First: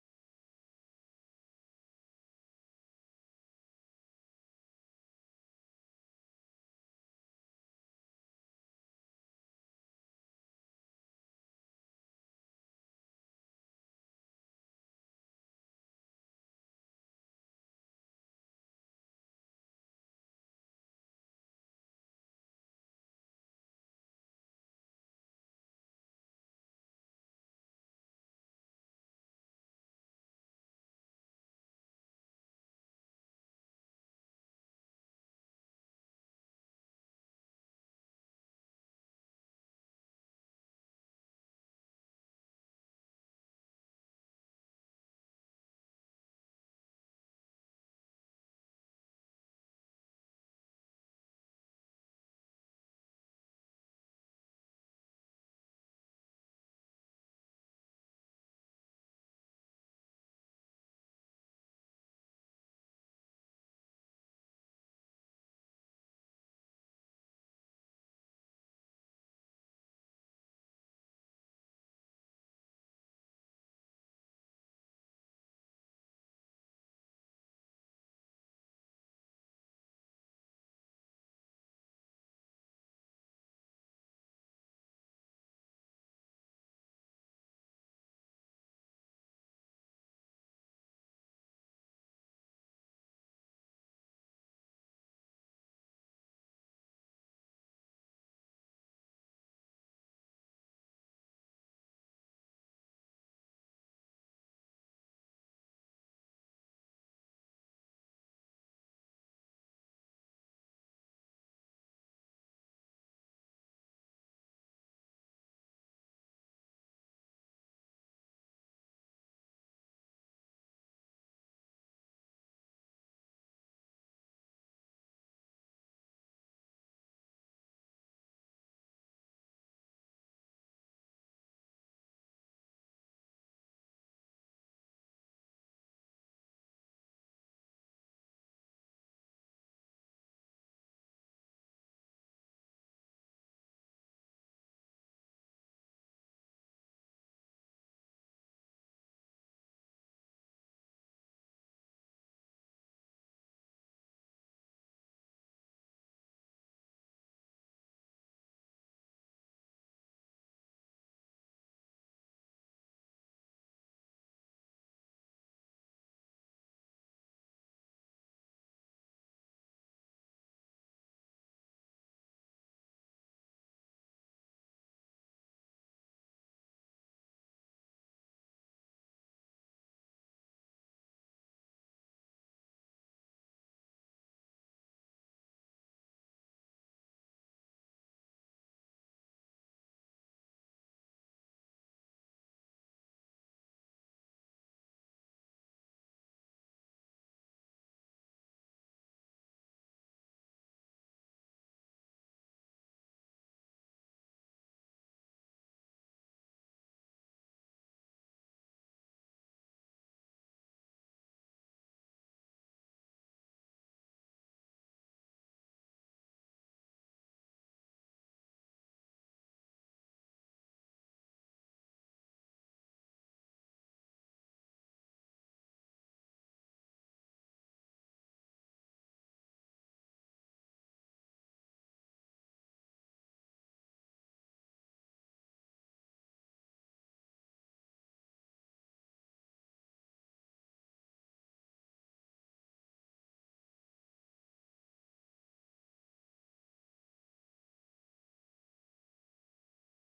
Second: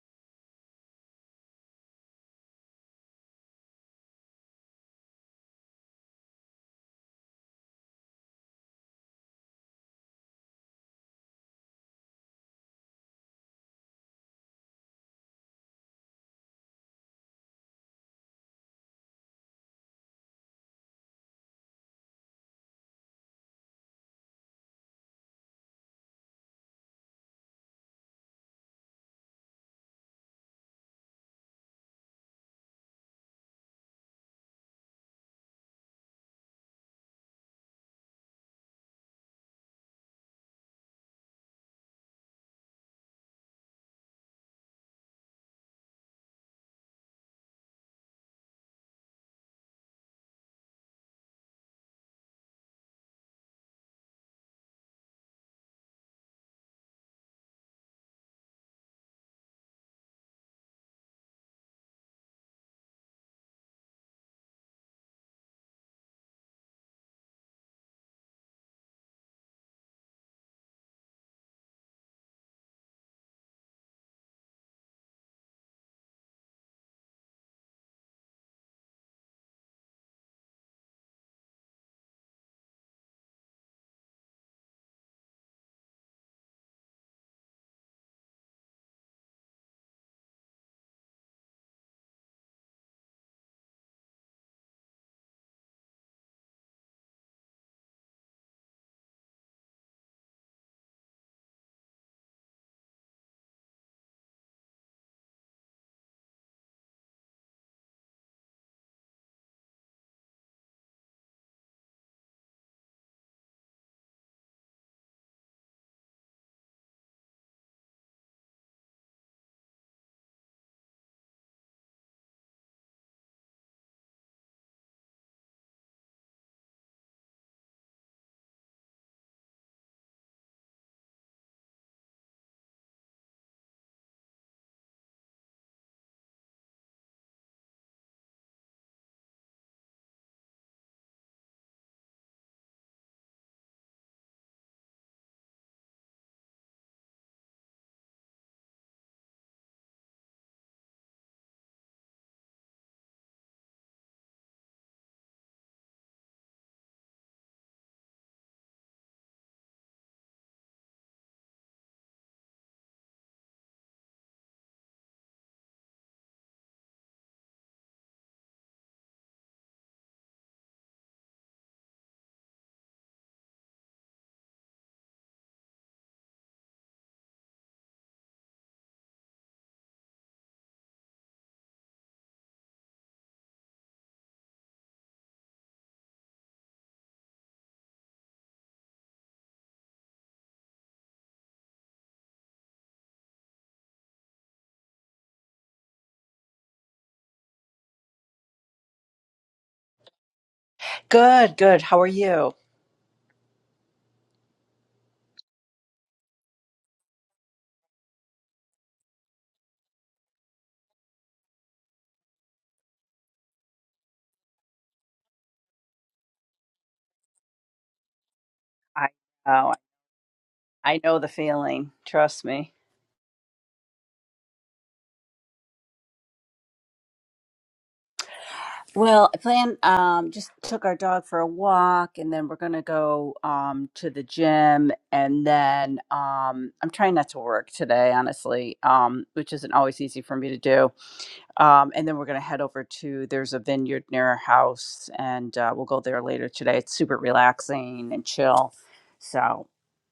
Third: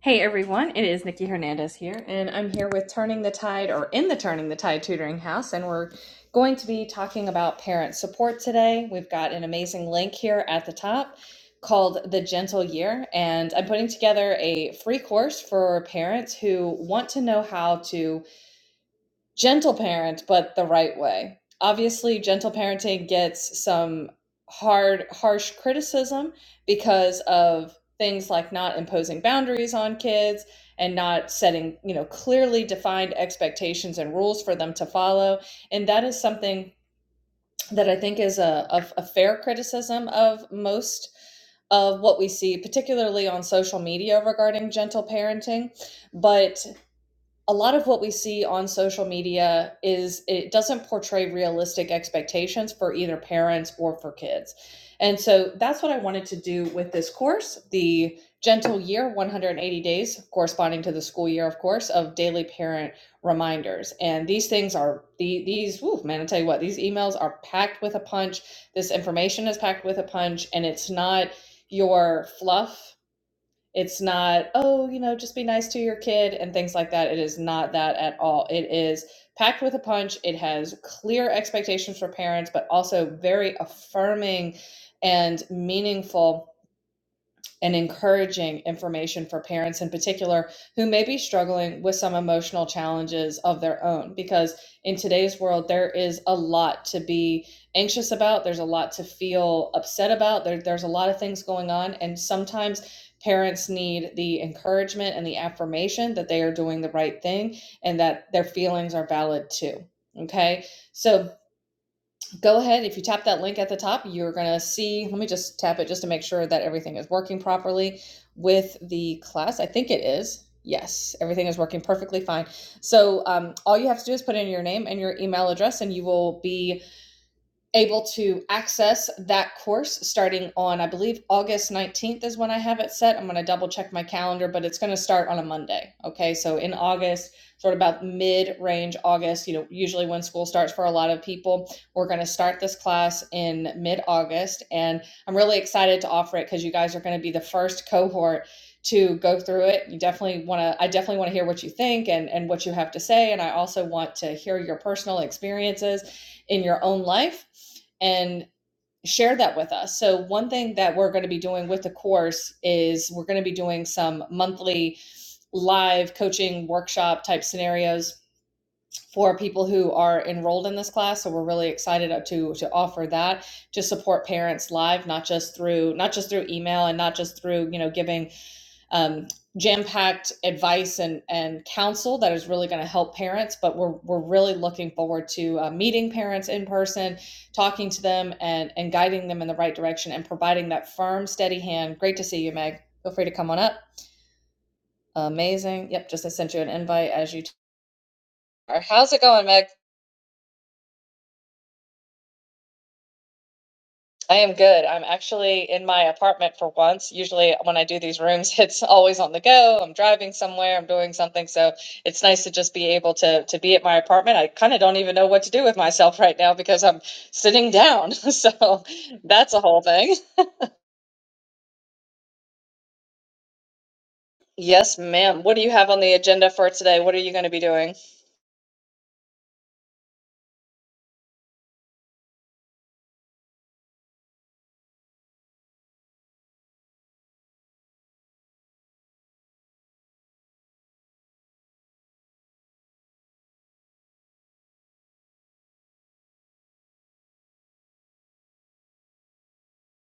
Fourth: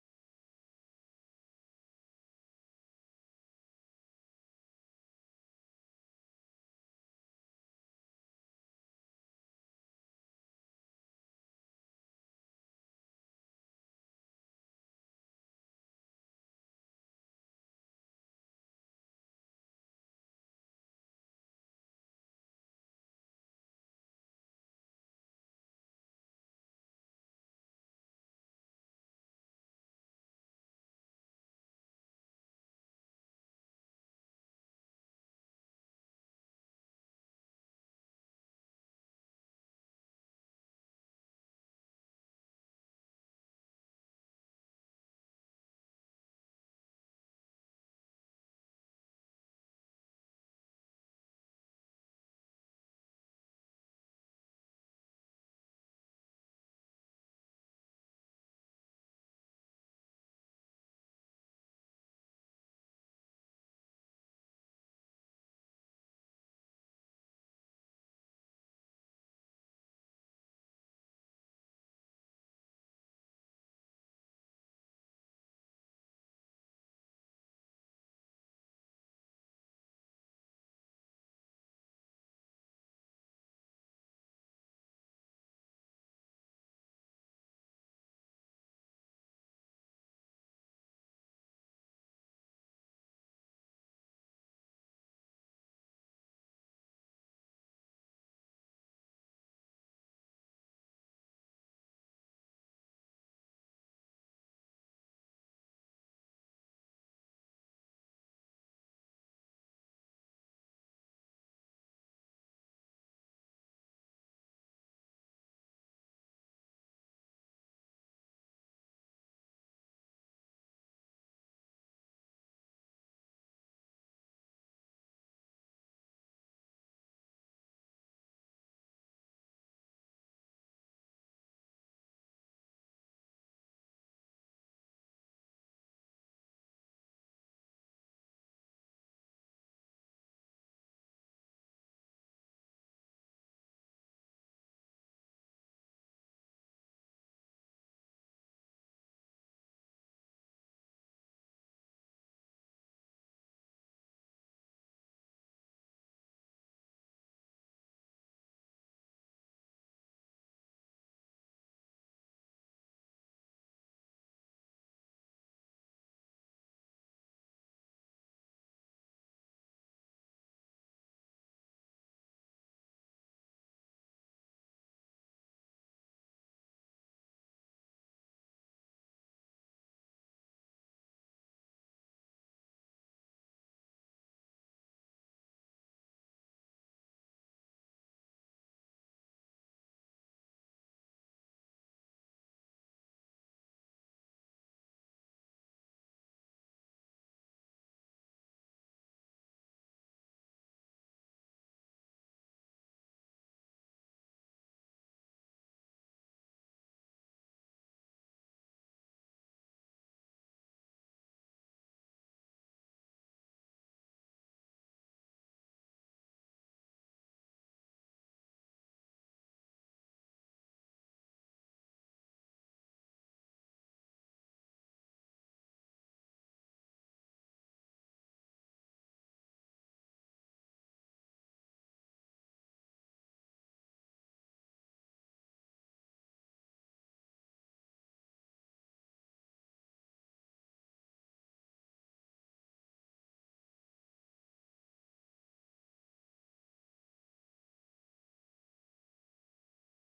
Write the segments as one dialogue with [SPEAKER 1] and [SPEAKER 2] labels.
[SPEAKER 1] Hey everyone, it is Nikki Hernandez here, and I'm here with Turning the Tide or in the Turning the Tide Tutoring House, and we're going to be talking about parent support today. We've got an amazing link here at the top called The Gentle Year, and I'm putting together a free course for parents who want to know how to gentle parent, but the right way. Obviously, gentle parenting gets some hard, harsh criticism because of things like not imposing boundaries on kids and not setting, you know, clearly defined expectations and rules for them to follow. And that is something that I think is a, a, a fair criticism of most of what we see, particularly on social media regarding gentle parenting. But a lot of what we see on social media is it doesn't portray realistic expectations for either parents or for kids. And so that's what I wanted to do with this course, the Gentle Year 180 Days, corresponding to the school year, of course, of daily parent reminders. And these things are the these woo, man, I tell you what, these emails are packed with a punch. This information is packed with a punch, and it's not your fluff it's not, oh, you know, just be nice to your kid and things like that. It is not that at all. It is packed with a punch. It has clear expectations for parents, but also very affirming and meaningful and encouraging information for parents in particular who may be struggling with some emotional challenges of their own. Because in today's world, there is a lot to be anxious about, there's a lot to feel upset about, there, there's a lot of things going on. And sometimes parents need the encouragement and the affirmation that they are doing the right thing and that their feelings are valid too. Okay. So go ahead. If you tap that link at the top, you're going to see. Let me just tap it just to make sure that everything is working properly with the class. I think it is. Yes, everything is working perfectly fine. So um, all you have to do is put in your name and your email address, and you will be able to access that course starting on, I believe, August 19th is when I have it set. I'm going to double check my calendar, but it's going to start on a Monday. Okay. So in August, sort of about mid range August, you know, usually when school starts for a lot of people, we're going to start this class in mid August. And I'm really excited to offer it because you guys are going to be the first cohort to go through it. You definitely want to, I definitely want to hear what you think and, and what you have to say. And I also want to hear your personal experiences in your own life and share that with us. So, one thing that we're going to be doing with the course is we're going to be doing some monthly live coaching workshop type scenarios for people who are enrolled in this class so we're really excited to to offer that to support parents live not just through not just through email and not just through you know giving um, jam-packed advice and, and counsel that is really going to help parents but we're, we're really looking forward to uh, meeting parents in person talking to them and, and guiding them in the right direction and providing that firm steady hand great to see you meg feel free to come on up amazing yep just i sent you an invite as you t- how's it going meg
[SPEAKER 2] Good, good. How are you?
[SPEAKER 1] I am good. I'm actually in my apartment for once. Usually, when I do these rooms, it's always on the go. I'm driving somewhere, I'm doing something. So it's nice to just be able to to be at my apartment. I kind of don't even know what to do with myself right now because I'm sitting down. So
[SPEAKER 2] I
[SPEAKER 1] that's a
[SPEAKER 2] know.
[SPEAKER 1] whole thing.
[SPEAKER 2] I know the feeling. Trust me.
[SPEAKER 1] Yes, ma'am. What do you have on the agenda for today? What are you going to be doing?
[SPEAKER 2] Well, I plan um just took our dog for a walk and then we're going to go um to the gym and then um I'm trying not to work today, honestly. Um which isn't always easy for me to do. Um and then we're going to head over to there's a vineyard near our house and uh, we'll go there later today. It's super relaxing and chill. So,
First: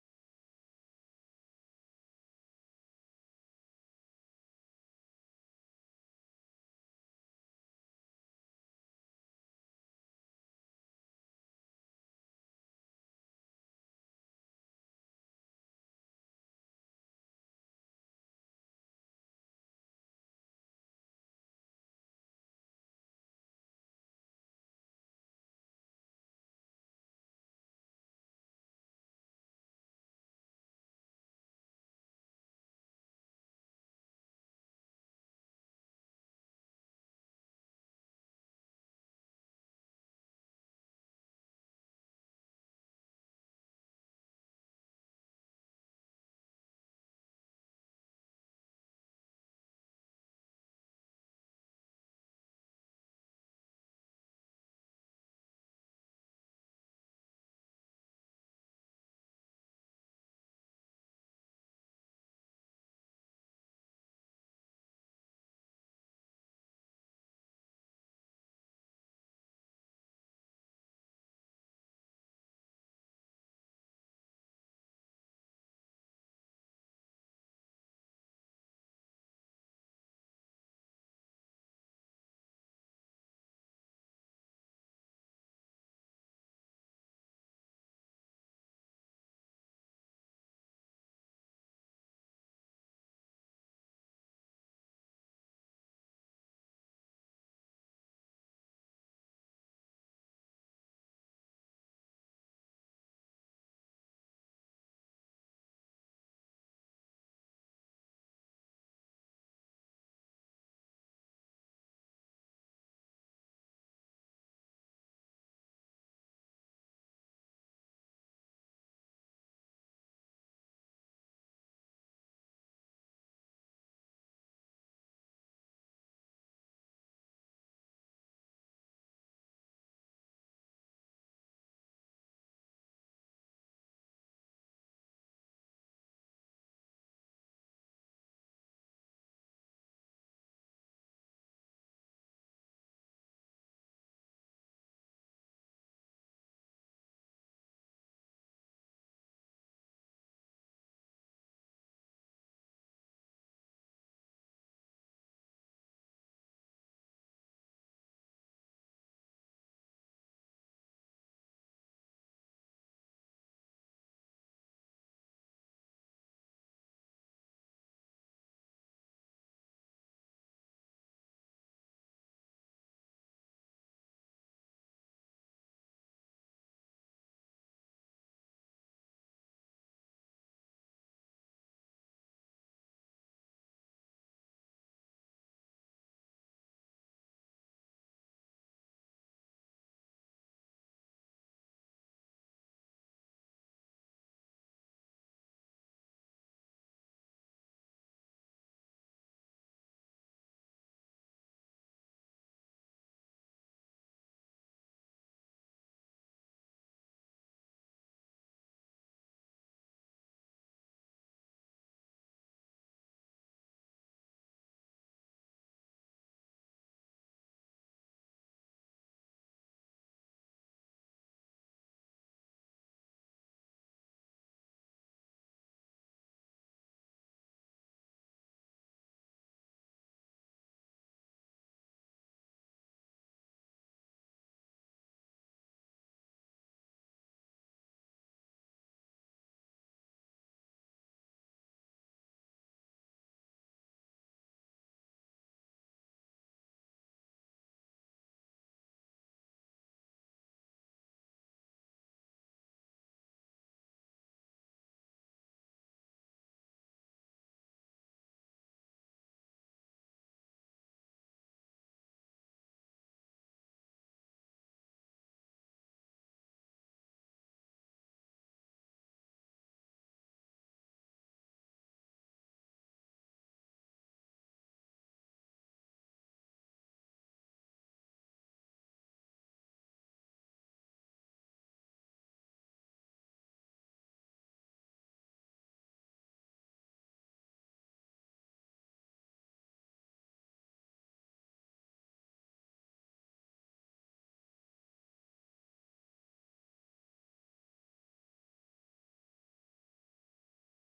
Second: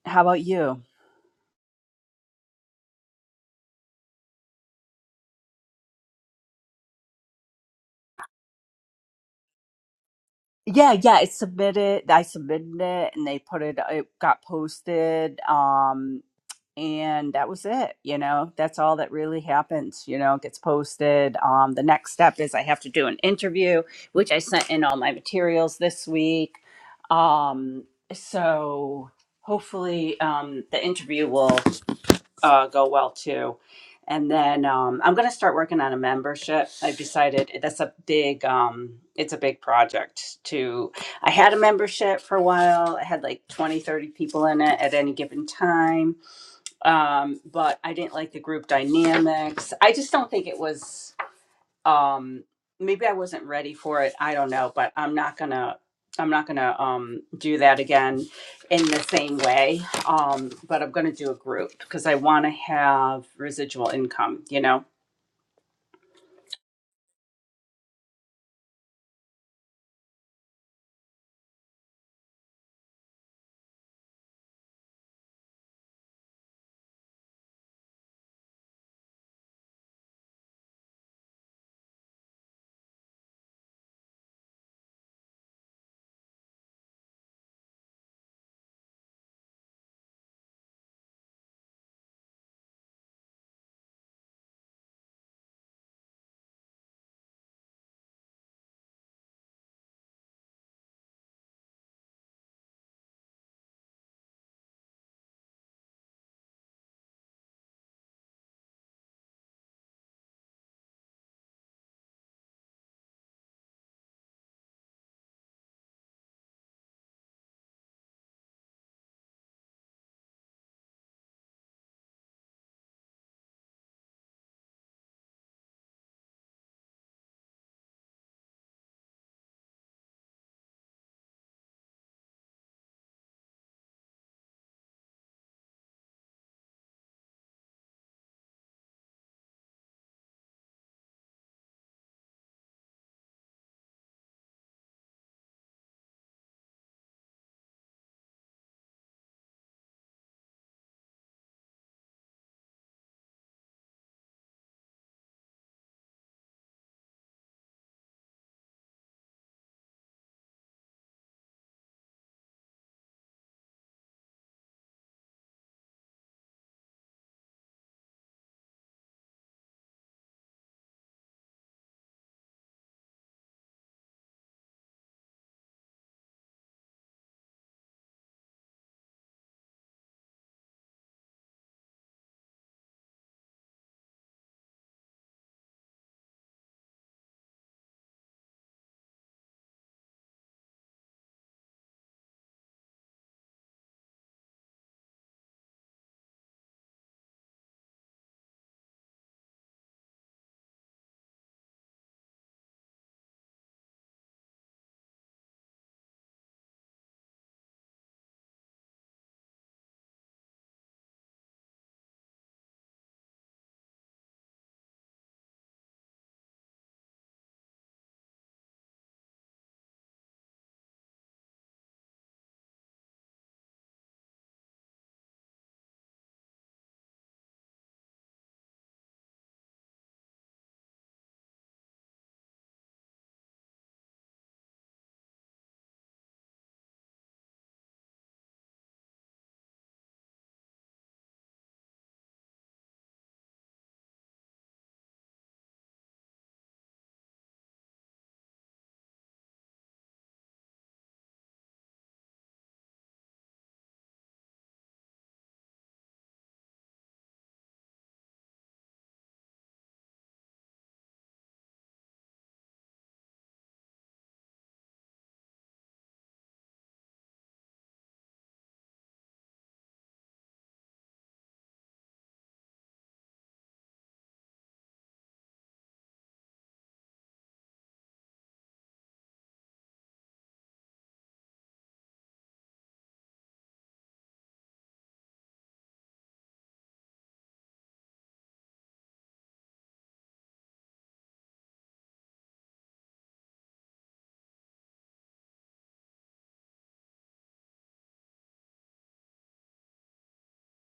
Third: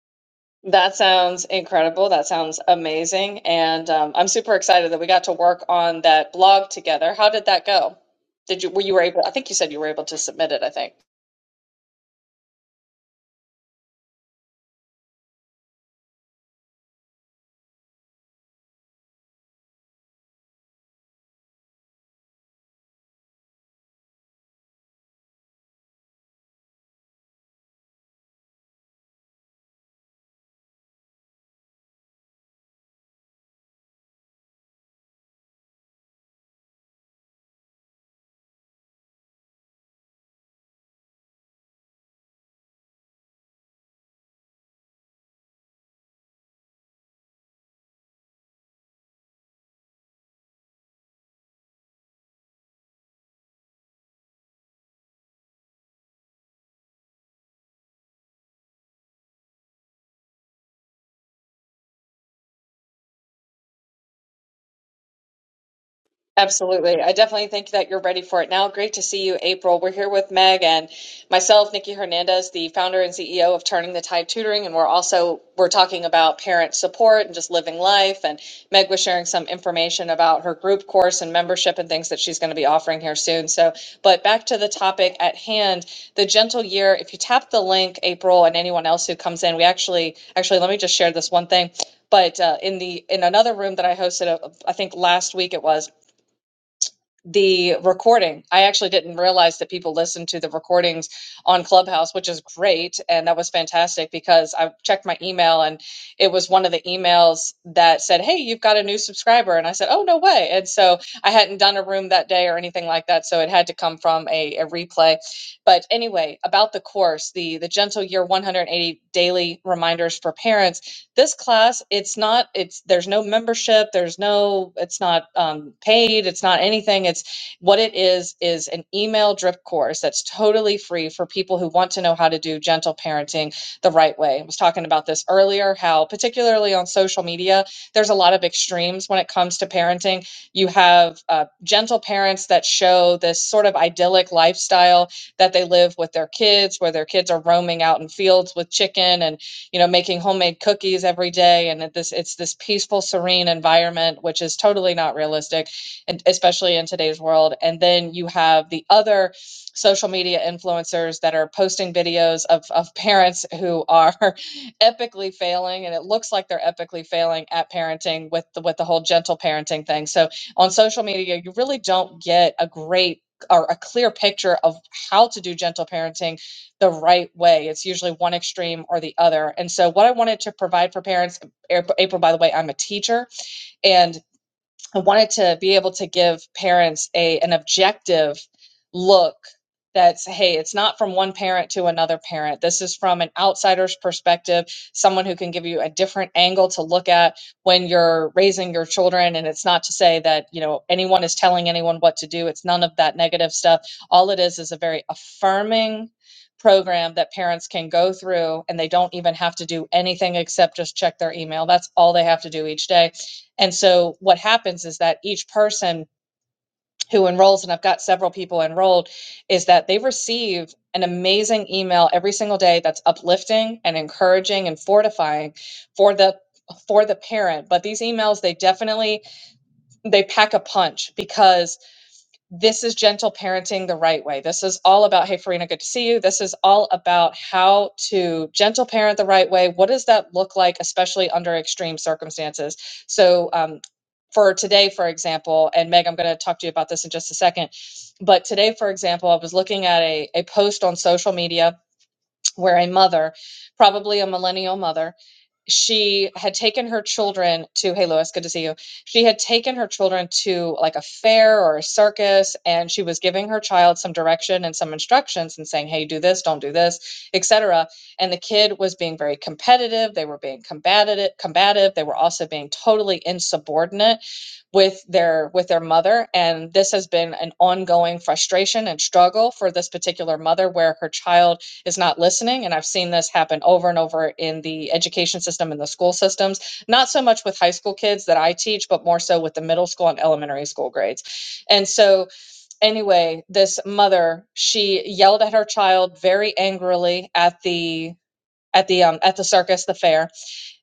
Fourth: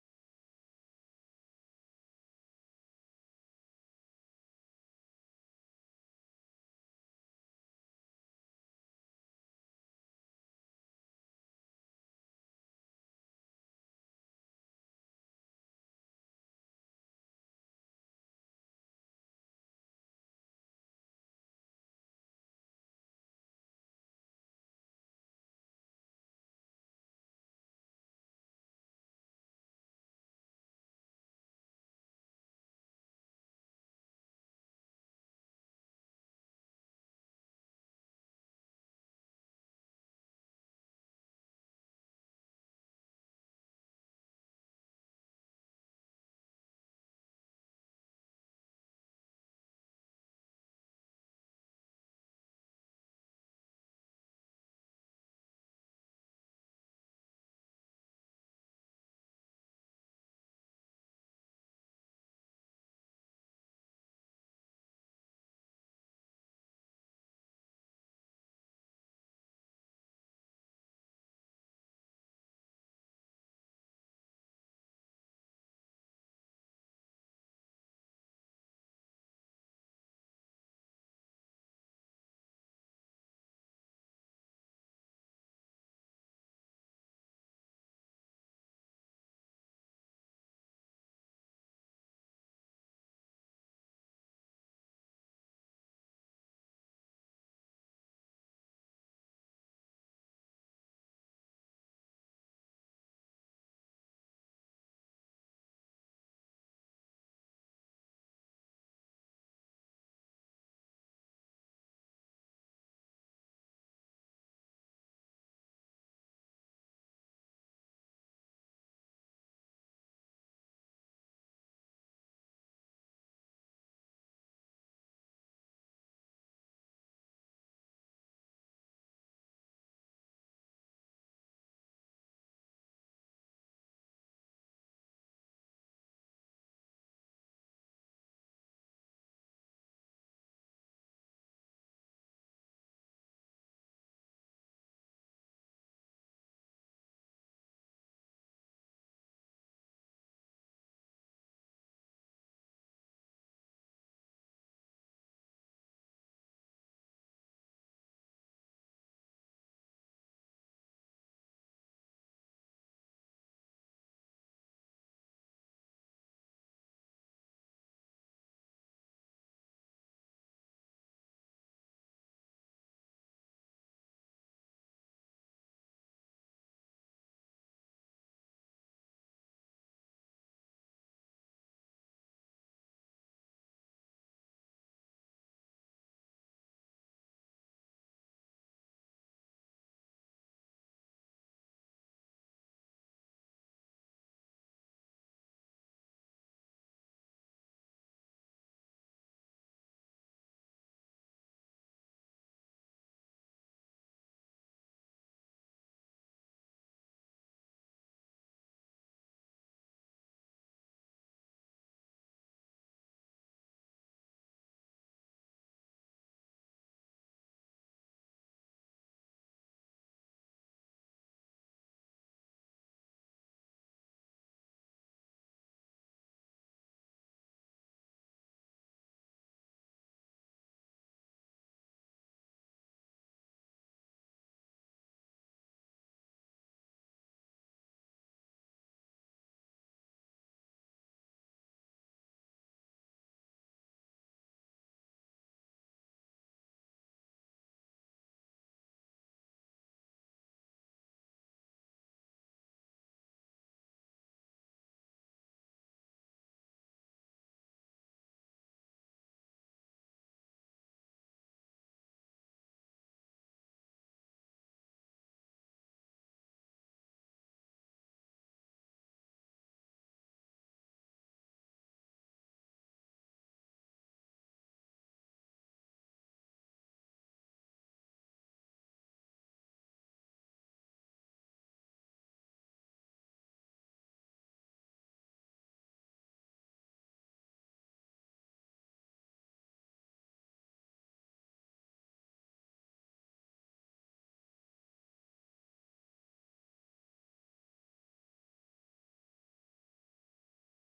[SPEAKER 2] how about you?
[SPEAKER 1] That sounds incredible. That sounds amazing. And um, I'm super excited that we got to work on that blog together. How did that go? Did you, were you able, I think you said you were able to submit it, I think.
[SPEAKER 2] Yeah, yeah, it's submitted. I submitted it and they put it, it got posted. Um, and that was it. You know, that's all that really happens. You know, it gets posted. Um, the next step is I have to do an interview, which I sent in all my materials this week. Um, so hopefully, um, the interview will uh, go well too. And then um, I'm going to start working on a membership. I've decided that's a big, um, it's a big project to, I had a membership for a while. I had like 20, 30 people in it at any given time. Um, but I didn't like the group dynamics. I just don't think it was um maybe i wasn't ready for it i don't know but i'm not gonna i'm not gonna um do that again in the same way um but i'm gonna do a group because i want to have residual income you know
[SPEAKER 1] Absolutely. I definitely think that you're ready for it now. Great to see you, April. We're here with Meg and myself, Nikki Hernandez, the founder and CEO of Turning the Tide Tutoring, and we're also we're talking about parent support and just living life. And Meg was sharing some information about her group course and membership and things that she's going to be offering here soon. So, but back to the topic at hand, the gentle year. If you tap the link, April, and anyone else who comes in, we actually actually let me just share this one thing. But uh, in the in another room that I hosted, uh, I think last week it was the recording. I actually didn't realize that people listened to the recordings on Clubhouse, which is great. And that was fantastic because I checked my email and it was one of the emails that said, Hey, you've got a new subscriber. And I said, Oh, no way. And so I hadn't done a room that day or anything like that. So it had to come from a, a replay. But anyway, about the course, the, the Gentle Year 180 Daily Reminders for Parents this class, it's not, it's, there's no membership, there's no, it's not um, paid, it's not anything. It's what it is, is an email drip course that's totally free for people who want to know how to do gentle parenting the right way. I was talking about this earlier, how particularly on social media, there's a lot of extremes when it comes to parenting. You have uh, gentle parents that show this sort of idyllic lifestyle that they live with their kids, where their kids are roaming out in fields with chicken and you know making homemade cookies every day and it, this it's this peaceful serene environment which is totally not realistic and especially in today's world and then you have the other social media influencers that are posting videos of, of parents who are epically failing and it looks like they're epically failing at parenting with the with the whole gentle parenting thing so on social media you really don't get a great or a clear picture of how to do gentle parenting the right way. It's usually one extreme or the other. And so, what I wanted to provide for parents, April, by the way, I'm a teacher, and I wanted to be able to give parents a an objective look that's hey it's not from one parent to another parent this is from an outsider's perspective someone who can give you a different angle to look at when you're raising your children and it's not to say that you know anyone is telling anyone what to do it's none of that negative stuff all it is is a very affirming program that parents can go through and they don't even have to do anything except just check their email that's all they have to do each day and so what happens is that each person who enrolls, and I've got several people enrolled, is that they receive an amazing email every single day that's uplifting and encouraging and fortifying for the for the parent but these emails they definitely they pack a punch because this is gentle parenting the right way. This is all about, hey, Farina, good to see you. This is all about how to gentle parent the right way. What does that look like, especially under extreme circumstances? So, um, for today, for example, and Meg, I'm going to talk to you about this in just a second. But today, for example, I was looking at a, a post on social media where a mother, probably a millennial mother, she had taken her children to hey lois good to see you she had taken her children to like a fair or a circus and she was giving her child some direction and some instructions and saying hey do this don't do this etc and the kid was being very competitive they were being combative combative they were also being totally insubordinate with their with their mother and this has been an ongoing frustration and struggle for this particular mother where her child is not listening and i've seen this happen over and over in the education system and the school systems not so much with high school kids that i teach but more so with the middle school and elementary school grades and so anyway this mother she yelled at her child very angrily at the at the um at the circus the fair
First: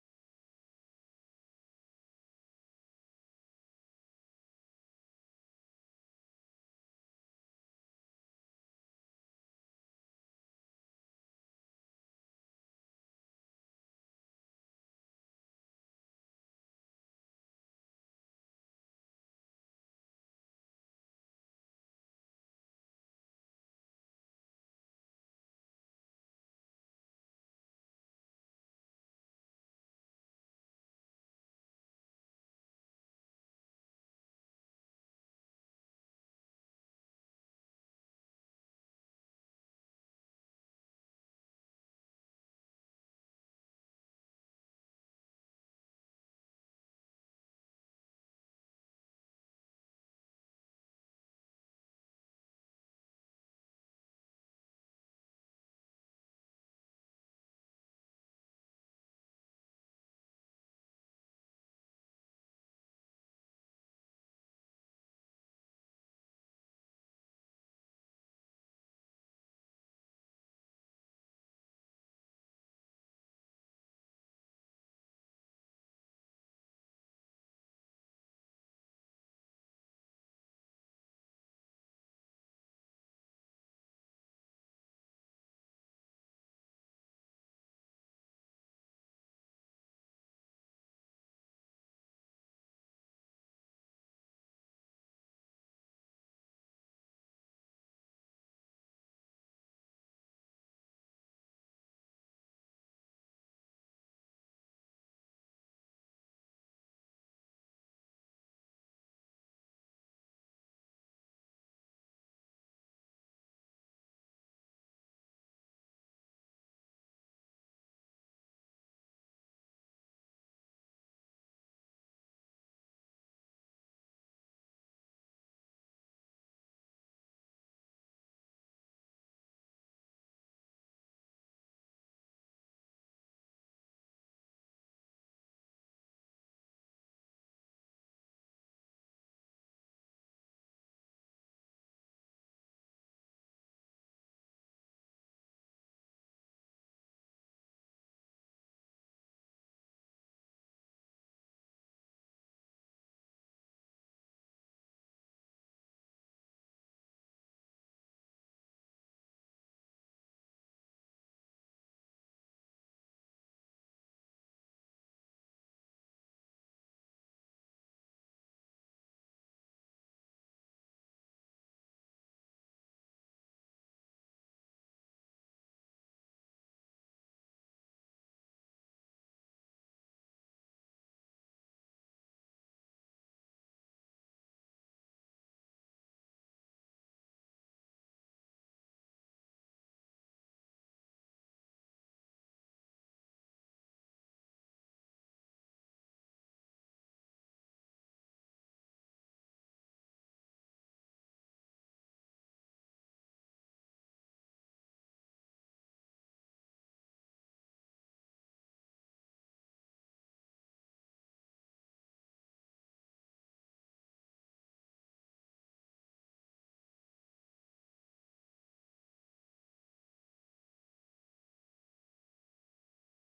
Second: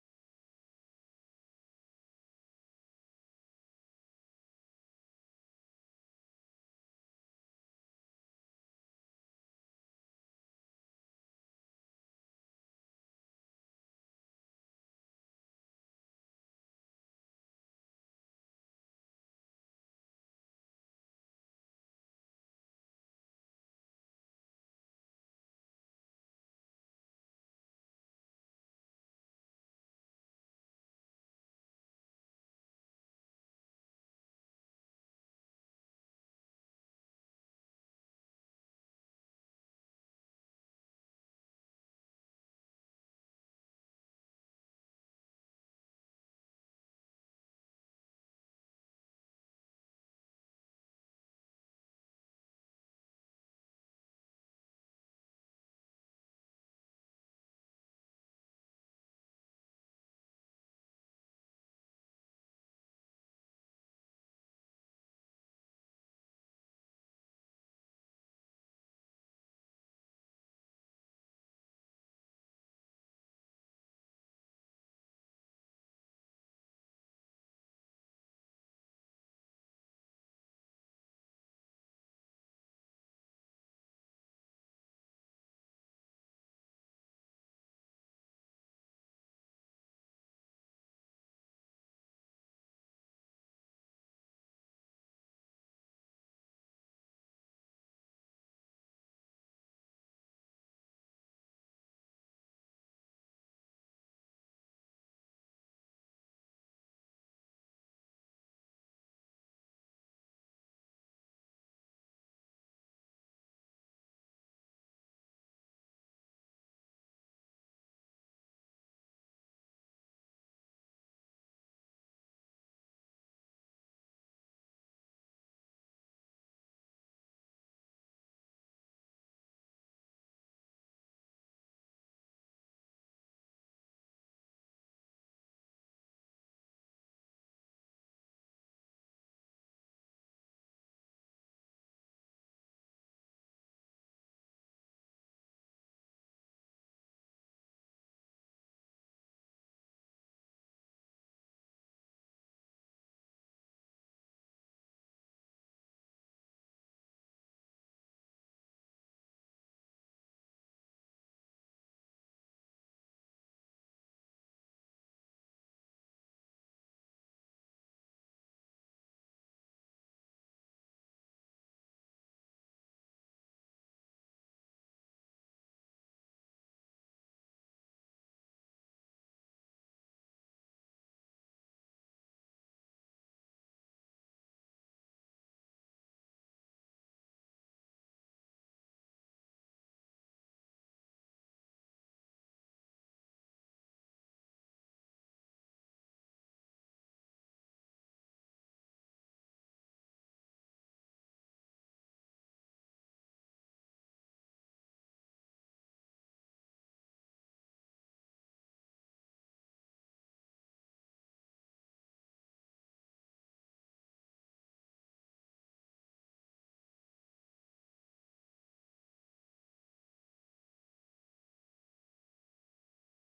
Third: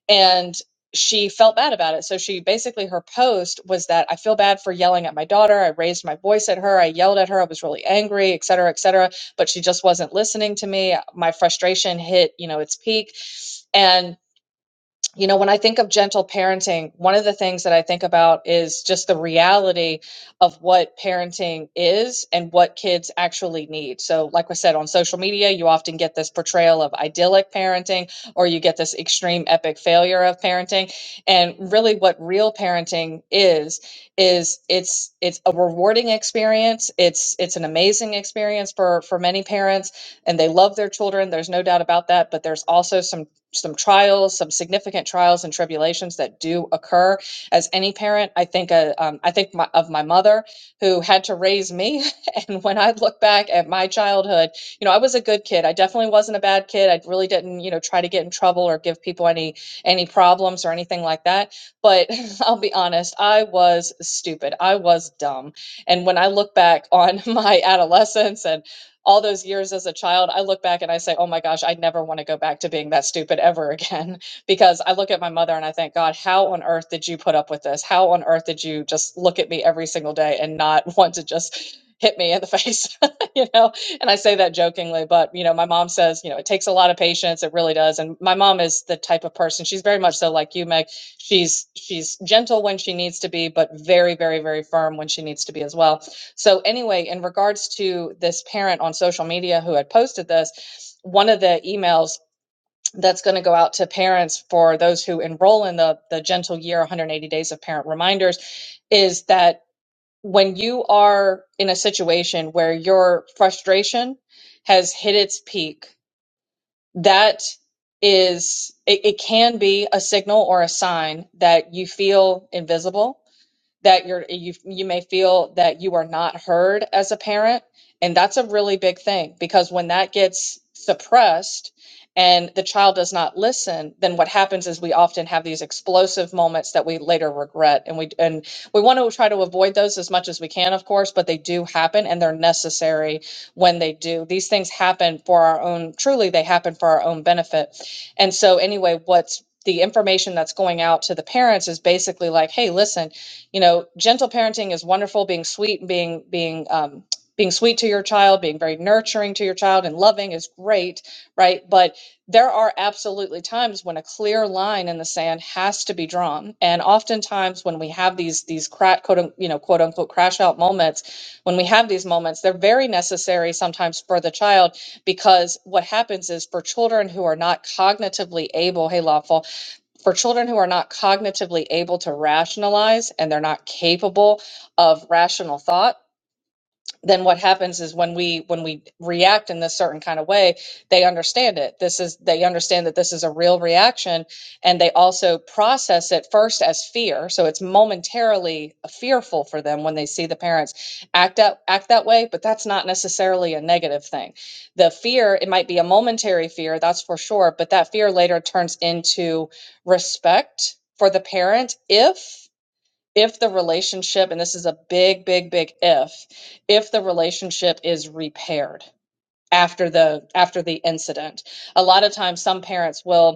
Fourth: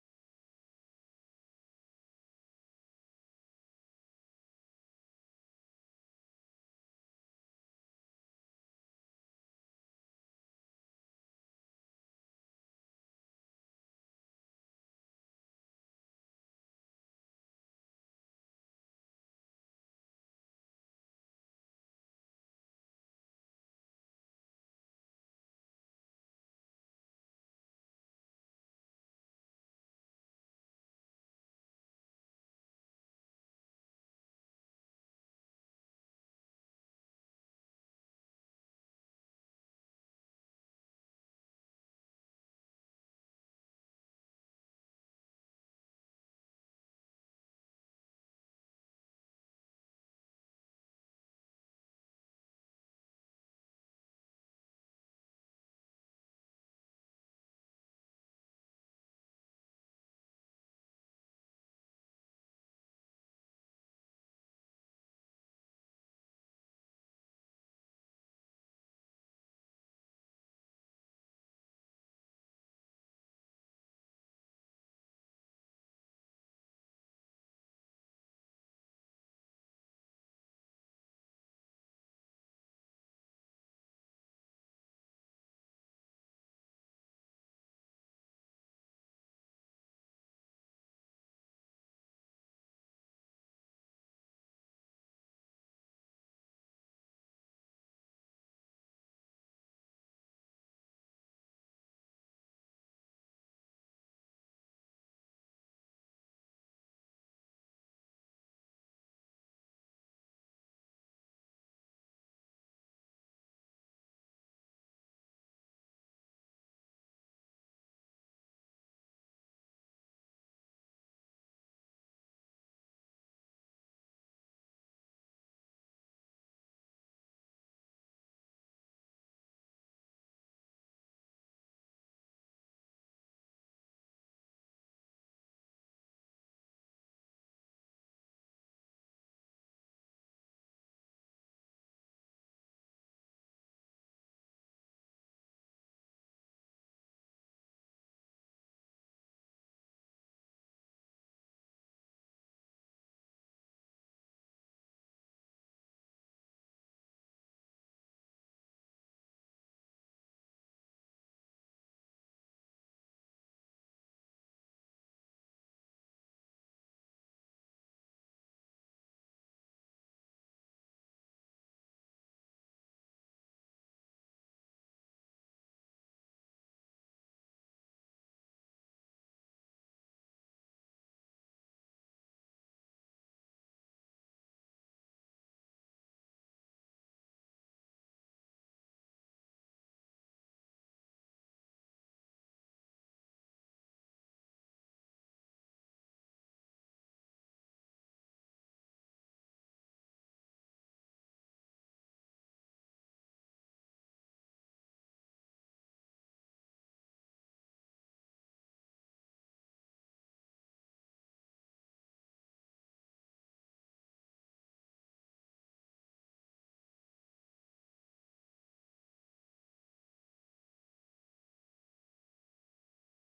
[SPEAKER 1] and she felt bad about it. So she basically her post was that I feel bad for yelling at my daughter. I raised my voice at her. I yelled at her. I was really angry, et cetera, et cetera. But she just wasn't listening to me. My frustration hit, you know, its peak, and you know, when I think of gentle parenting, one of the things that I think about is just the reality of what parenting is and what kids actually need. So, like I said, on social media, you often get this portrayal of idyllic parenting or you get this extreme epic failure of parenting. And really what real parenting is is it's it's a rewarding experience. It's it's an amazing experience for for many parents and they love their children. There's no doubt about that, but there's also some some trials, some significant trials and tribulations that do occur. As any parent, I think, uh, um, I think my, of my mother who had to raise me. And when I look back at my childhood, you know, I was a good kid. I definitely wasn't a bad kid. I really didn't, you know, try to get in trouble or give people any any problems or anything like that. But I'll be honest, I was stupid. I was dumb. And when I look back on my adolescence and all those years as a child, I look back and I say, oh my gosh, I never want to go back to being that stupid ever again. Because I look at my mother and I think, God, how on earth did you put up with this? How on earth did you just look at me every single day and not want to just hit me in the face? you know, and I say that jokingly, but you know, my mom says, you know, it takes a lot of patience. It really does. And my mom is the type of person, she's very much so like you, Meg. She's she's gentle when she needs to be, but very, very, very firm when she needs to be as well so, anyway, in regards to this parent on social media who had posted this, one of the emails that's going to go out to parents for those who enroll in the, the Gentle Year 180 Days of Parent Reminders is that when you are in a situation where your frustration has hit its peak, that is, it, it can be a signal or a sign that you feel invisible that you're you you may feel that you are not heard as a parent and that's a really big thing because when that gets suppressed and the child does not listen then what happens is we often have these explosive moments that we later regret and we and we want to try to avoid those as much as we can of course but they do happen and they're necessary when they do these things happen for our own truly they happen for our own benefit and so anyway what's the information that's going out to the parents is basically like hey listen you know gentle parenting is wonderful being sweet and being being um, being sweet to your child being very nurturing to your child and loving is great right but there are absolutely times when a clear line in the sand has to be drawn and oftentimes when we have these these cra- quote un- you know quote unquote crash out moments when we have these moments they're very necessary sometimes for the child because what happens is for children who are not cognitively able hey lawful for children who are not cognitively able to rationalize and they're not capable of rational thought then what happens is when we when we react in this certain kind of way they understand it this is they understand that this is a real reaction and they also process it first as fear so it's momentarily fearful for them when they see the parents act out act that way but that's not necessarily a negative thing the fear it might be a momentary fear that's for sure but that fear later turns into respect for the parent if if the relationship, and this is a big, big, big if, if the relationship is repaired after the after the incident. A lot of times some parents will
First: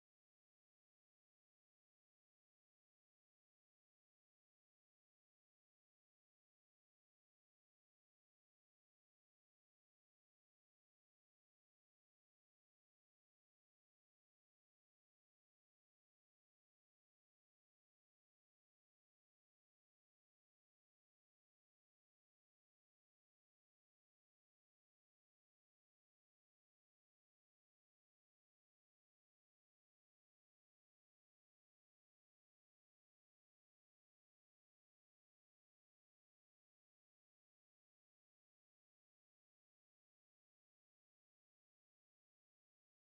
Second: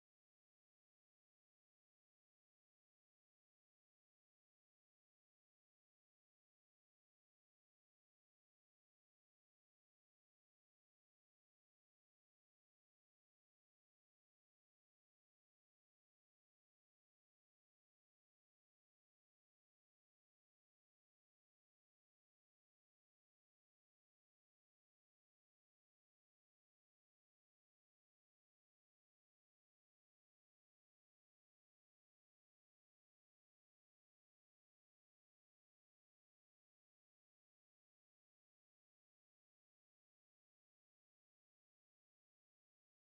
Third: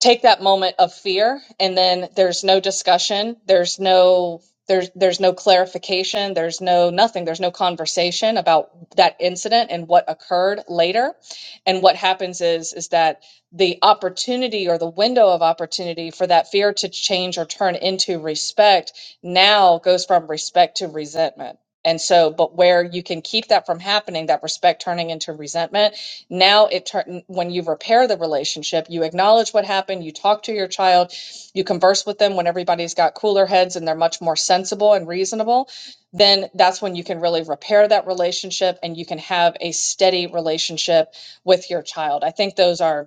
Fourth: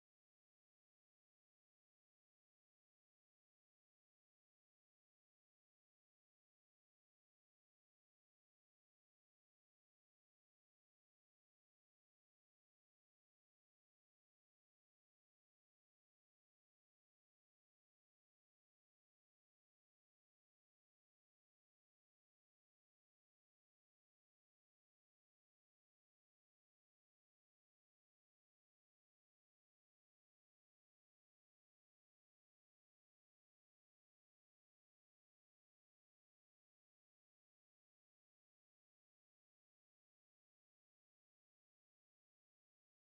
[SPEAKER 1] take that moment of fear and then there's no discussion there's no there's there's no clarification there's no nothing there's no conversation about that incident and what occurred later and what happens is is that the opportunity or the window of opportunity for that fear to change or turn into respect now goes from respect to resentment and so but where you can keep that from happening that respect turning into resentment now it when you repair the relationship, you acknowledge what happened, you talk to your child, you converse with them when everybody's got cooler heads and they're much more sensible and reasonable, then that's when you can really repair that relationship and you can have a steady relationship with your child. I think those are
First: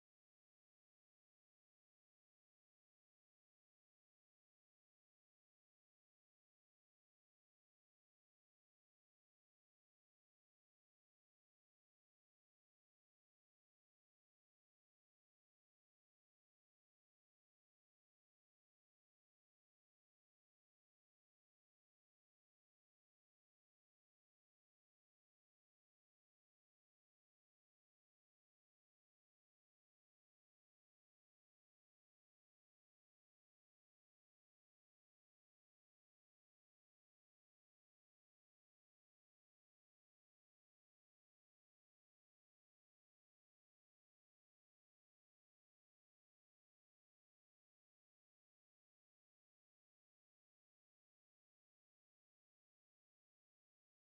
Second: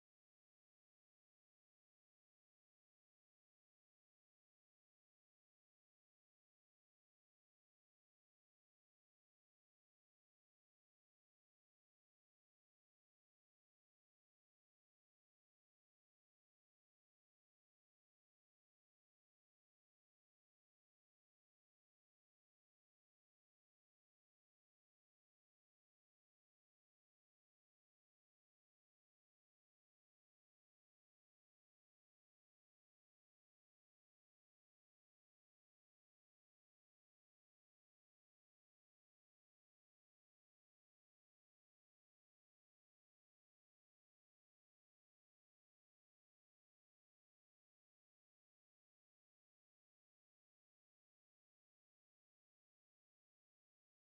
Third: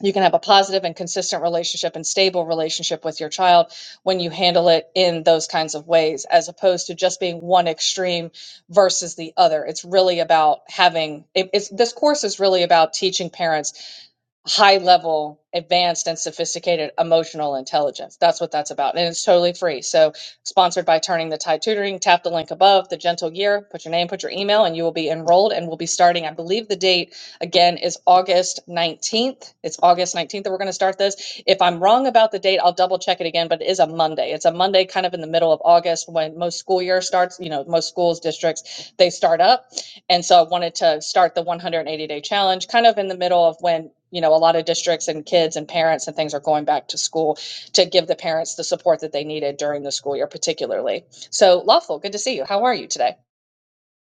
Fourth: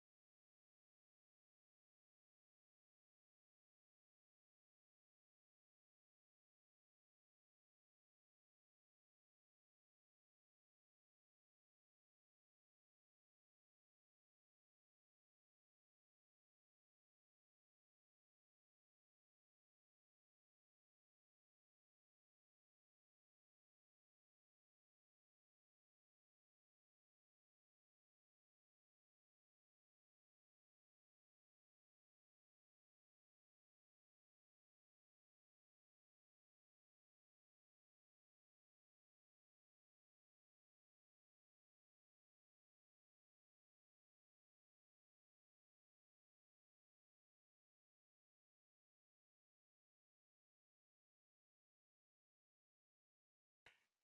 [SPEAKER 1] you can have a positive and consistent relationship and stable relationship with your child when you handle it in those kinds of ways as opposed to just being one extreme versus the other it's really about having it, it's this course is really about teaching parents high level, advanced, and sophisticated emotional intelligence. That's what that's about. And it's totally free. So, sponsored by Turning the Tide Tutoring, tap the link above, the gentle year, put your name, put your email, and you will be enrolled. And we'll be starting, I believe the date again is August 19th. It's August 19th that we're going to start this. If I'm wrong about the date, I'll double check it again, but it is a Monday. It's a Monday kind of in the middle of August when most school year starts, you know, most schools, districts, they start up. And so I wanted to start the 180 day challenge kind of in the middle of when, you know, a lot of districts and kids and parents and things are going back to school to give the parents the support that they needed during the school year, particularly. So, Lawful, good to see you. How are you today?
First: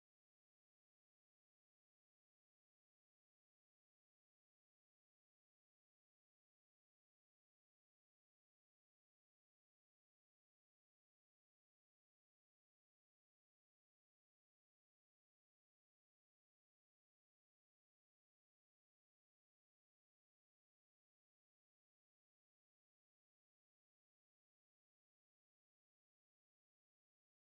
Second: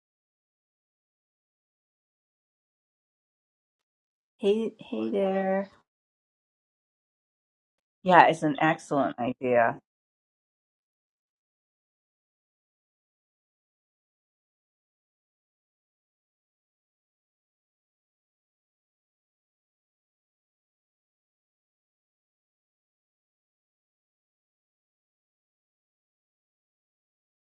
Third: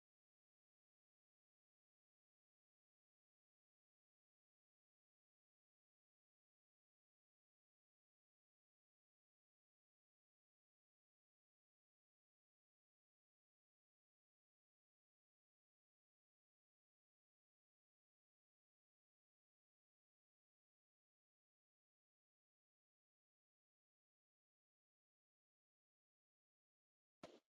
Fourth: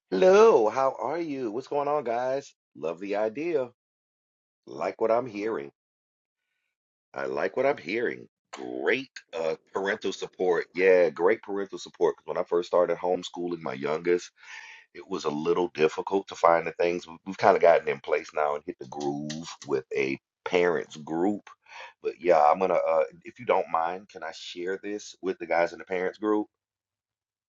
[SPEAKER 3] Hello, how are you? What's going on, guys? Love the idea.
[SPEAKER 2] Hey,
[SPEAKER 3] Like
[SPEAKER 2] hey
[SPEAKER 3] what I'm hearing.
[SPEAKER 2] there.
[SPEAKER 3] I like what I'm hearing.
[SPEAKER 2] Yeah, it's an
[SPEAKER 3] Great
[SPEAKER 2] excellent
[SPEAKER 3] uh,
[SPEAKER 2] idea.
[SPEAKER 3] parental support. Yeah, great parental support. 'Cause when I first started homeschooling my youngest, it was a little difficult to find the things. We- We've kind of gotten in place now and hit the groove with a parents group. But yeah, I'm gonna, uh, if you don't mind, can I share this with the guys in the parents group?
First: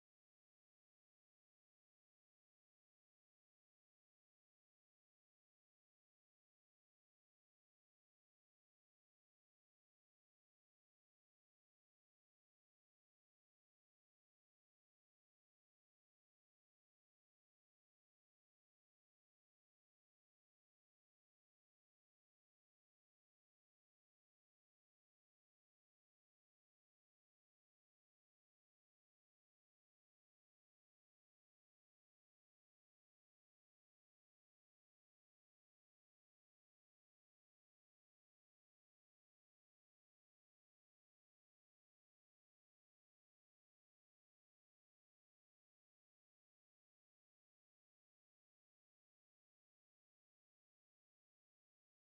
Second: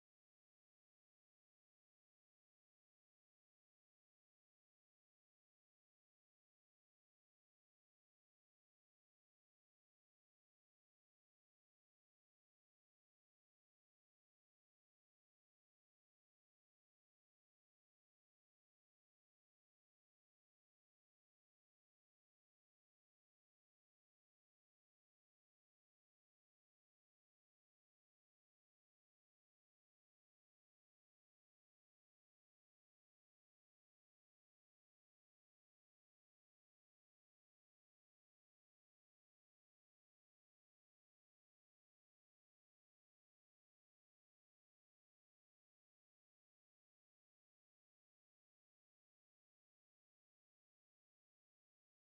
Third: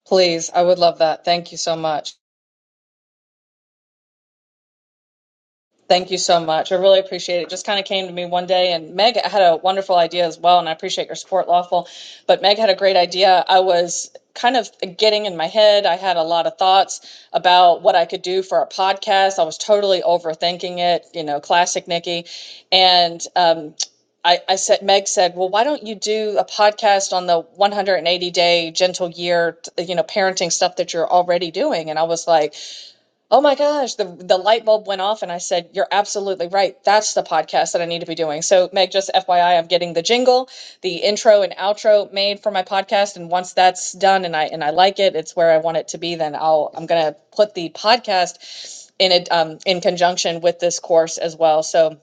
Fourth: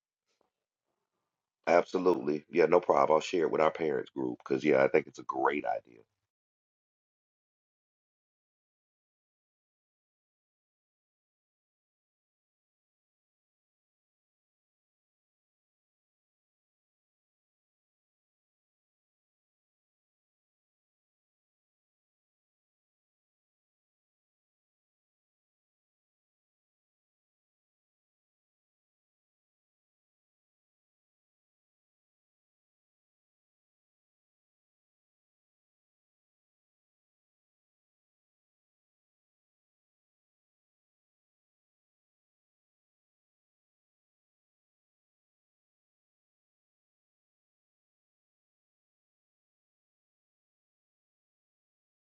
[SPEAKER 1] Please, I would love that. Thank you so much.
[SPEAKER 3] Absolutely. Yeah, no problem. I'll share it with our parents group because, yeah, I think it's a great idea.
[SPEAKER 1] Thank you so much. I really appreciate it. It Just kind of came to me one day, and Meg had a wonderful idea as well, and I appreciate your support, Lawful. But Meg had a great idea. I was kind of getting in my head. I had a lot of thoughts about what I could do for a podcast. I was totally overthinking it, you know, classic Nikki. And um, I, I said, Meg said, well, why don't you do a podcast on the 180 day gentle year, you know, parenting stuff that you're already doing? And I was like, Oh my gosh, the the light bulb went off and I said, "You're absolutely right. That's the podcast that I need to be doing." So, Meg, just FYI, I'm getting the jingle, the intro and outro made for my podcast and once that's done and I and I like it, it's where I want it to be, then I'll I'm going to put the podcast in it um in conjunction with this course as well. So,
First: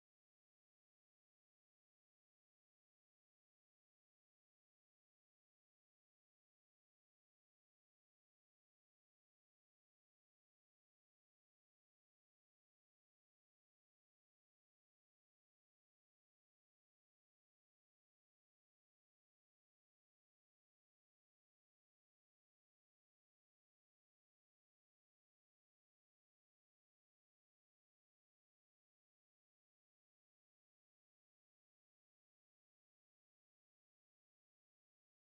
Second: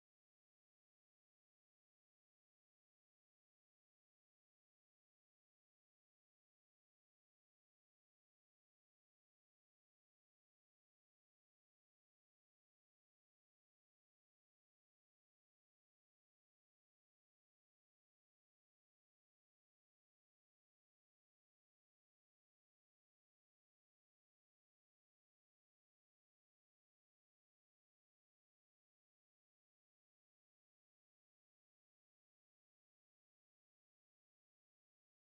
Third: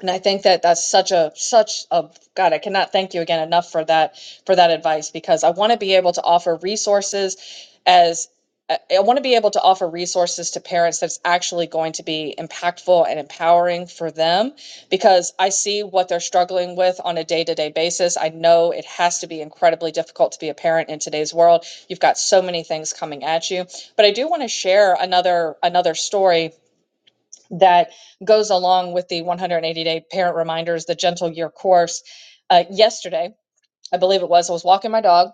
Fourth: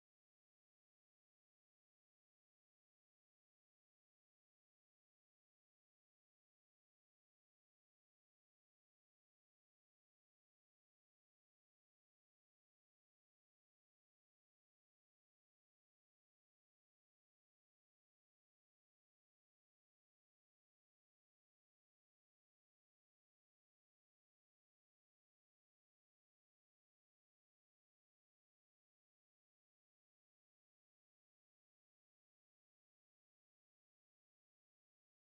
[SPEAKER 1] and I think that that's such a such a God, I cannot thank you again enough for that for that advice because I want to be able to offer resources as I I want to be able to offer resources to parents that's actually going to be impactful and empowering for them because I see what they're struggling with on a day-to-day basis. I know it has to be incredibly difficult to be a parent in today's world. You've got so many things coming at you. But I do want to share another another story that goes along with the 180 day parent reminders, the gentle year course. Uh, yesterday, I believe it was, I was walking my dog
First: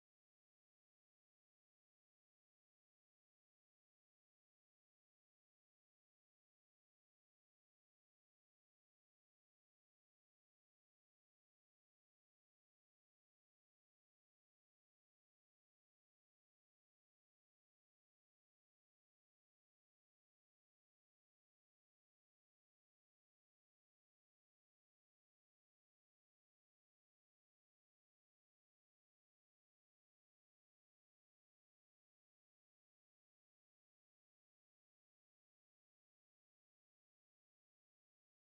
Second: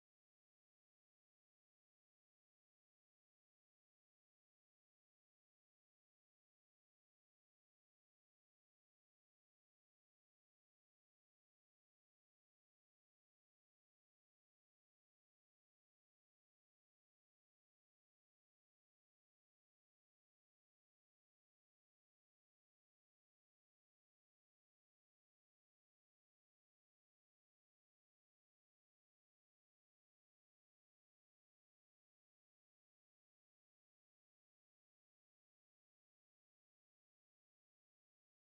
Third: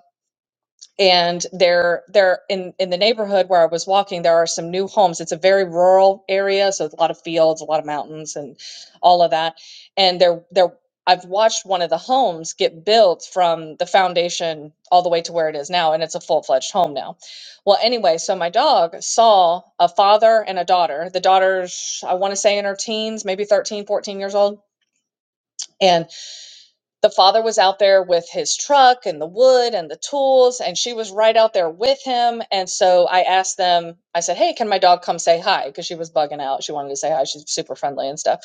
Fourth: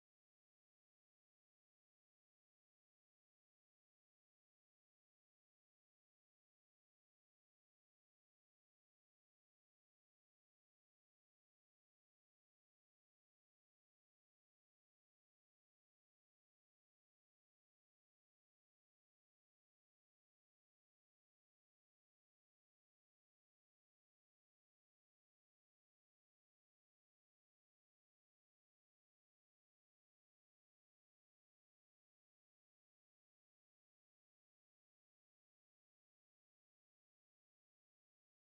[SPEAKER 1] and there there in in the neighborhood where I was walking there are some new homes it's a very rural area so it's a lot of fields a lot of mountains and all of that and there there I've watched one of the homes get built from the foundation all the way to where it is now and it's a full-fledged home now well anyway so my dog saw a father and a daughter the daughter's I want to say in her teens maybe 13, 14 years old and the father was out there with his truck and the wood and the tools, and she was right out there with him. And so I asked them, I said, Hey, can my dog come say hi? Because she was bugging out. She wanted to say hi. She's super friendly and stuff.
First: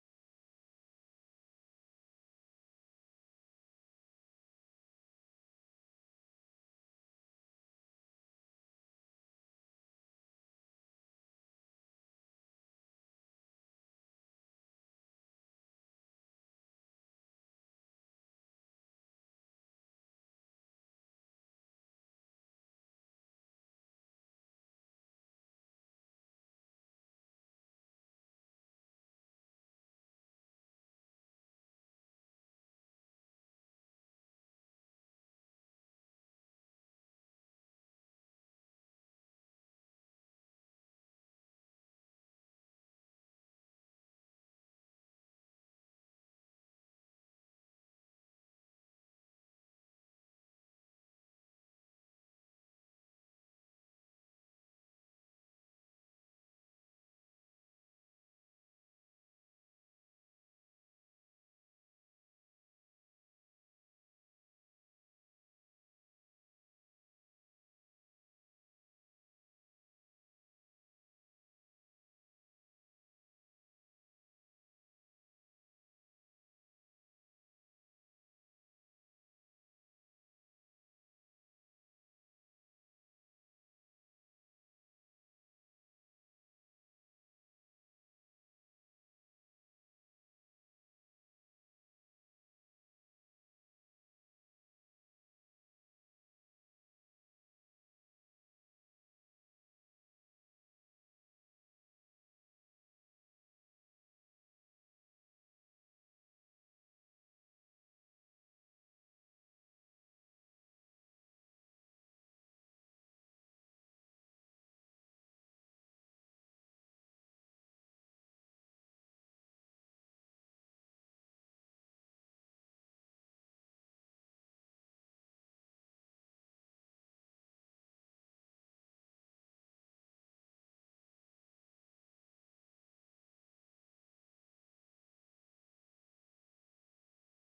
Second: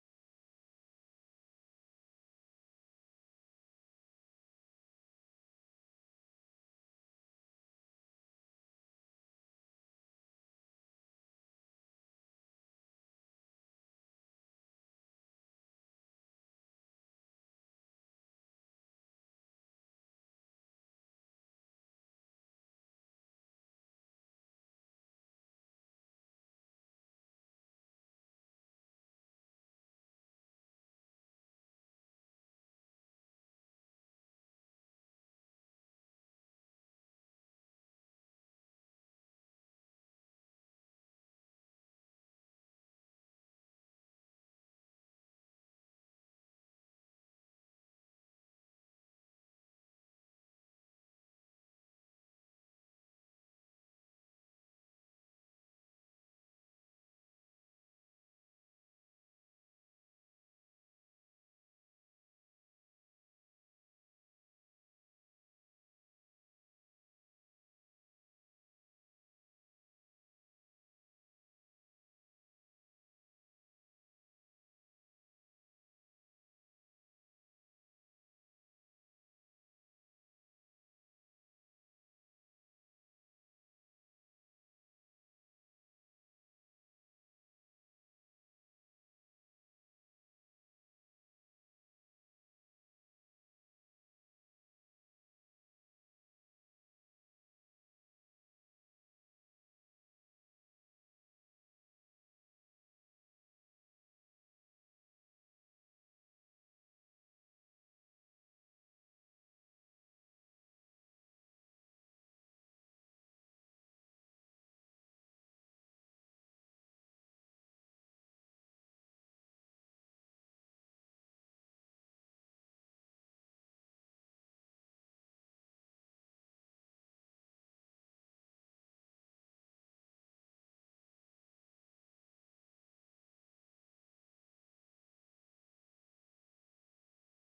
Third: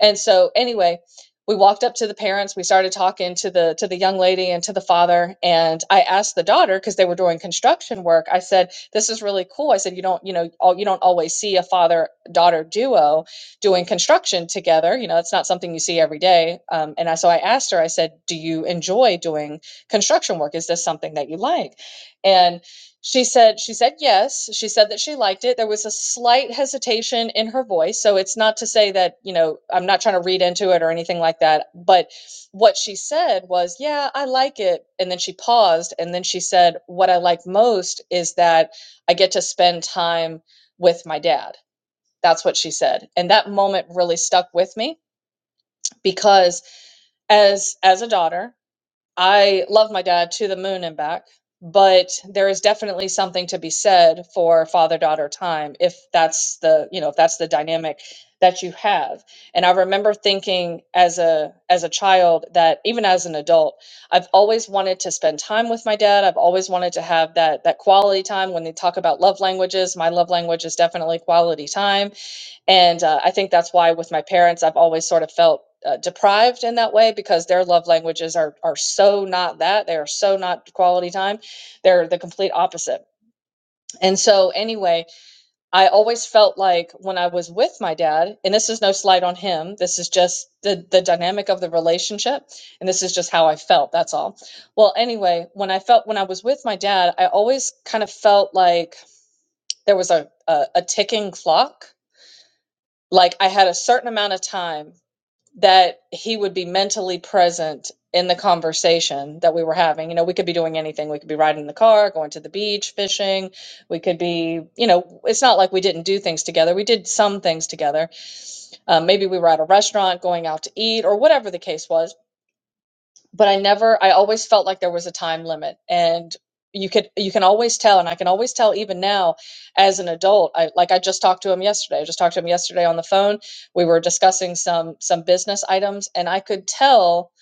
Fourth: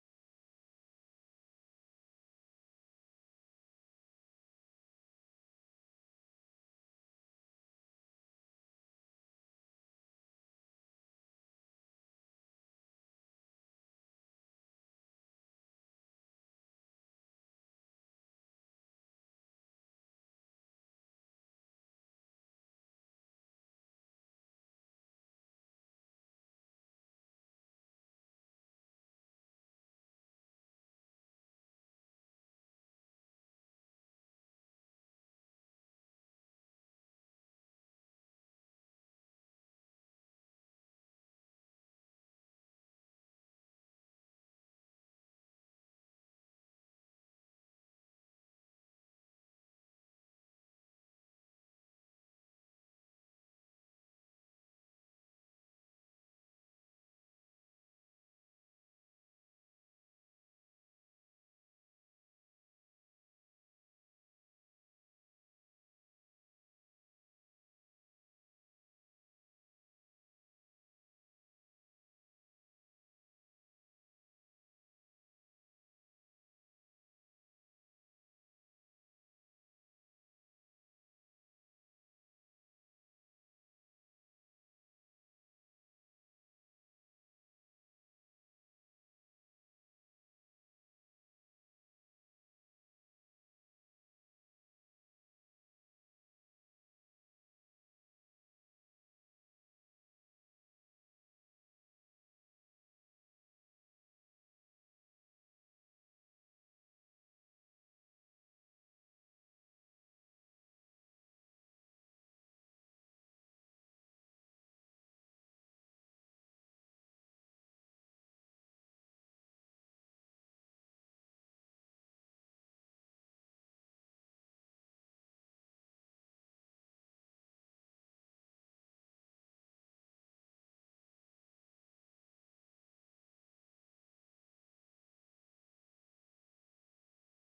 [SPEAKER 1] And so anyway, we walked up to the parents. We started talking to the to the young lady and to the father. And I asked the daughter because they were doing construction work. I said, "This is really cool." I said, "You don't, you know, all, you don't always see a father daughter duo." doing construction together. You know, that's not something you see every day. Um, and I, so I asked her, I said, Do you enjoy doing construction work? Is this something that you like? And she said, She said yes. She said that she liked it. There was a slight hesitation in her voice. So it's not to say that, you know, I'm not trying to read into it or anything like that. But what she said was, Yeah, I like it. And then she paused. And then she said, What I like most is that I get to spend time with my dad that's what she said and that moment really stuck with me because as as a daughter i love my dad to the moon and back but there is definitely something to be said for father daughter time if that's the you know if that's the dynamic that you have and i remember thinking as a as a child that even as an adult i've always wanted to spend time with my dad i've always wanted to have that that quality time when they talk about love languages my love language is definitely quality time and uh, I think that's why with my parents, I've always sort of felt uh, deprived in that way because their love languages are are so not that they are so not quality time. They're the complete opposite. And so anyway, I always felt like when I was with my dad, and this is no slight on him, this is just the the dynamic of the relationship, and this is just how I felt. That's all. Well, anyway, when I felt when I was with my dad, I always kind of felt like there was a a, a ticking clock. Like I had a certain amount of time that he would be mentally present in the conversation that we were having. You know, we could be doing anything. We could be riding in the car, going to the beach, fishing. We could be, you know, it's not like we didn't do things together. We did some things together. Um, maybe we were at a restaurant going out to eat or whatever the case was but I never I always felt like there was a time limit and you could you can always tell and I can always tell even now as an adult I like I just talked to him yesterday I just talked to him yesterday on the phone we were discussing some some business items and I could tell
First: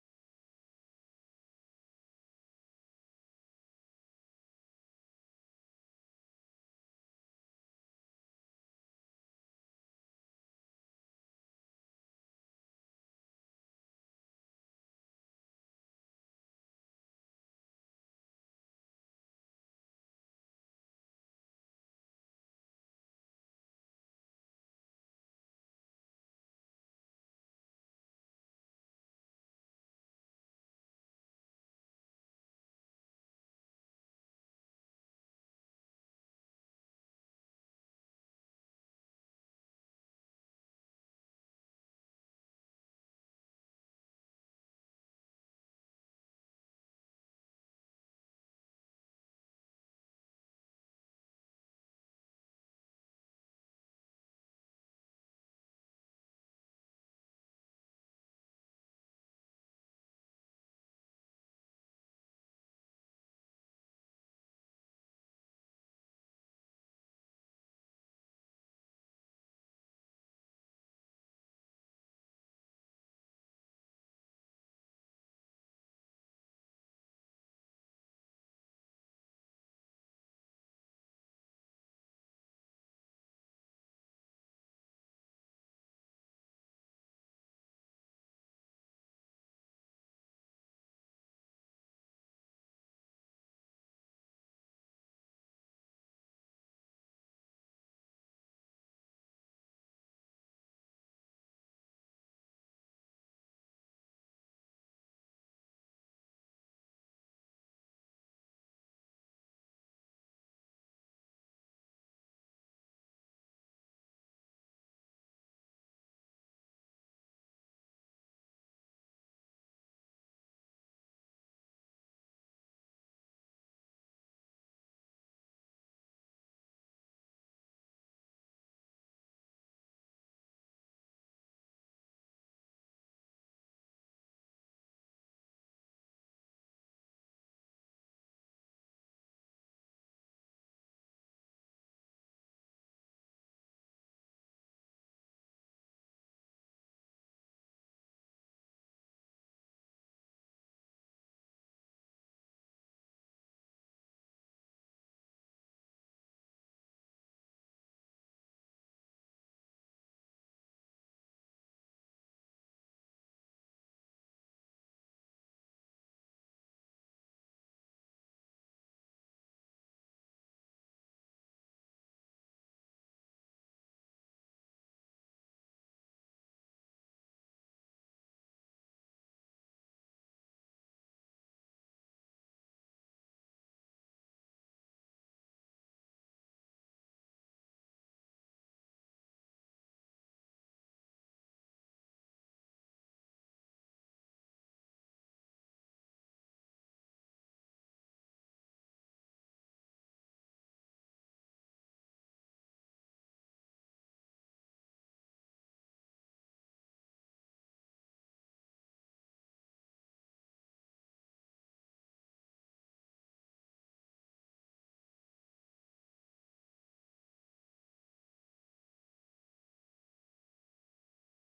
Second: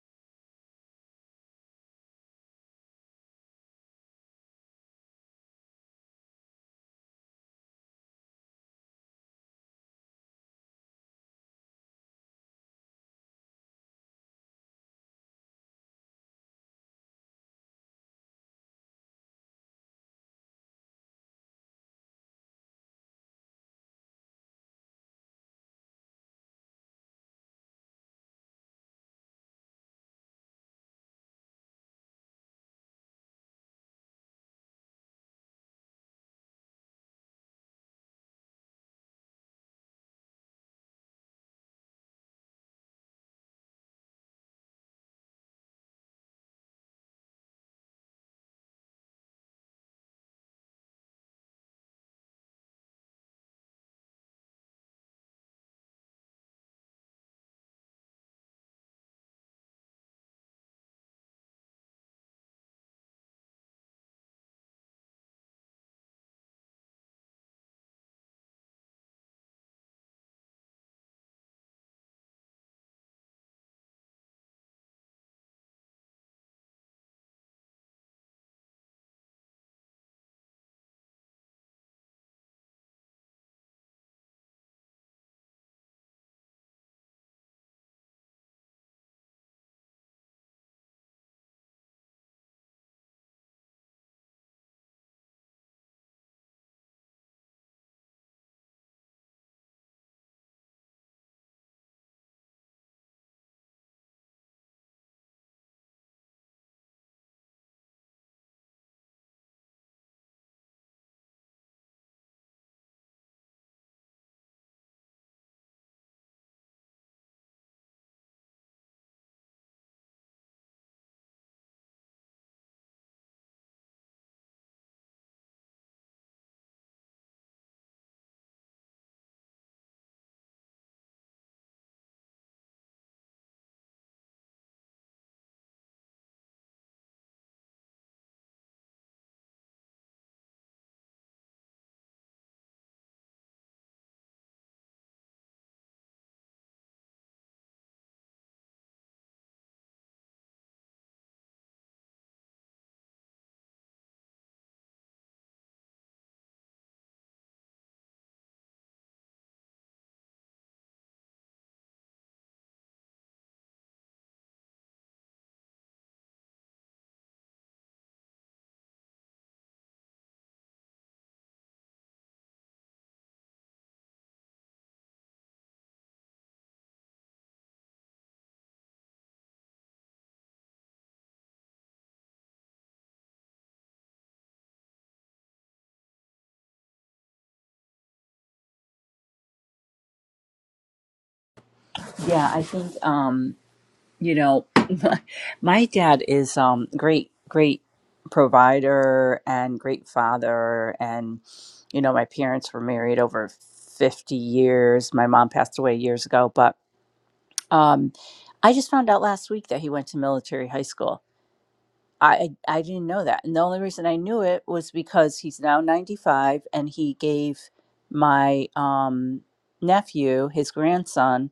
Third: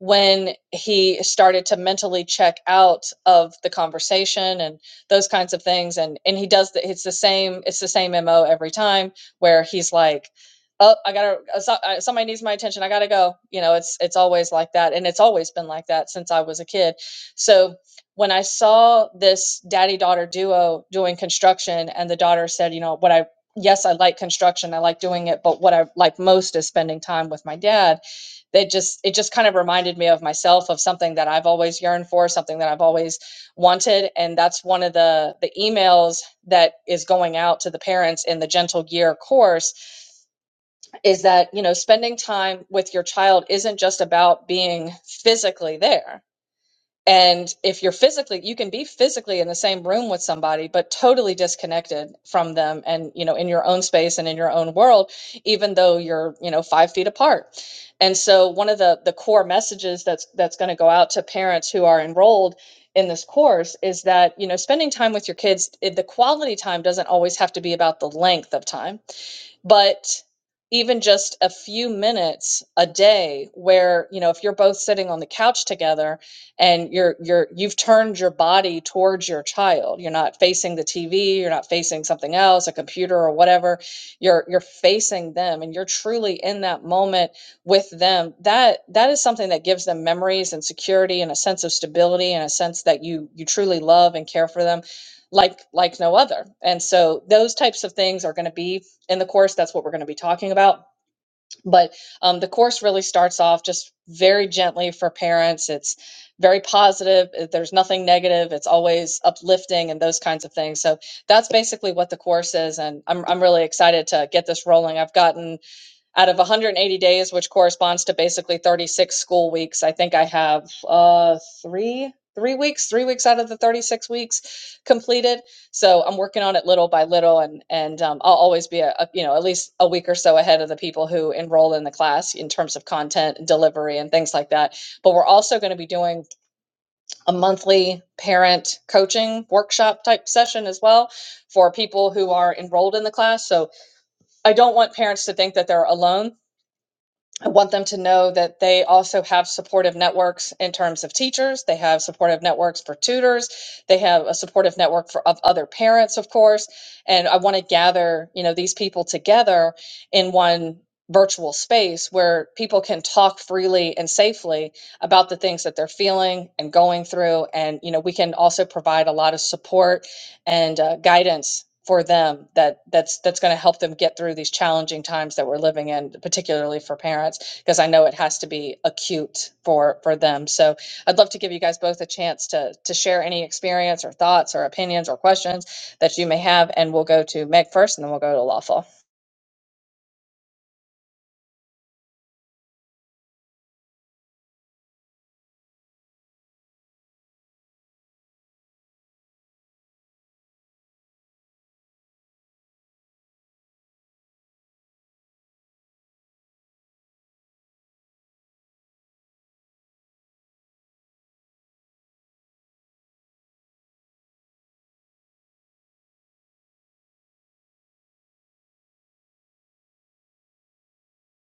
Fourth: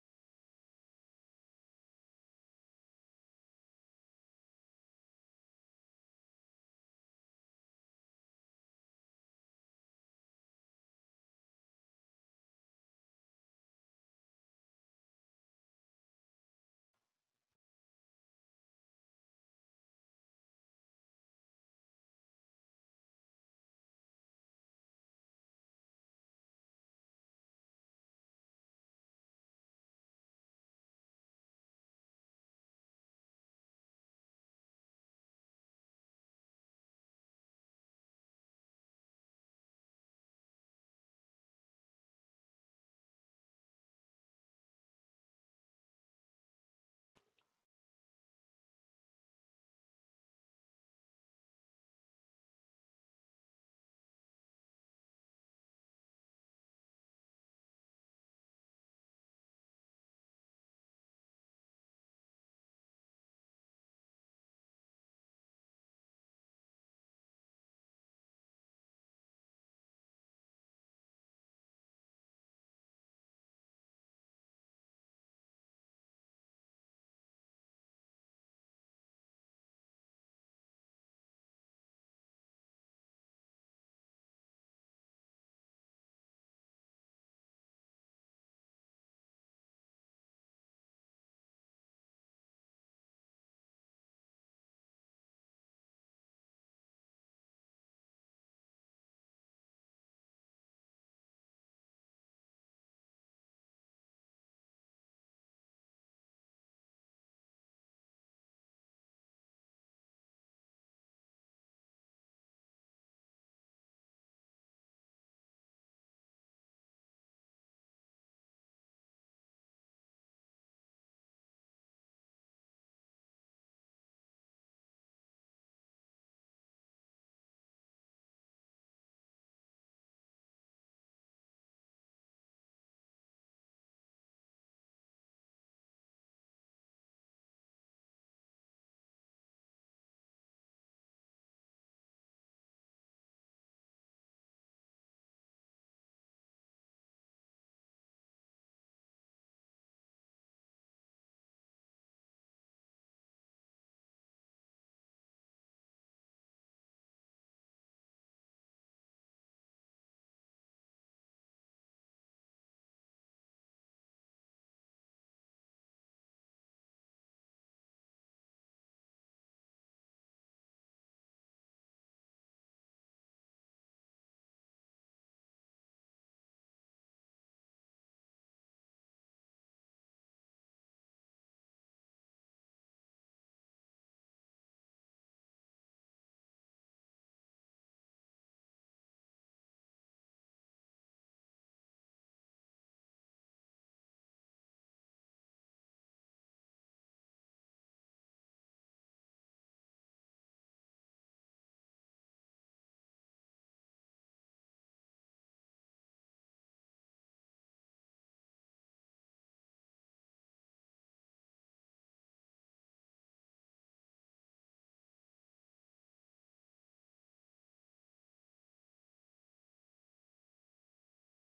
[SPEAKER 1] when he started to mentally check out of the conversation and those kinds of things and and he does the, it's the same it's the same MO every time where he's like oh i gotta uh, so, uh, somebody needs my attention i gotta go you know it's it's always like that and it's always been like that since i was a kid so when i saw this daddy daughter duo doing construction and the daughter said you know what i yes i like construction i like doing it but what i like most is spending time with my dad that just it just kind of reminded me of myself of something that i've always yearned for something that i've always wanted and that's one of the the emails that is going out to the parents in the gentle gear course is that you know spending time with your child isn't just about being physically there and if you're physically you can be physically in the same room with somebody but totally disconnected from them and you know in your own space and in your own world even though you're you know five feet apart and so one of the the core messages that's that's going to go out to parents who are enrolled in this course is that you know spending time with your kids it- the quality time doesn't always have to be about the length of time but even just a few minutes a day where you know if you're both sitting on the couch together and you're you're you've turned your body towards your child you're not facing the TV you're not facing something else a computer or whatever you're you're facing them and you're truly in that moment with them that that is something that gives them memories and security and a sense of stability and a sense that you you truly love and care for them like like no other and so those types of things are going to be in the course that's what we're going to be talking about but um, the course really starts off just very gently for parents it's very positive uh, there's nothing negative it's always uplifting and those kinds of things so that's basically what the course is and i'm, I'm really excited to get this rolling i've gotten out of 180 days, which corresponds to basically 36 school weeks, I think I have uh, three three weeks, three weeks out of the 36 weeks completed. So I'm working on it little by little, and and um, I'll always be a, a you know at least a week or so ahead of the people who enroll in the class in terms of content and delivery and things like that. But we're also going to be doing a monthly parent coaching workshop type session as well for people who are enrolled in the class. So I don't want parents to think that they're alone I want them to know that they also have supportive networks in terms of teachers. They have supportive networks for tutors. They have a supportive network for of other parents, of course. And I want to gather, you know, these people together in one virtual space where people can talk freely and safely about the things that they're feeling and going through and you know we can also provide a lot of support and uh, guidance for them that that's that's going to help them get through these challenging times that we're living in particularly for parents because i know it has to be acute for for them so i'd love to give you guys both a chance to to share any experience or thoughts or opinions or questions that you may have and we'll go to meg first and then we'll go to lawful
[SPEAKER 2] Yeah, I think. um. you know my dad is um great great provider and great father and you know my parents were married over 50 years my mom passed away years ago but um i just found out last week that he went to military high school I I didn't know that. And the only reason I knew it was because he's now 95 and he gave my um nephew, his grandson,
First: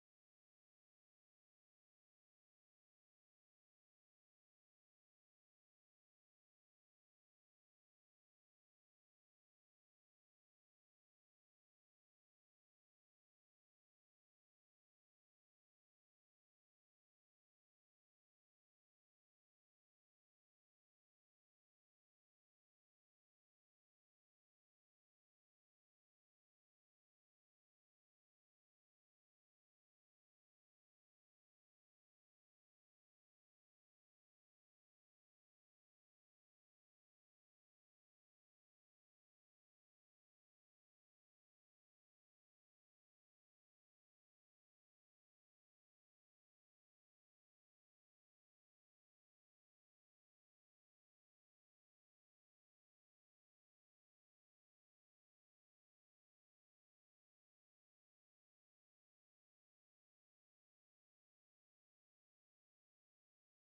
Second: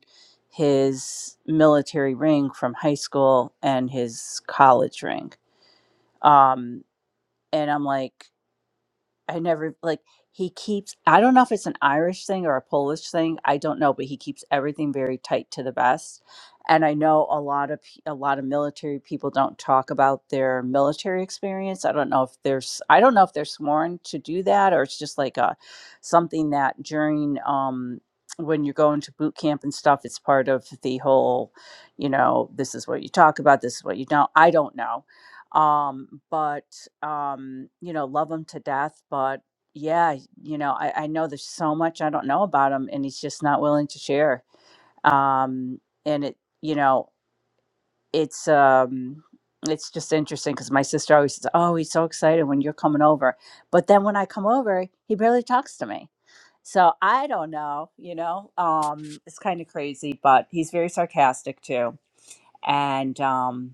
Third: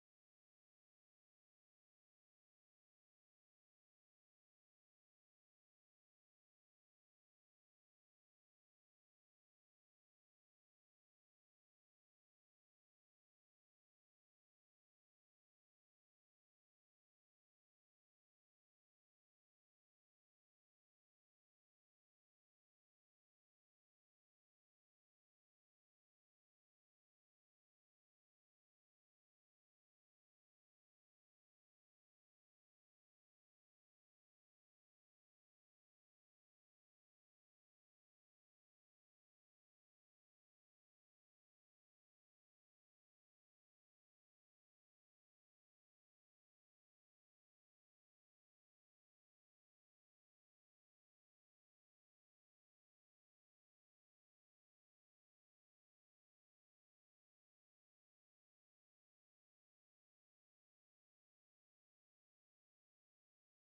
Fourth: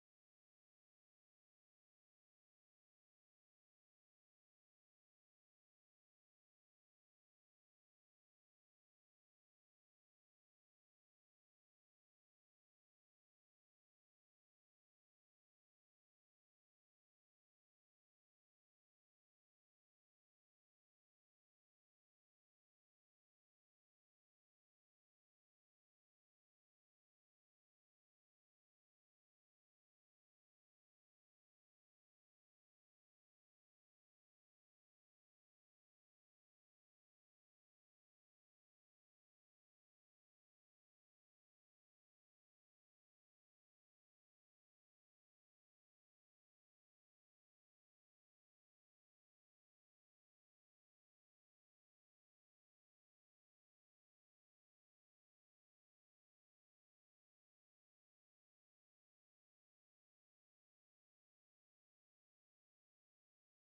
[SPEAKER 2] his military ring from high school and his college ring. Um and I'm like I never like he keeps I don't know if it's an Irish thing or a Polish thing, I don't know, but he keeps everything very tight to the vest. And I know a lot of pe- a lot of military people don't talk about their military experience. I don't know if there's I don't know if they're sworn to do that or it's just like a something that during um when you're going to boot camp and stuff, it's part of the whole, you know, this is what you talk about, this is what you don't. I don't know um but um you know love him to death but yeah you know I, I know there's so much i don't know about him and he's just not willing to share um and it you know it's um it's just interesting because my sister always says oh he's so excited when you're coming over but then when i come over he barely talks to me so i don't know you know um it's kind of crazy but he's very sarcastic too and um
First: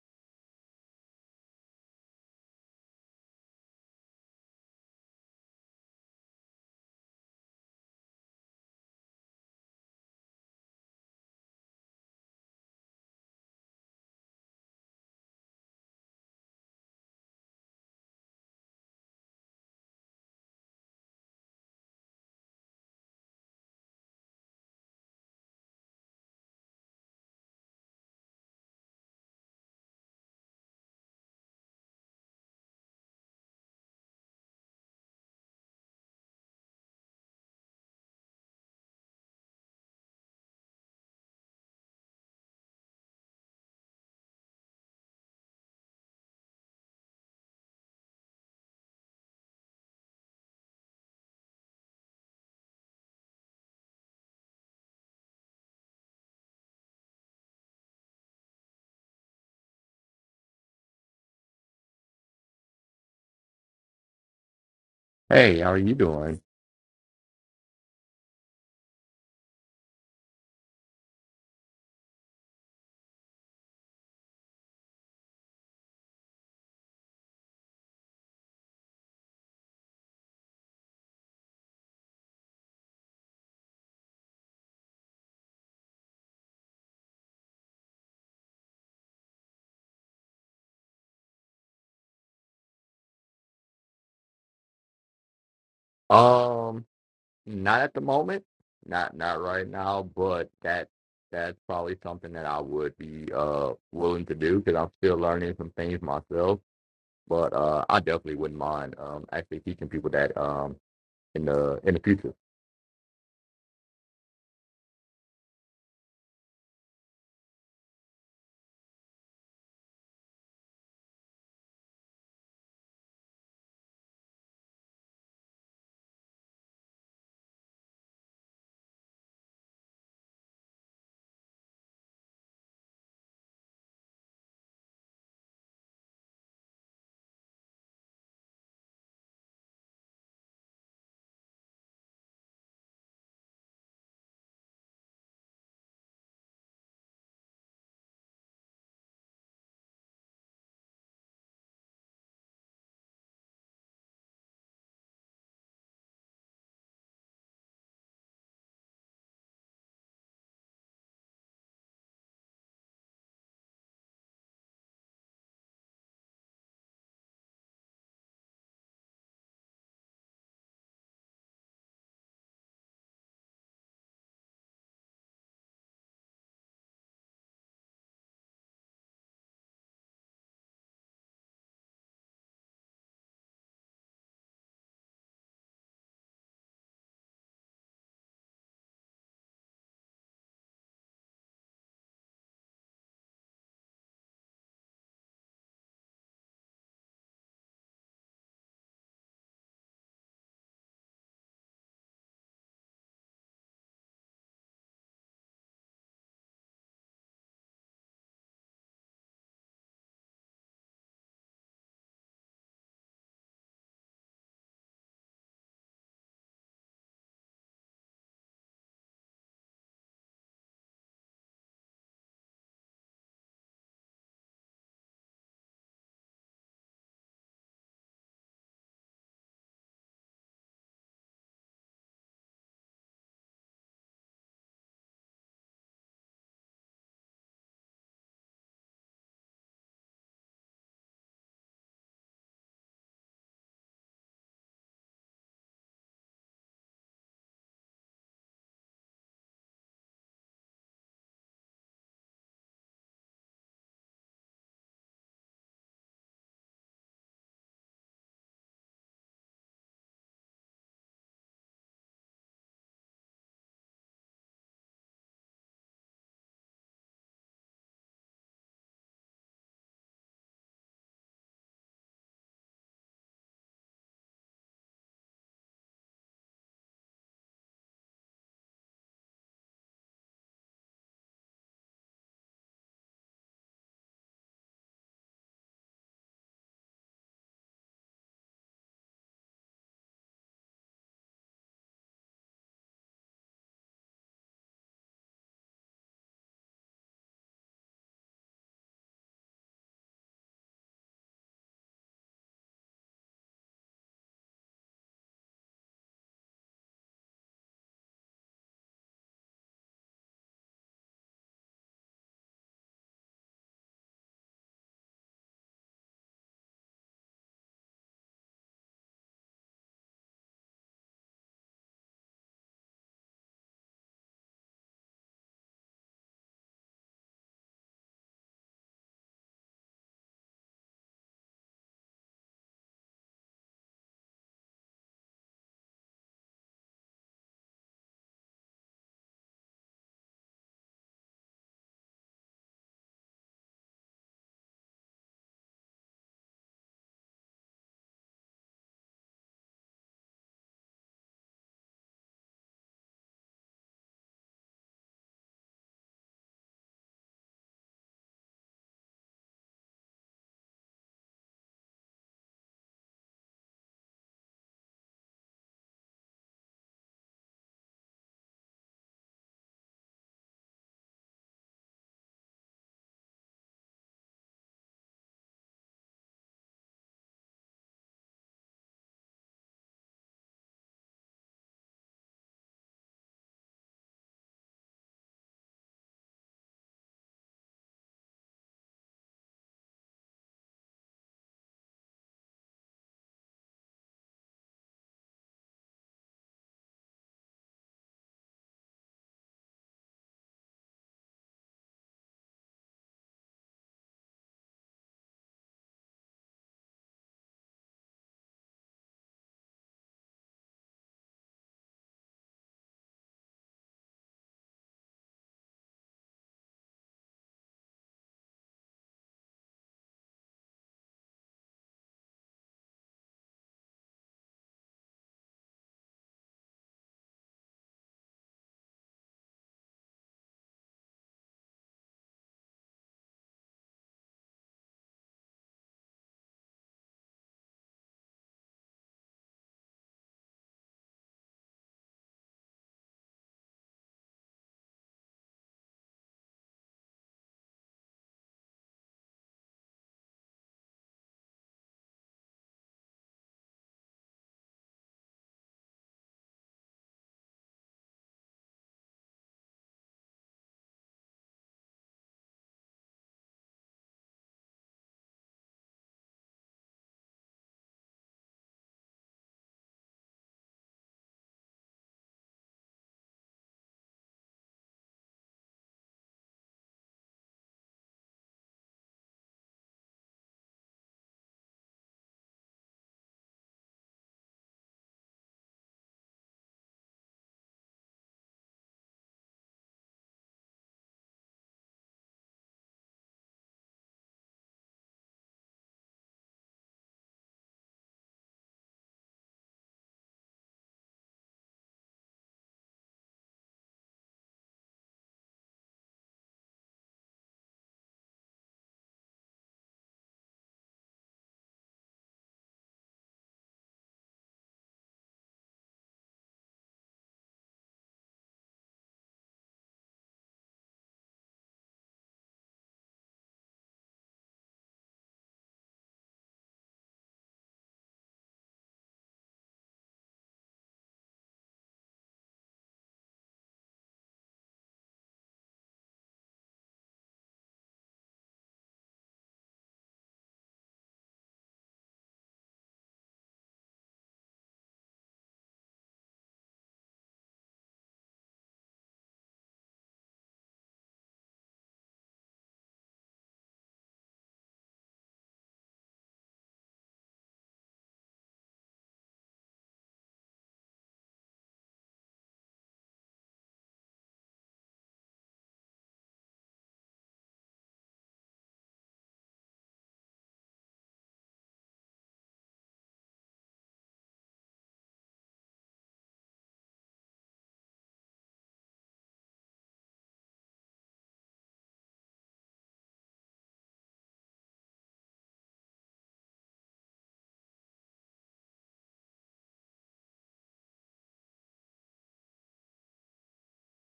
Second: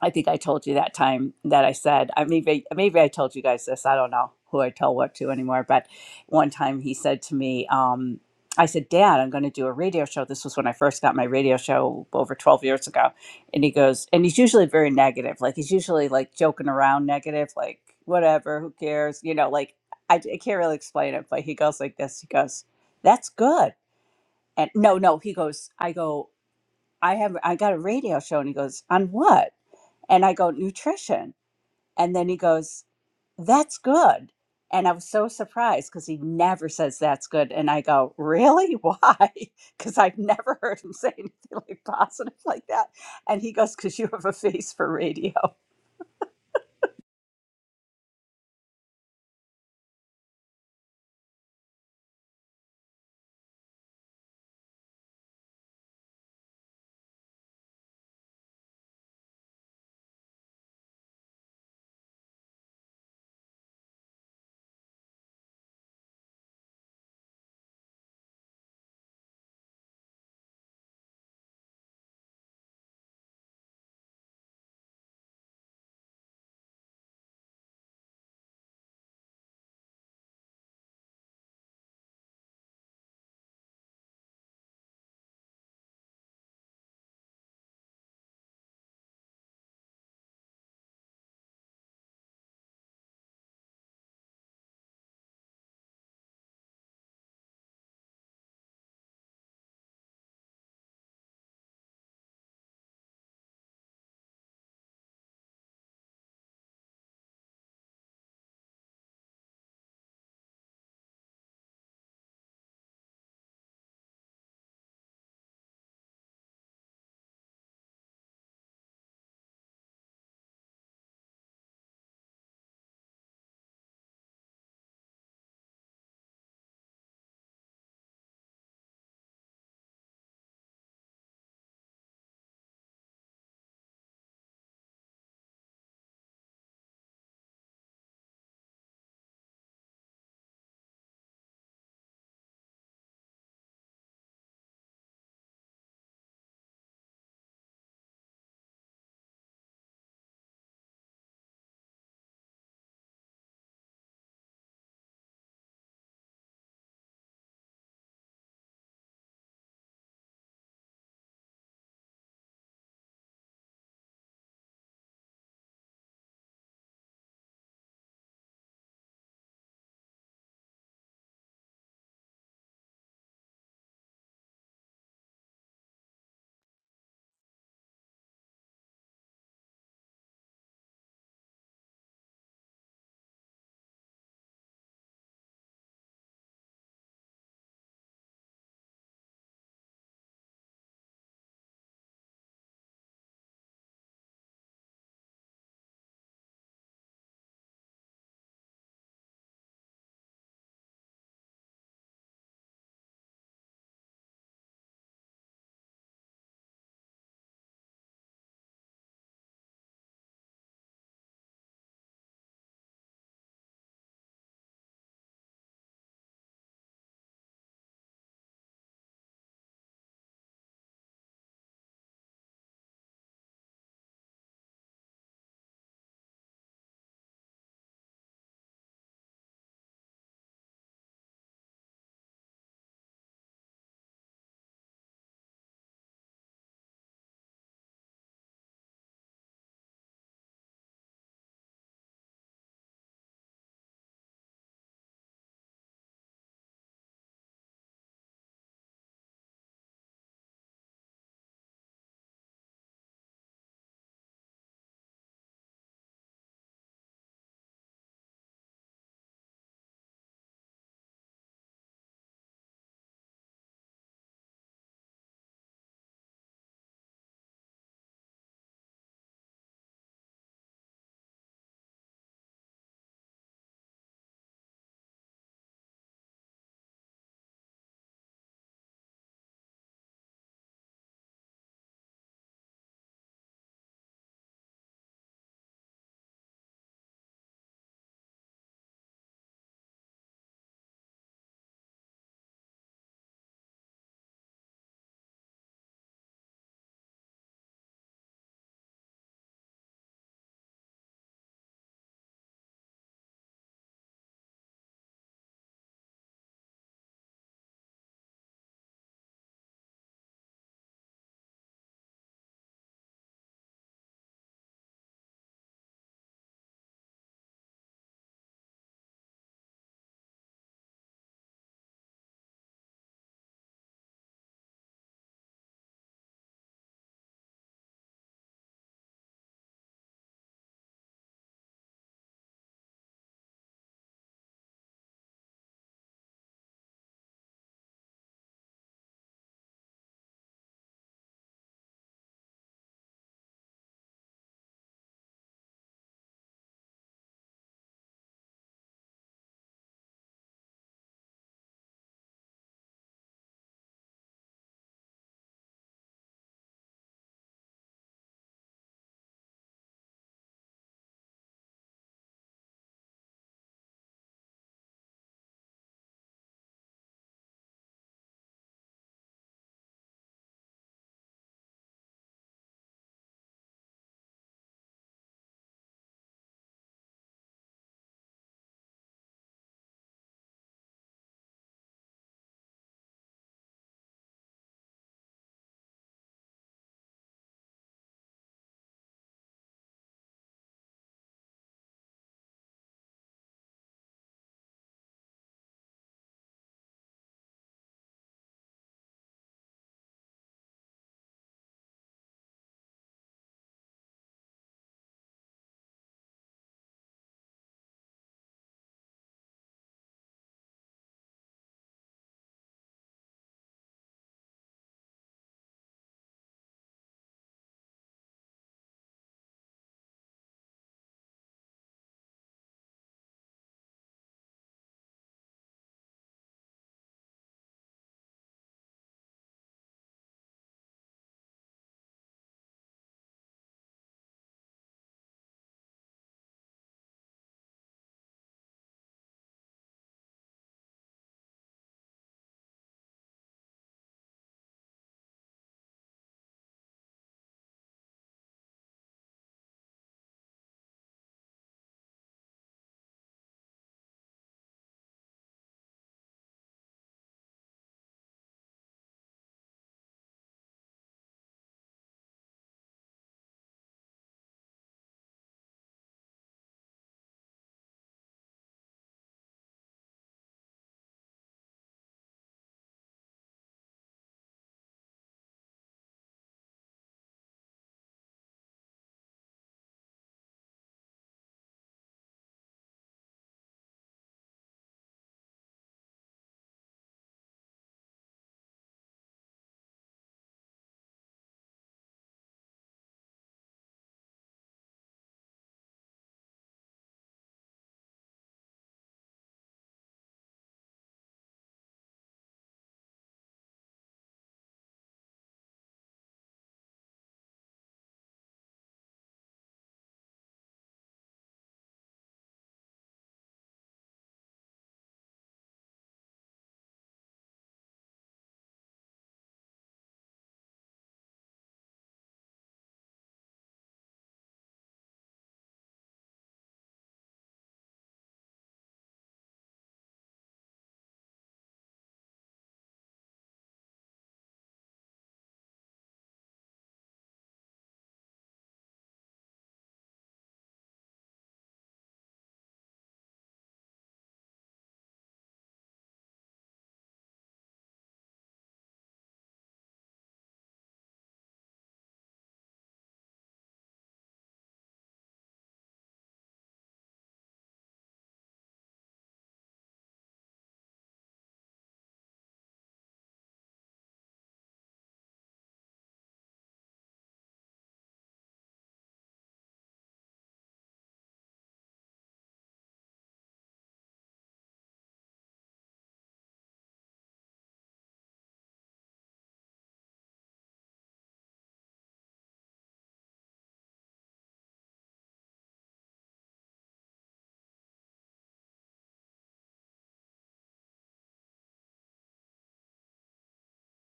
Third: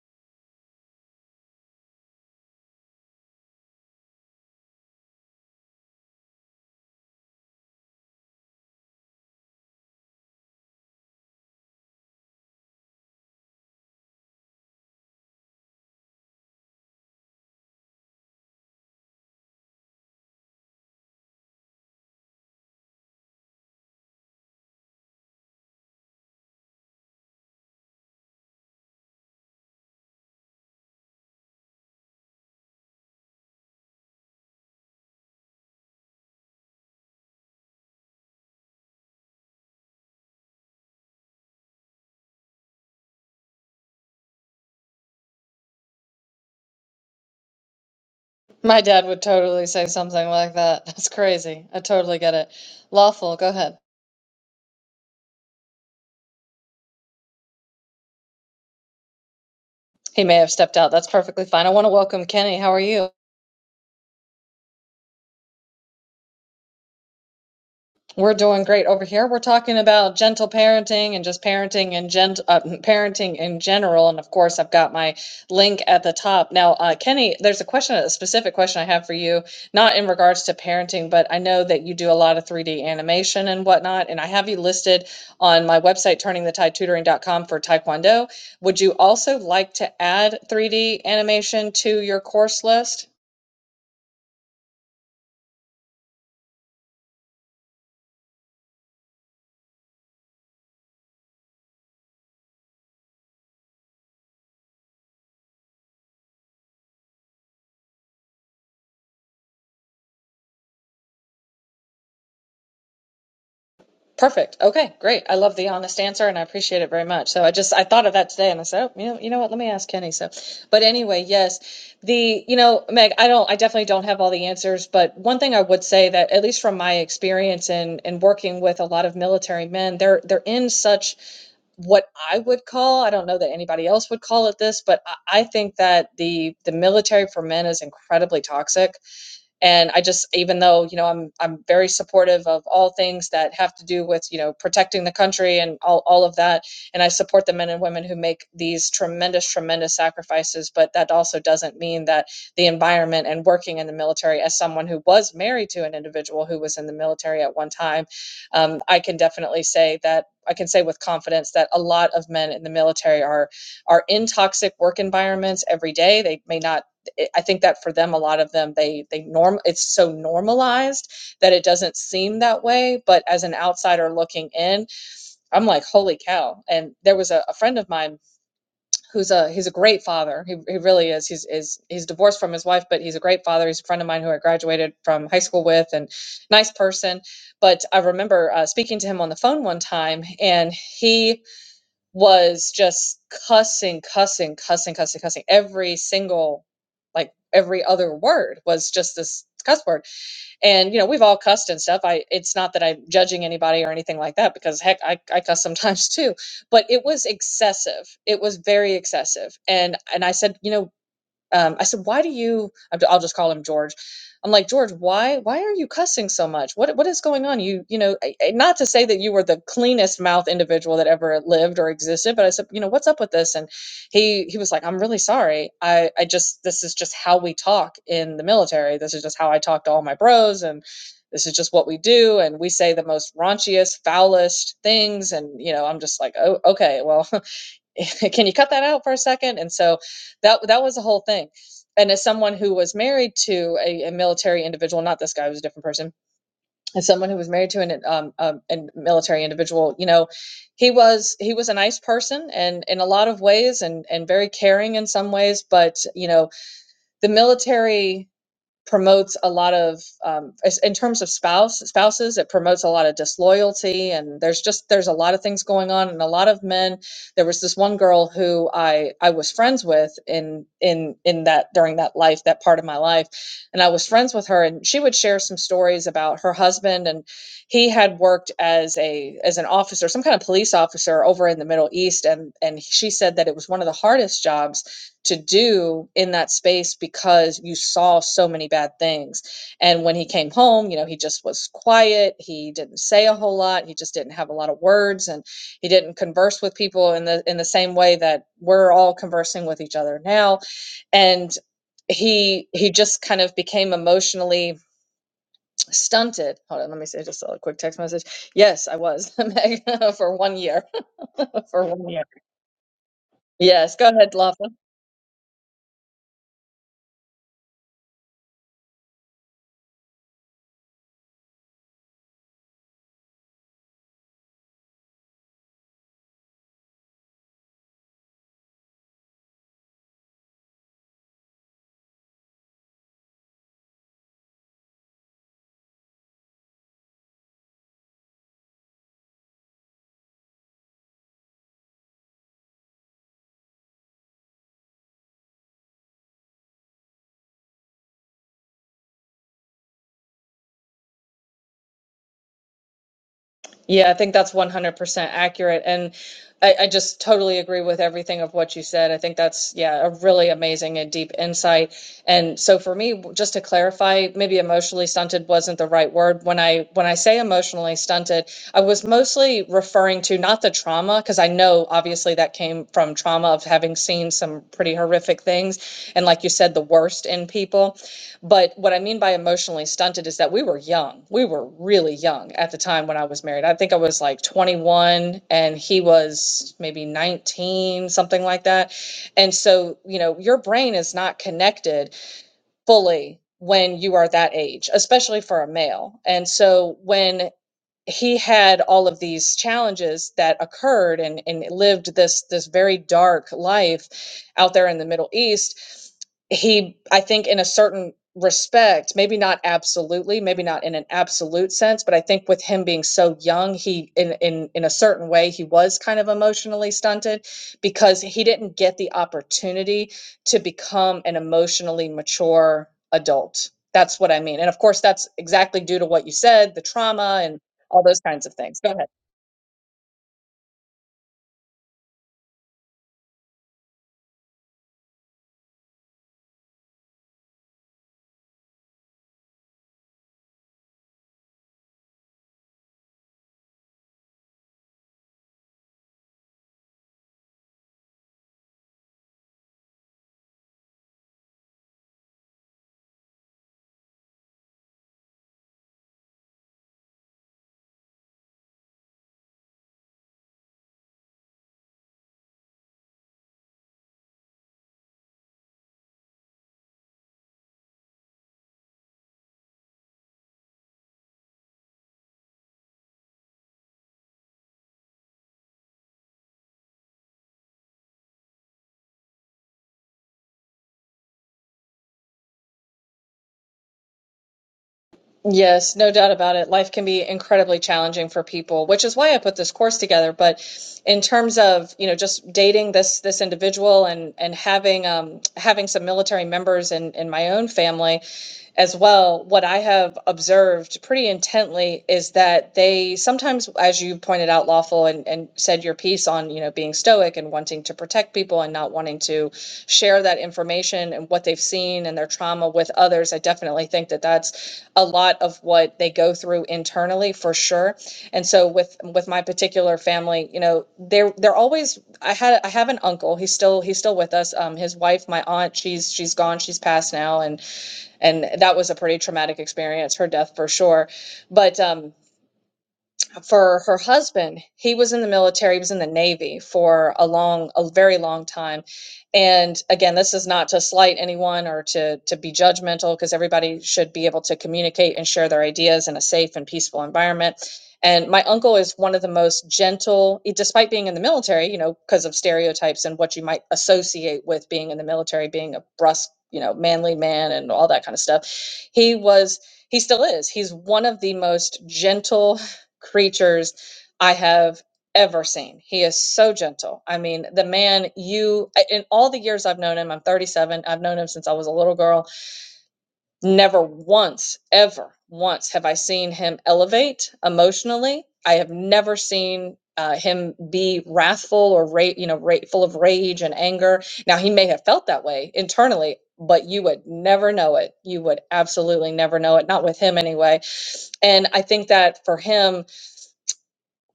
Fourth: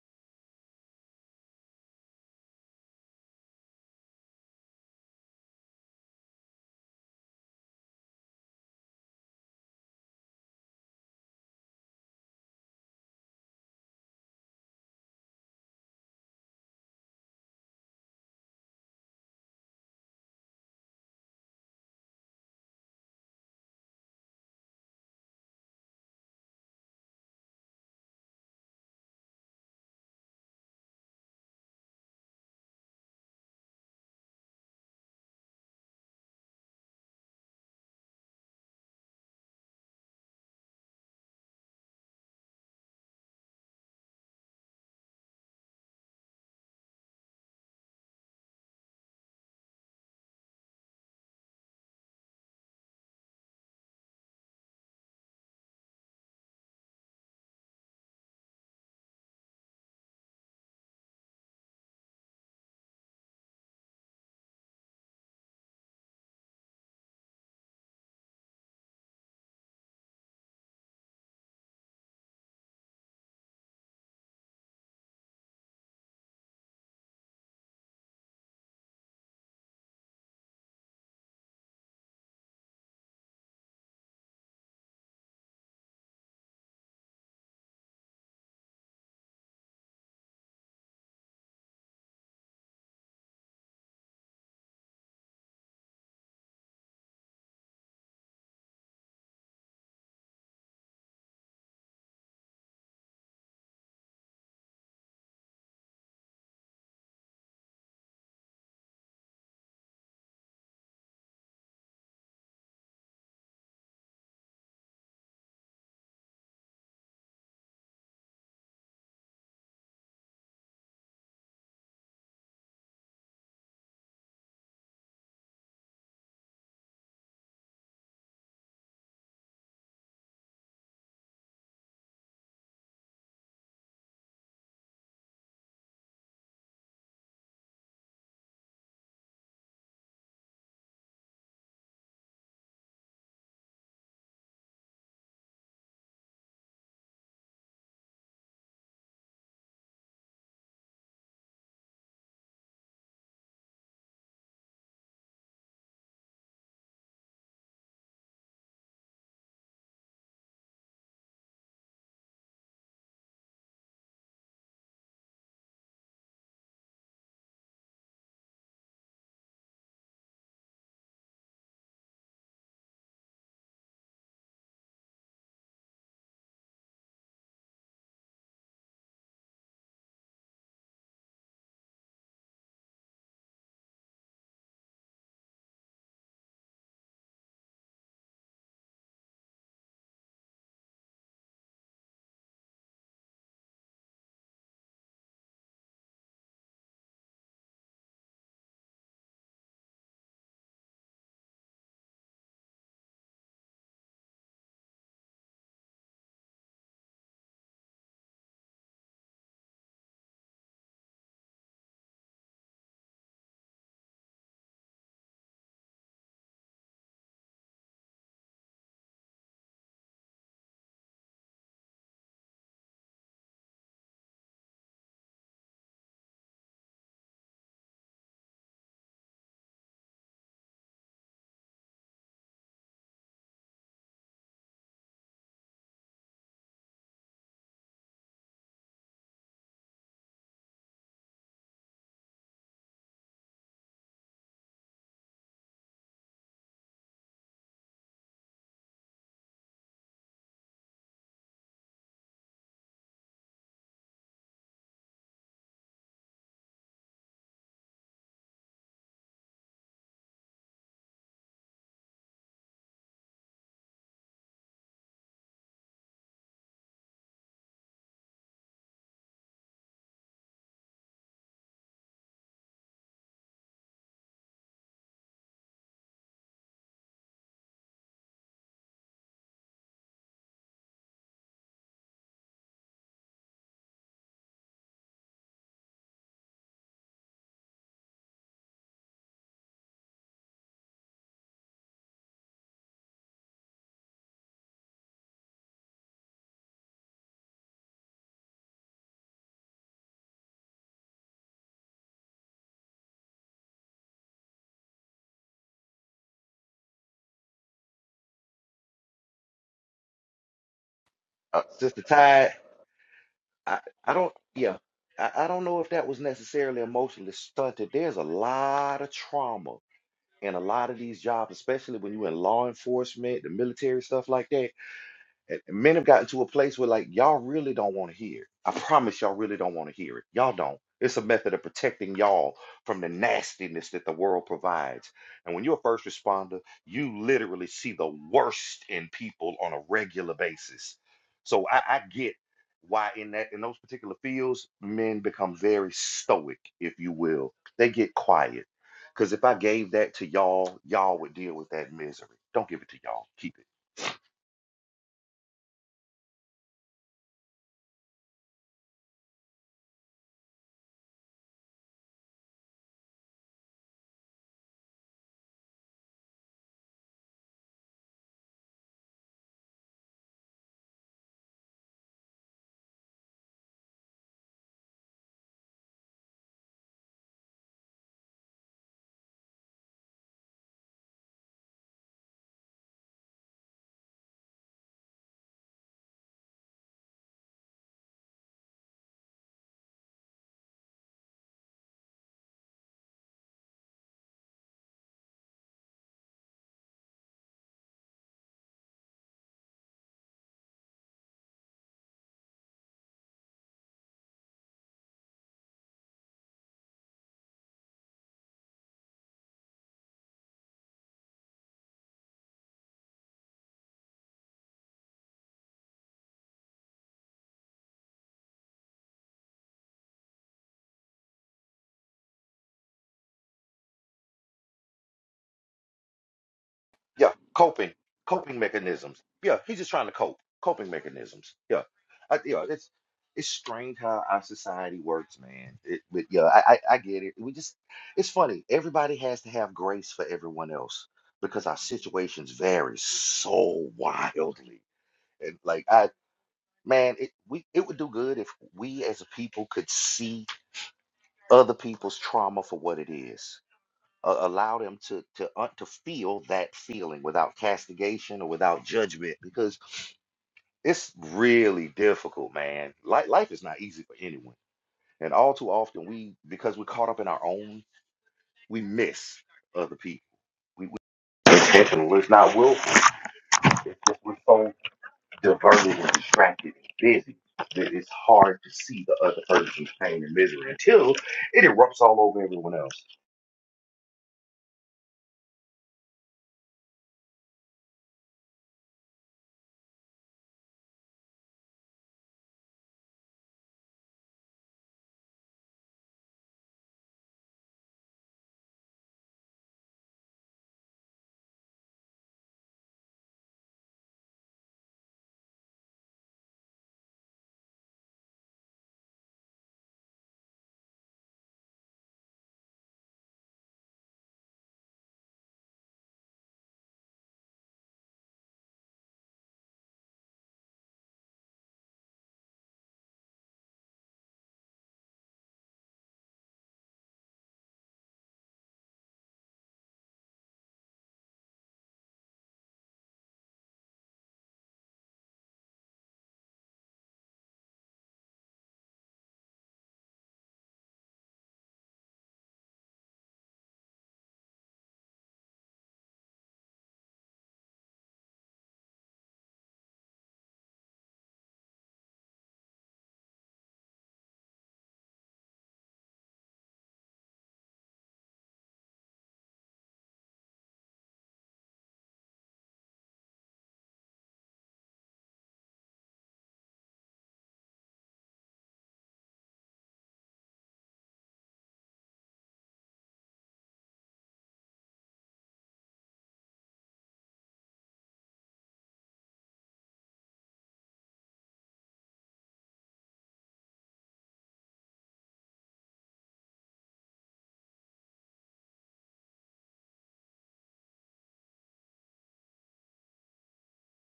[SPEAKER 2] I think I told you that time that I said, I maybe maybe I told you guys this. I don't know who I tell what to anymore. But one time he said to me, um, I said, Dad, I'm going to do a radio show. This was when I first got my radio show over 12 years ago. And he goes, and he's usually very negative. Like he's usually like joking around, negative, like whatever, who cares? You know, like I, I can't really explain it. But he goes like this. He goes, That's good. And no, no, he goes, I go. I have I got a radio show and he goes, On what? And I go, Nutrition. And then he goes, That's good. And I was so surprised because he never says that's good. And I go, Really? Why? Because I've never heard him say anything like positive like that. And he goes, Because you have a face for radio.
[SPEAKER 1] my dad would totally say something like that that's crazy i totally get it lawful go ahead he may have stepped out that's perfectly fine i want to welcome kenny how are you
[SPEAKER 4] Hey, how are you doing?
[SPEAKER 1] We're doing great over here. We're talking about gentle parenting and just parenting and gent uh, parenting in general. And of course, I've got my link at the top. Now, uh, Kenny, there's a question, a specific question I have for you, not in regards to parenting, but I know that you do a lot of 3D animation and whatnot. And I have you listed on my website, turningthetidetutoring.com for Taekwondo. Would you also like to add 3D animation to your course list?
[SPEAKER 4] Um, not at the moment, not not right now, but that that's probably something that I would be uh willing to do because I'm still learning some things myself. But uh, I definitely wouldn't mind um actually teaching people that um in the in the future.
[SPEAKER 1] Perfect. Okay, great. I love the honest answer and I appreciate it very much. So I just I thought of that today and I said, oh, you know, you know what? Let me ask Kenny. So, but anyway, yes, the you know, Meg, I don't, I definitely don't have all the answers, but one thing I would say that at least from my experience and and working with a lot of military men, they're they're in such what I would call, I don't know that anybody else would call it this, but I, I think that the the military for men is incredibly toxic and i just even though you know i'm i'm very supportive of all things that have to do with you know protecting the country and all, all of that and i support the men and women who make these tremendous tremendous sacrifices but that also doesn't mean that the environment and working in the military as someone who was married to an individual who was in the military at one time um, i can definitely say that I can say with confidence that a lot of men in the military are are in toxic work environments every day. They may not it, I think that for them, a lot of them, they they norm it's so normalized that it doesn't seem that way. But as an outsider looking in, I'm like, holy cow! And there was a, a friend of mine who's a he's a great father. He, he really is. He's is he's divorced from his wife, but he's a great father. He's a friend of mine who I graduated from high school with, and nice person. But I remember uh, speaking to him on the phone one time, and he was just cussing, cussing, cussing, cussing, cussing. Every single, like every other word was just this cuss word. And you know, we've all cussed and stuff. I it's not that I'm judging anybody or anything like that because heck, I, I cuss sometimes too. But it was excessive. It was very excessive. And and I said, you know, um, I said, "Why do you?" i will just call him George. I'm like, George, why? Why are you cussing so much? What What is going on? You You know, not to say that you were the cleanest mouth individual that ever lived or existed, but I said, you know, what's up with this? And he he was like, I'm really sorry. I I just this is just how we talk in the military. This is just how I talk to all my bros and. This is just what we do, and we say the most raunchiest, foulest things, and you know, I'm just like, oh, okay, well, can you cut that out for a second and so that that was the whole thing and as someone who was married to a, a military individual not this guy was a different person as someone who was married to an um, um a military individual you know he was he was a nice person and in a lot of ways and and very caring in some ways but you know the military promotes a lot of um, in terms of spouse spouses it promotes a lot of disloyalty and there's just there's a lot of things going on and a lot of men there was this one girl who i i was friends with in in in that during that life that part of my life and i was friends with her and she would share some stories about her husband and he had worked as a as an officer some kind of police officer over in the middle east and and she said that it was one of the hardest jobs to do in that space because you saw so many bad things. And when he came home, you know, he just was quiet. He didn't say a whole lot. He just didn't have a lot of words and he didn't converse with people in the in the same way that we're all conversing with each other now. And he he just kind of became emotionally stunted. Hold on, let me say just a quick text message. Yes, I was Meg, for one year.
[SPEAKER 3] uh,
[SPEAKER 1] for
[SPEAKER 3] Sister
[SPEAKER 1] one year.
[SPEAKER 3] Tide, I,
[SPEAKER 1] Yes, go
[SPEAKER 3] I
[SPEAKER 1] ahead,
[SPEAKER 3] don't,
[SPEAKER 1] Lafa.
[SPEAKER 3] yeah, I, I don't know if that was necessarily emotionally stunted. There's a lot of trauma in a lot of these jobs, especially when you're in law enforcement, the military, stuff like that. And men have gotten to a place where like y'all really don't want to hear it. I promise y'all really don't want to hear it. Y'all don't. It's a method of protecting y'all from the nastiness that the world provides. And when you're a first responder, you literally see the worst in people on a regular basis. So I, I get why in that in those particular fields, men become very stoic, if you will. They get quiet. Because if I gave that to y'all, y'all would deal with that misery. Don't give it to y'all. Keep it.
[SPEAKER 1] Yeah, I think that's 100% accurate. And I, I just totally agree with everything of what you said. I think that's, yeah, a really amazing and deep insight. And so for me, just to clarify, maybe emotionally stunted wasn't the right word. When I when I say emotionally stunted, I was mostly referring to not the trauma, because I know obviously that came from trauma of having seen some pretty horrific things, and like you said, the worst in people but what I mean by emotionally stunted is that we were young. We were really young at the time when I was married. I think I was like 21 and he was maybe 19, something like that. And so, you know, your brain is not connected fully when you are that age, especially for a male. And so when he had all of these challenges that occurred and, and lived this this very dark life out there in the Middle East. He, I think, in a certain respect, maybe not absolutely, maybe not in an absolute sense, but I think with him being so young, he in in in a certain way he was kind of emotionally stunted because he didn't get the opportunity to become an emotionally mature adult. That's what I mean. And of course, that's exactly due to what you said, the
[SPEAKER 3] Yeah,
[SPEAKER 1] trauma and
[SPEAKER 3] coping,
[SPEAKER 1] all those kinds of
[SPEAKER 3] coping
[SPEAKER 1] things. Go ahead.
[SPEAKER 3] mechanisms. Yeah, he's just trying to cope. Coping mechanisms. Yeah, I, yeah. It's it's strange how our society works, man. It, but yeah, I, I I get it. We just it's funny. Everybody has to have grace for everyone else because our situations vary so wildly. And like I, man, it we it would do good if we as a people could see other people's trauma for what it is uh, allow them to to uh, to feel that feeling without castigation or without judgment because it's really difficult man Like life is not easy for anyone and all too often we because we're caught up in our own we miss other people we, we it's intentional it's not willful it's just we're so diverted and distracted and busy that it's hard to see the other person's pain and misery until it erupts all over everyone else
[SPEAKER 1] Yes, no doubt about it. Life can be incredibly challenging for people, which is why I put this course together. But in terms of, you know, just dating this this individual and and having um having some military members in in my own family, as well, what I have observed pretty intently is that they sometimes, as you pointed out, lawful and, and said your piece on, you know, being stoic and wanting to protect people and not wanting to share that information and what they've seen and their trauma with others. I definitely think that that's a lot of what they go through internally for sure. And so with with my particular family, you know, they're they're always. I had I have an uncle. He's still he's still with us. Um, his wife, my aunt, she's she's gone. She's passed now, and and that was a pretty traumatic experience, her death for sure. But um, for her husband he was in the military he was in the navy for a long a very long time and again this is not to slight anyone or to to be judgmental because everybody should be able to communicate and share their ideas in a safe and peaceful environment and my uncle is one of the most gentle e- despite being in the military you know because of stereotypes and what you might associate with being in the military being a brusque you know manly man and all that kind of stuff he was he still is he's one of the most gentle creatures I have ever seen. He is so gentle. I mean, the man you in all the years I've known him, I'm 37. I've known him since I was a little girl. Never once, ever once have I seen him elevate emotionally. I have never seen uh, him be wrathful or ra- you know, ra- full of rage and anger. Now he may have felt that way internally, but you would never know it. You would absolutely never know it. Not with him anyway. And I think that for him,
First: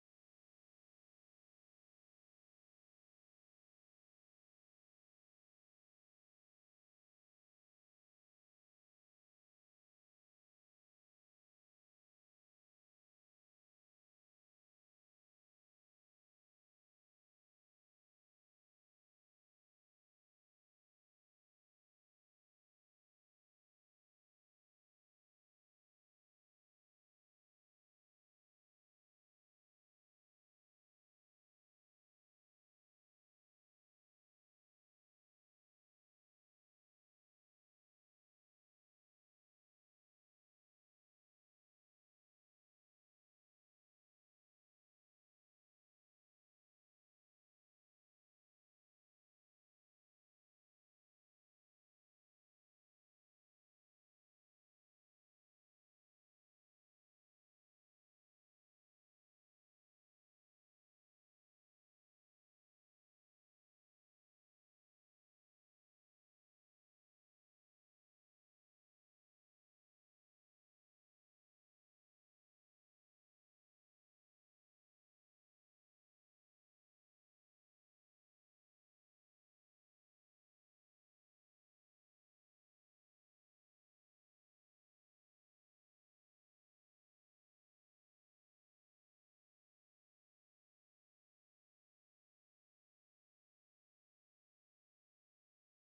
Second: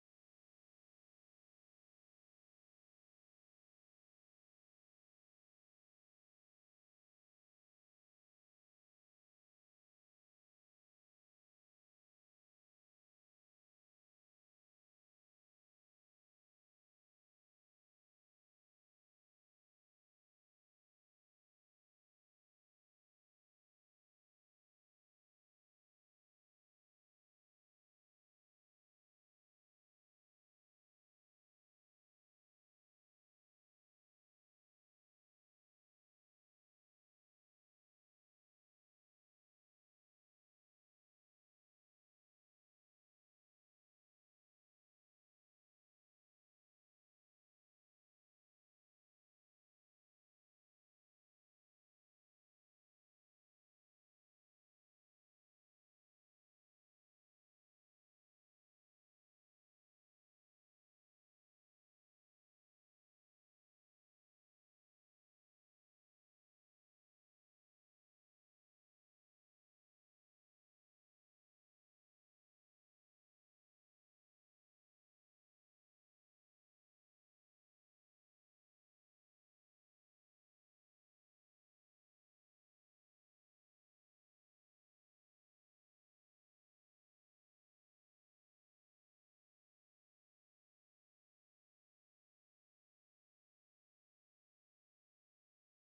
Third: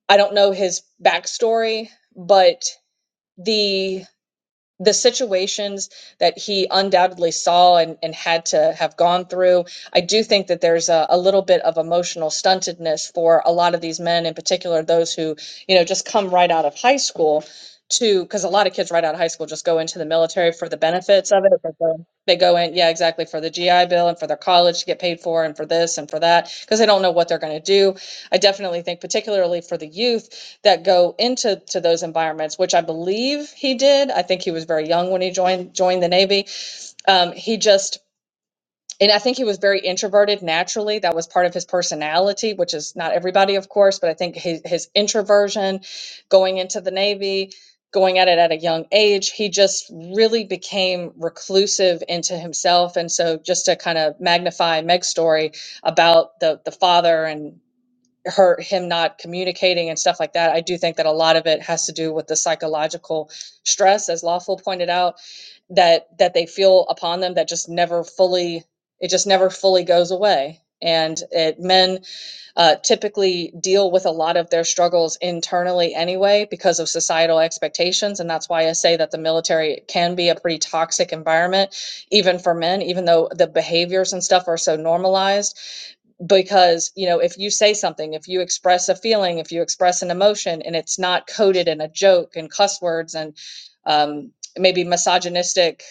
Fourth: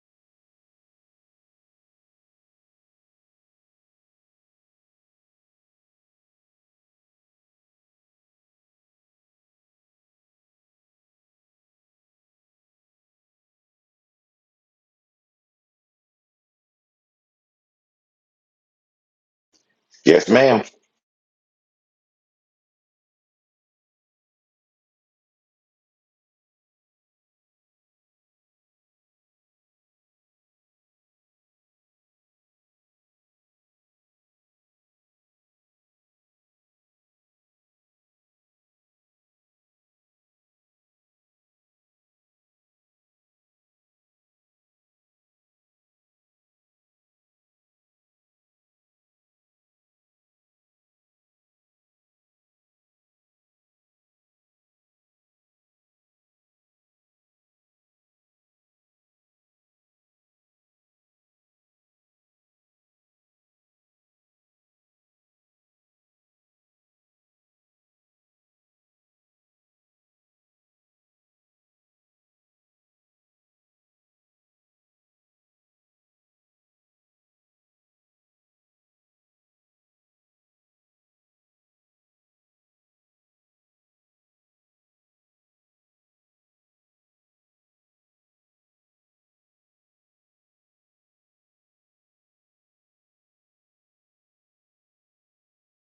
[SPEAKER 1] I don't know his backstory, but the the situations that he undoubtedly saw and, and had to have gone through, I do think that there's a, a little bit of emotional stuntedness for a lot of these men, in particular those who, you know, just come right out of high school to because a lot of kids right out of high school just go into the
[SPEAKER 3] yes
[SPEAKER 1] military
[SPEAKER 3] ma'am
[SPEAKER 1] for the benefits of it. But then they go in, yeah, exactly, for the GI Bill and for their college to get paid for and for this and for that, because they don't know what they're going to do. I definitely think, particularly for the youth that go into to those environments, which I believe he did. I think he was very young when he joined joined the Navy. Um, he just and I think he was very introverted naturally. That was part of his personality, which is not everybody, of course, but I think his, his introversion, going into the Navy, going at it at a young age, he just really became reclusive into himself. And so, just to kind of magnify Meg's story about the the father and her him not communicating and stuff like that i do think that a lot of it has to do with the psychological stress as lawful pointed out that that they feel upon them that just never fully it just never fully goes away and it, men uh, typically deal with a lot of their struggles internally anyway because of societal expectations and that's why i say that the military can be a pretty toxic environment even for men even though the behaviors and stuff are so normalized because you know if you say something if you express a feeling if you express an emotion and it's not coded in a joke and cuss words and um, maybe misogynistic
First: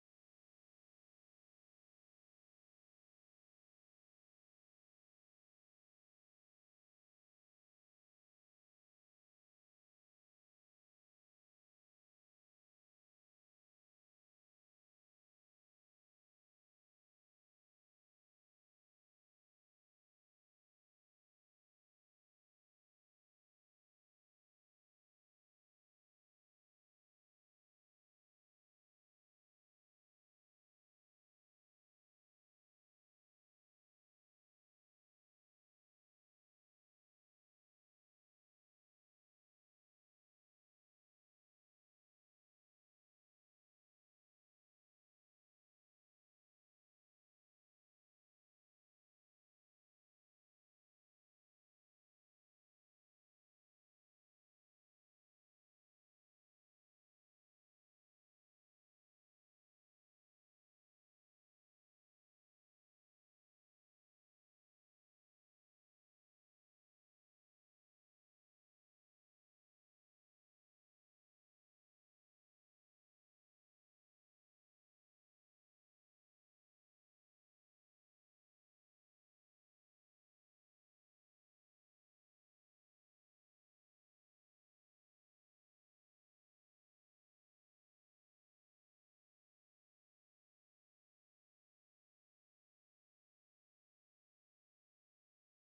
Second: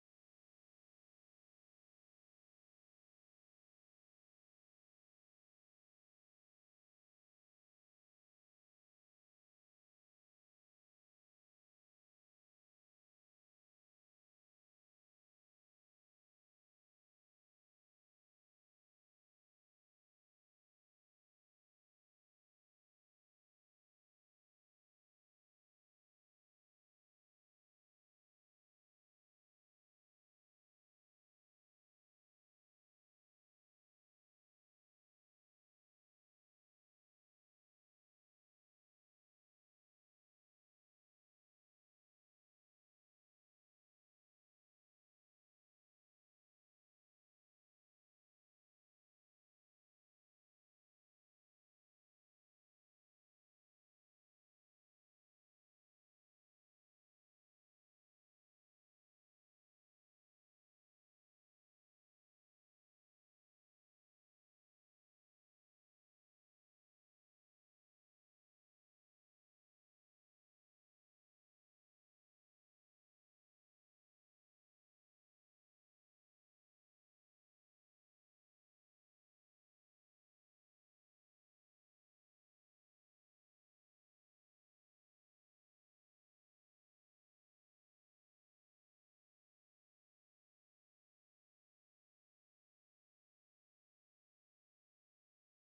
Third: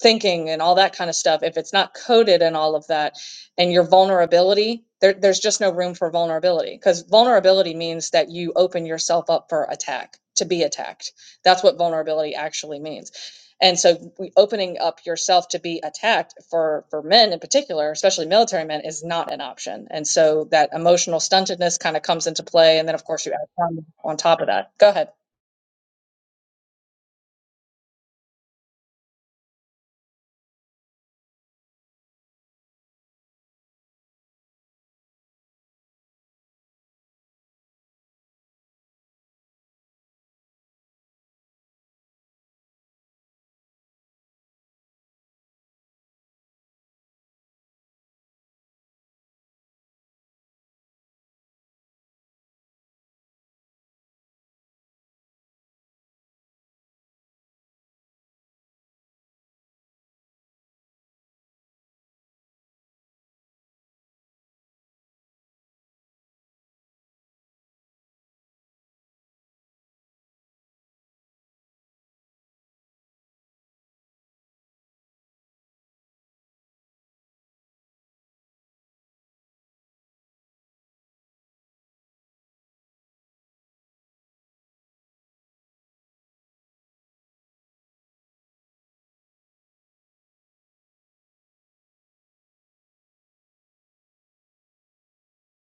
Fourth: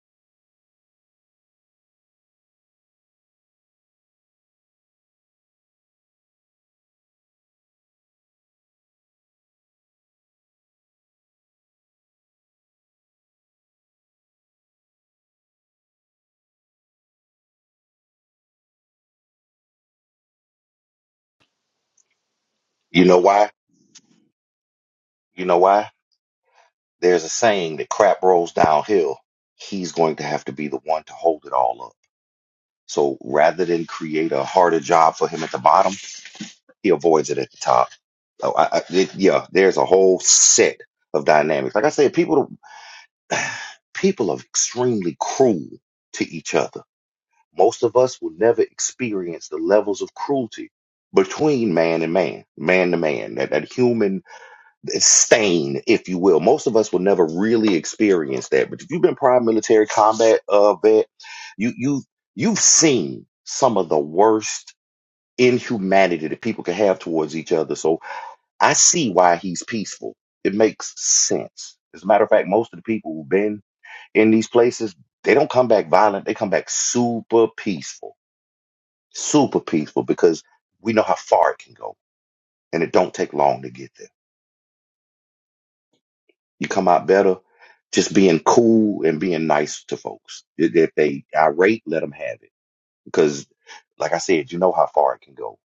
[SPEAKER 1] thinking and all that kind of stuff if it's not coded and all of that and your vulnerability there, there's just no room for vulnerability because vulnerability means that you open yourself up for attack to be attacked that's what vulnerability actually means and so we, opening up yourself to be attacked for for men in particular especially military men is not an option and so that emotional stuntedness kind of comes into play and then of
[SPEAKER 3] you know
[SPEAKER 1] course you add
[SPEAKER 3] why
[SPEAKER 1] trauma on top of that go ahead
[SPEAKER 3] you know why There's a saying that crap rolls downhill. He's going to have to be the one to hold it all up. So rather than create a harder job for him at the bottom, he avoids it at the top. So I, I, it, yeah, there's a whole set of dynamics. Like I said, people people are extremely cruel to each other. Most of us will never experience the levels of cruelty between man and man, man to man, that, that human stain, if you will. Most of us will never really experience that, but if you've been prior military combat uh, vet, you you you've seen some of the worst inhumanity that people can have towards each other. So I see why he's peaceful. It makes sense. As a matter of fact, most of the people who've been in these places, they don't come back violent. They come back super peaceful, super peaceful because we know how far it can go, and it don't take long to get there. You come out better just being cool and being nice to folks. If if they irate, let them have it. Because, like I said, you know how far it can go.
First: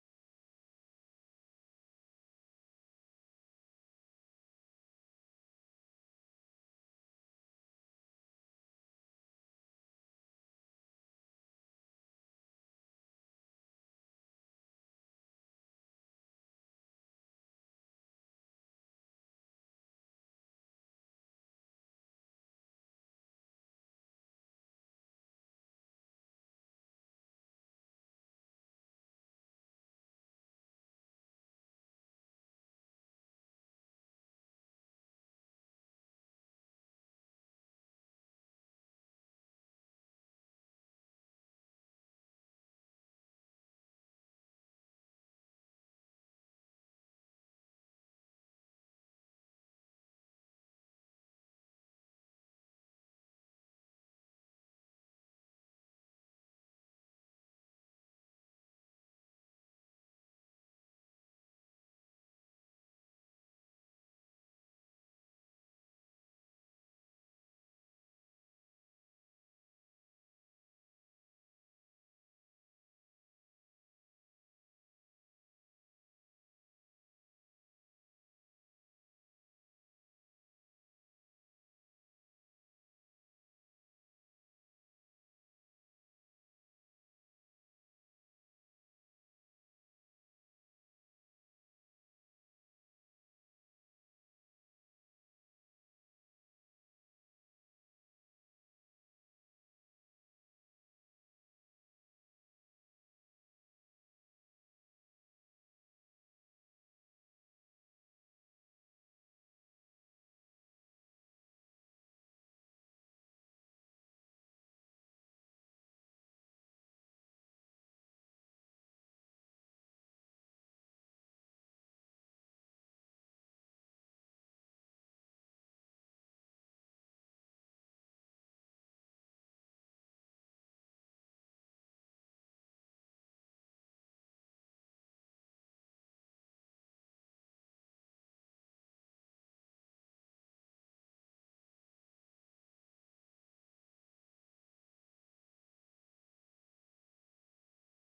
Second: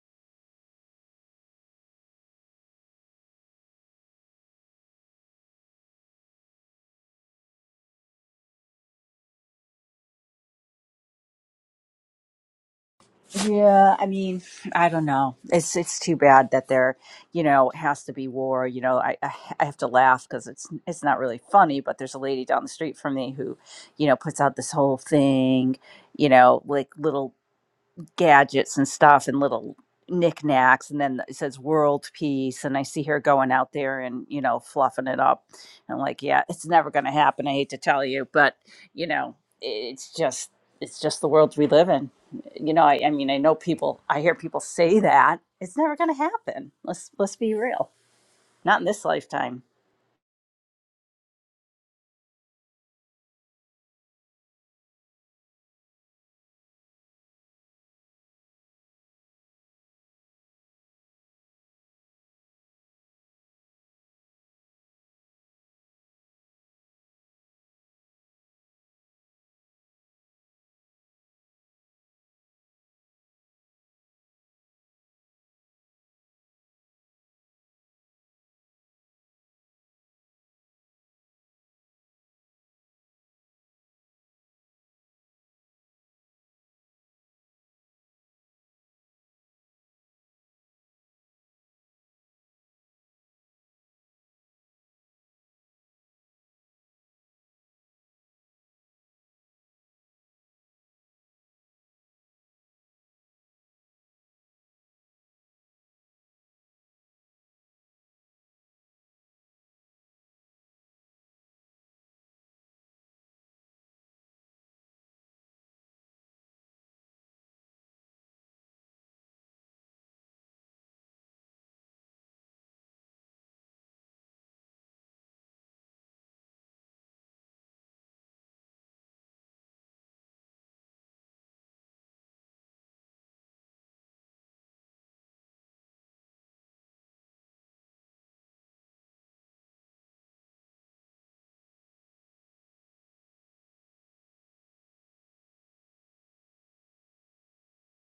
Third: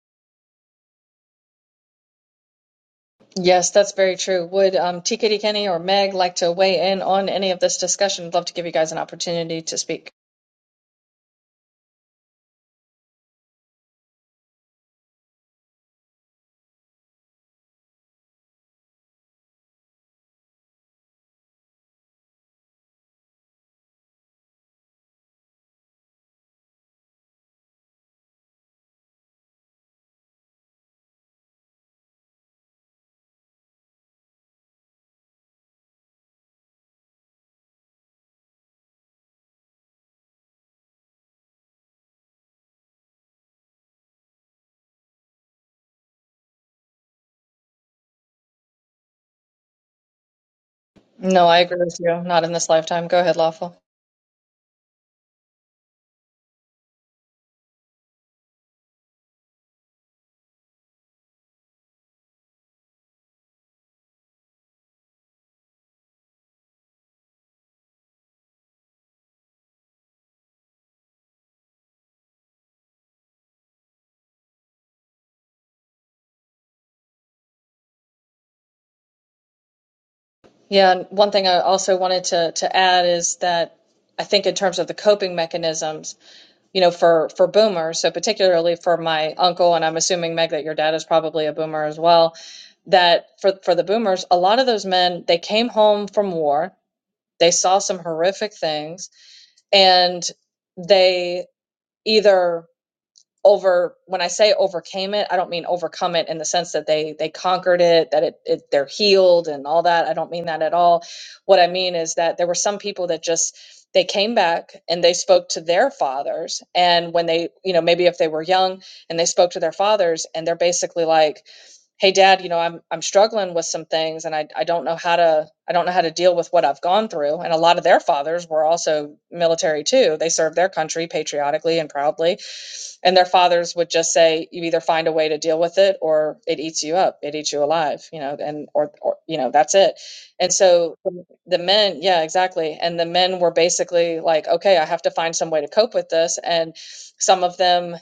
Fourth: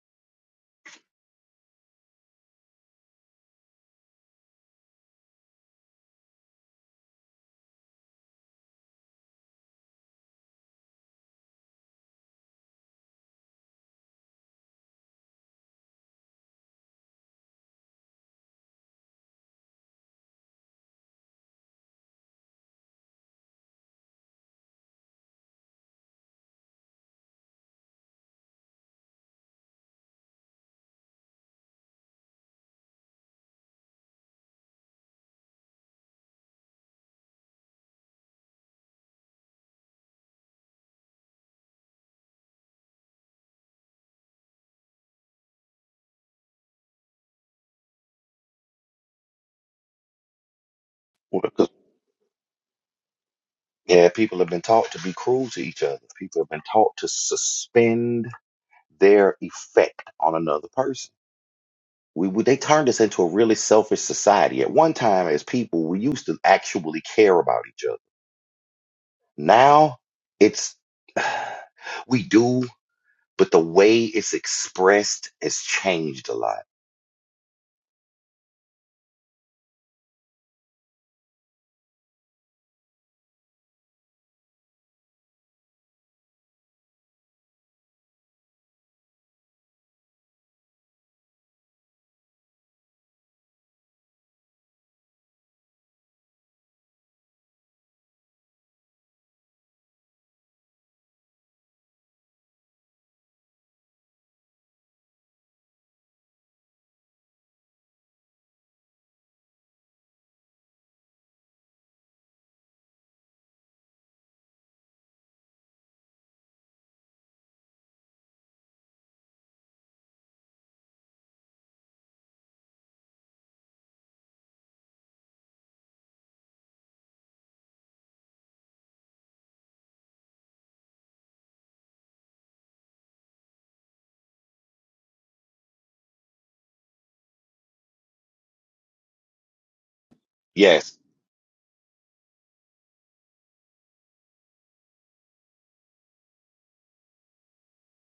[SPEAKER 1] Yes, that's very true. Would um, TKD Kenny or Meg like to weigh in on any of this discussion? I'd love to give you guys an opportunity to speak.
[SPEAKER 2] Yeah, I mean, I don't know. It's it's too bad that there, you know, has to be war. You know, I I I have to laugh because it's it's not really funny. But there's a lady down the street from me who, you know, puts out this whole thing, you know, like little gadgets and stuff and little knickknacks and then it says world peace and i see her going out there and you know fluffing it up and like yeah it's never going to happen i hate to tell you but you know it's just it's just the world we live in you know i, I mean i know people i hear people say that it's never going to happen let's let's be real not in this lifetime
[SPEAKER 3] Well,
[SPEAKER 1] No, I
[SPEAKER 3] Because,
[SPEAKER 1] agree with you. Not in this lifetime. Go ahead, Lawful.
[SPEAKER 3] yeah, people have been taught to be cruel to each other. People have been taught to suspend their effect on another person. We, we they turned us into a really selfish society. At one time, as people, we used to actually care about each other. Now, it's we do, but the way it's expressed has changed a lot
[SPEAKER 1] Yeah, and one thing I also wanted to to add is that I think in terms of the coping mechanisms, you know, for for boomers, so particularly for my uncle, and I'm assuming Meg that your dad is probably a boomer as well. That for for the boomers, a lot of those men they came home from war, they saw some horrific things, and they either over when i say overcame it i don't mean overcome it in the sense that they they conquered it that it, it they're healed and all that i don't mean that at all what i mean is that there were some people that just they came back and they spoke to their fathers and when they you know maybe if they were young and they spoke to their fathers and they're basically like hey dad you know i'm i'm struggling with some things and i i don't know how to i don't know how to deal with what i've gone through and a lot of their fathers were also military too they served their country patriotically and proudly and their fathers would just say, you either find a way to deal with it or it eats you up, it eats you alive, you know, and, or, or you know, that's it. And so
[SPEAKER 3] Yes.
[SPEAKER 1] the men, yeah, exactly. And the men were basically like, okay, I have to find some way to cope with this. And some of them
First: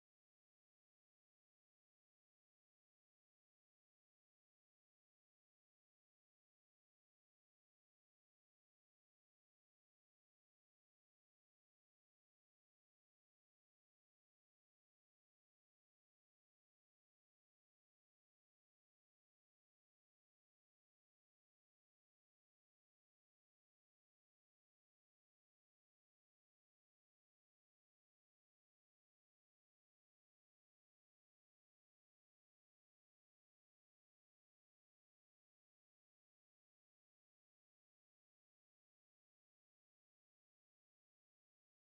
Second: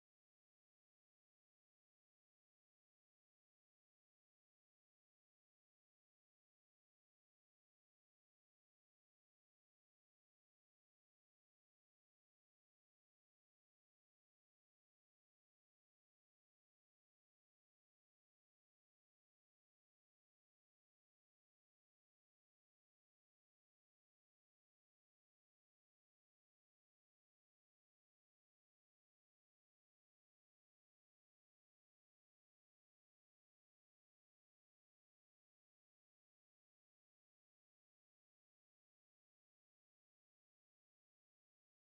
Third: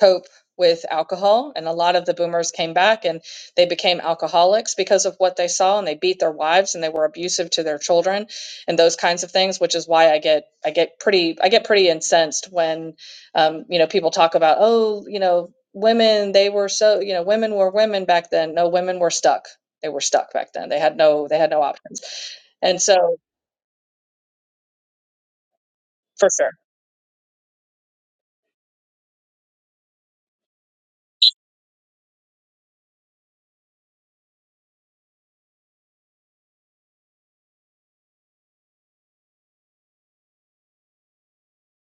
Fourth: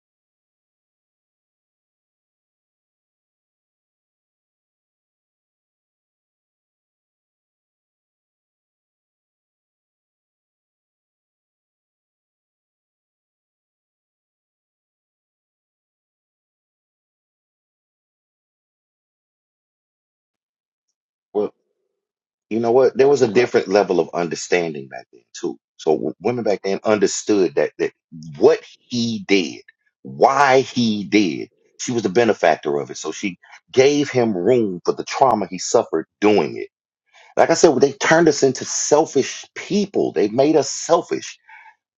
[SPEAKER 1] cope with alcohol. And a lot of the boomers came back and they became alcoholics because of what they saw and they beat their wives and they were abusive to their children and those kinds of things, which is why I get I get pretty I get pretty incensed when um, you know, people talk about, oh, you know, women, they were so, you know, women were women back then. No, women were stuck. They were stuck back then. They had no, they had
[SPEAKER 3] Well,
[SPEAKER 1] no options.
[SPEAKER 3] you know
[SPEAKER 1] And
[SPEAKER 3] what? There
[SPEAKER 1] so
[SPEAKER 3] was a different level of understanding back then too. So w-
[SPEAKER 1] for
[SPEAKER 3] women
[SPEAKER 1] sure.
[SPEAKER 3] back then understood that that what he did, why he did, she was the benefactor of it. So she gave him room for the trauma he suffered doing it. Like I said, they turned us into selfish people. They made us selfish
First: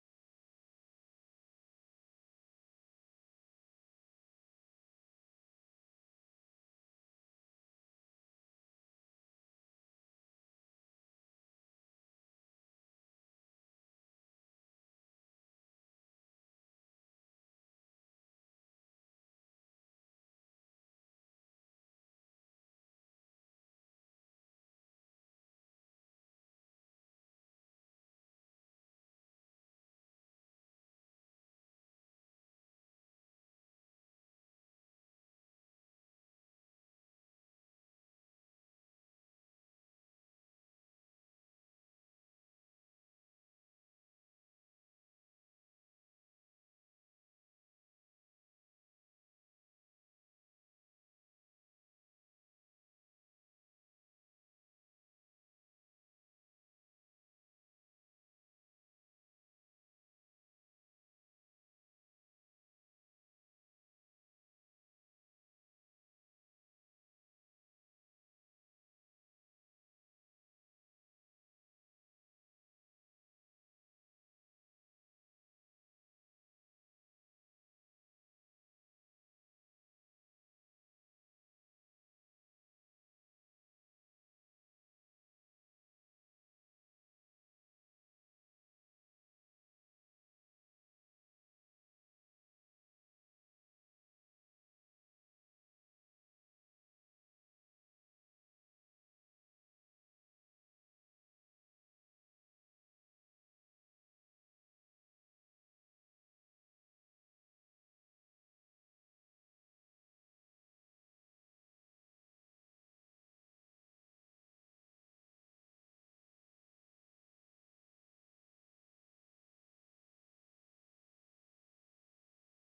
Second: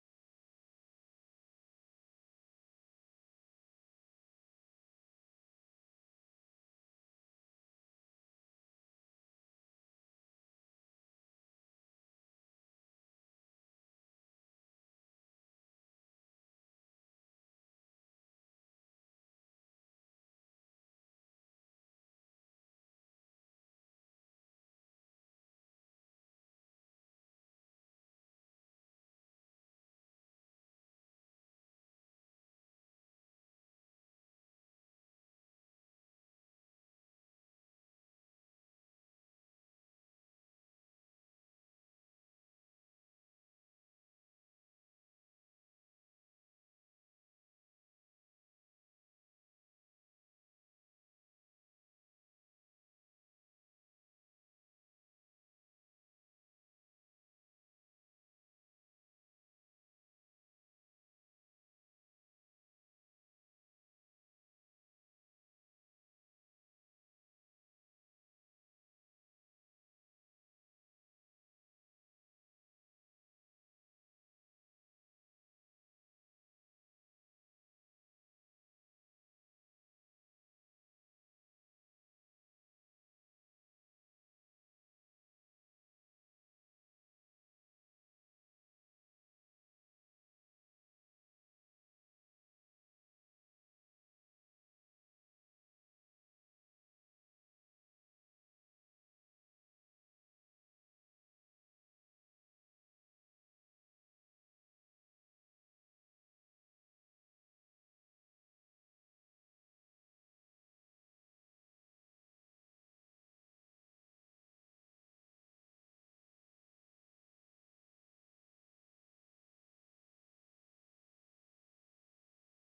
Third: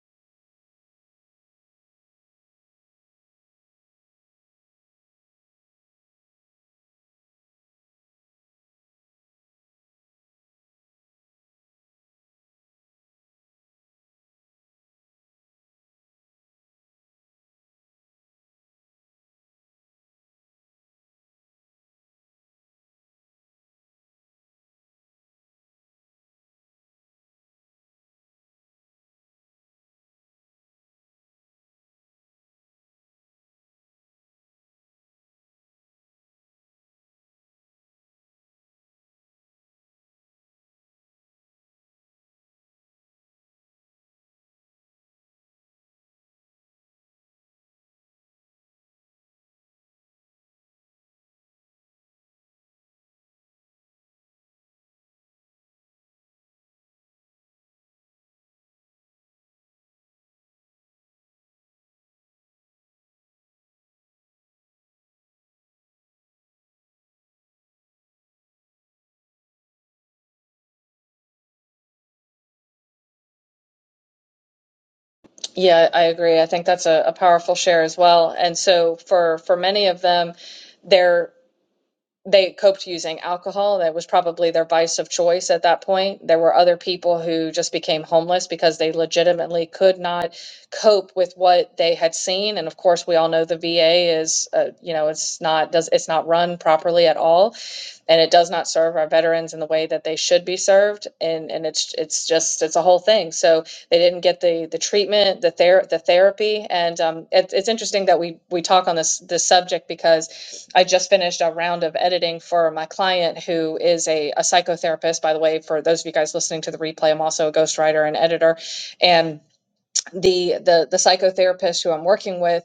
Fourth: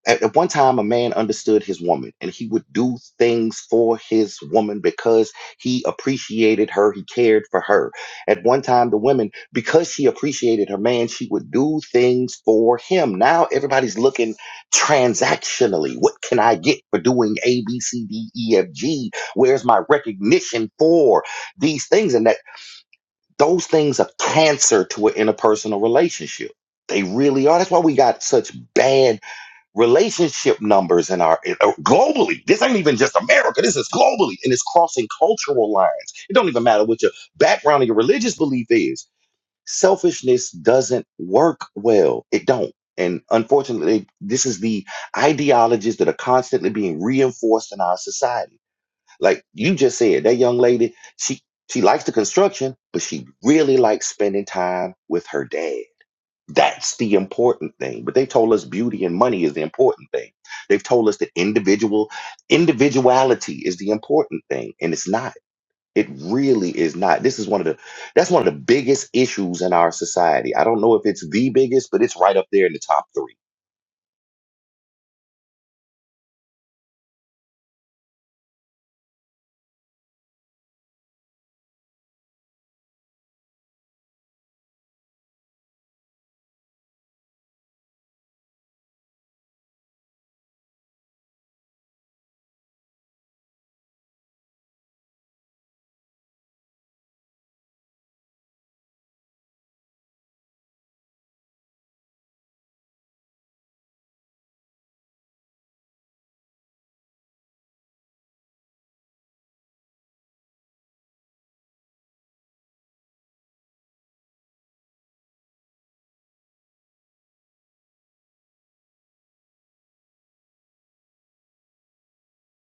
[SPEAKER 3] At, at one time, a man understood his woman and he would do things for his woman because he appreciated her. He cared for her. At one time, the women, because she appreciated her man, she would do things for him. Now everybody's looking transactionally. What can I get for doing A, B, C, D, E, F, G? Where's my recognition for these things? And that those things are cancer to an interpersonal relationship. They really are. That's why we got such bad relationship numbers in our uh, globally. This ain't even just America. This is globally, and it's crossing cultural lines. It don't even matter what your background or your religious belief is. Selfishness doesn't work well. It don't. And unfortunately, this is the ideologies that are constantly being reinforced in our society. Like you just said, that young lady, she she likes the construction, but she really likes spending time with her dad. That's the important thing. But they told us beauty and money is the important thing. They've told us that individual individuality is the important thing, and it's not. It really is not. This is one of the that's one of the biggest issues in our society. I don't know if it's the biggest, but it's right up there in the top three.
[SPEAKER 1] Yeah, I agree. I think that's a, a powerful share as well. And so for, for many of them, they're they coped using alcohol. That was probably their vice of choice at that point. There were other people who just became homeless because they legitimately could not cope with what they had seen. And of course, we all know the VA is, uh, you know, it's not does it's not run properly at all and it does not serve our veterans in the way that they should be served and and it's it's just it's a whole thing so they didn't get the the treatment the ther- the therapy and um it, it's interesting that we we talk on this this subject because i just finished a round of editing for my client who is a, a psychotherapist by the way for those of you guys listening to the replay i'm also a ghostwriter and editor and the the the psychotherapist who i'm working with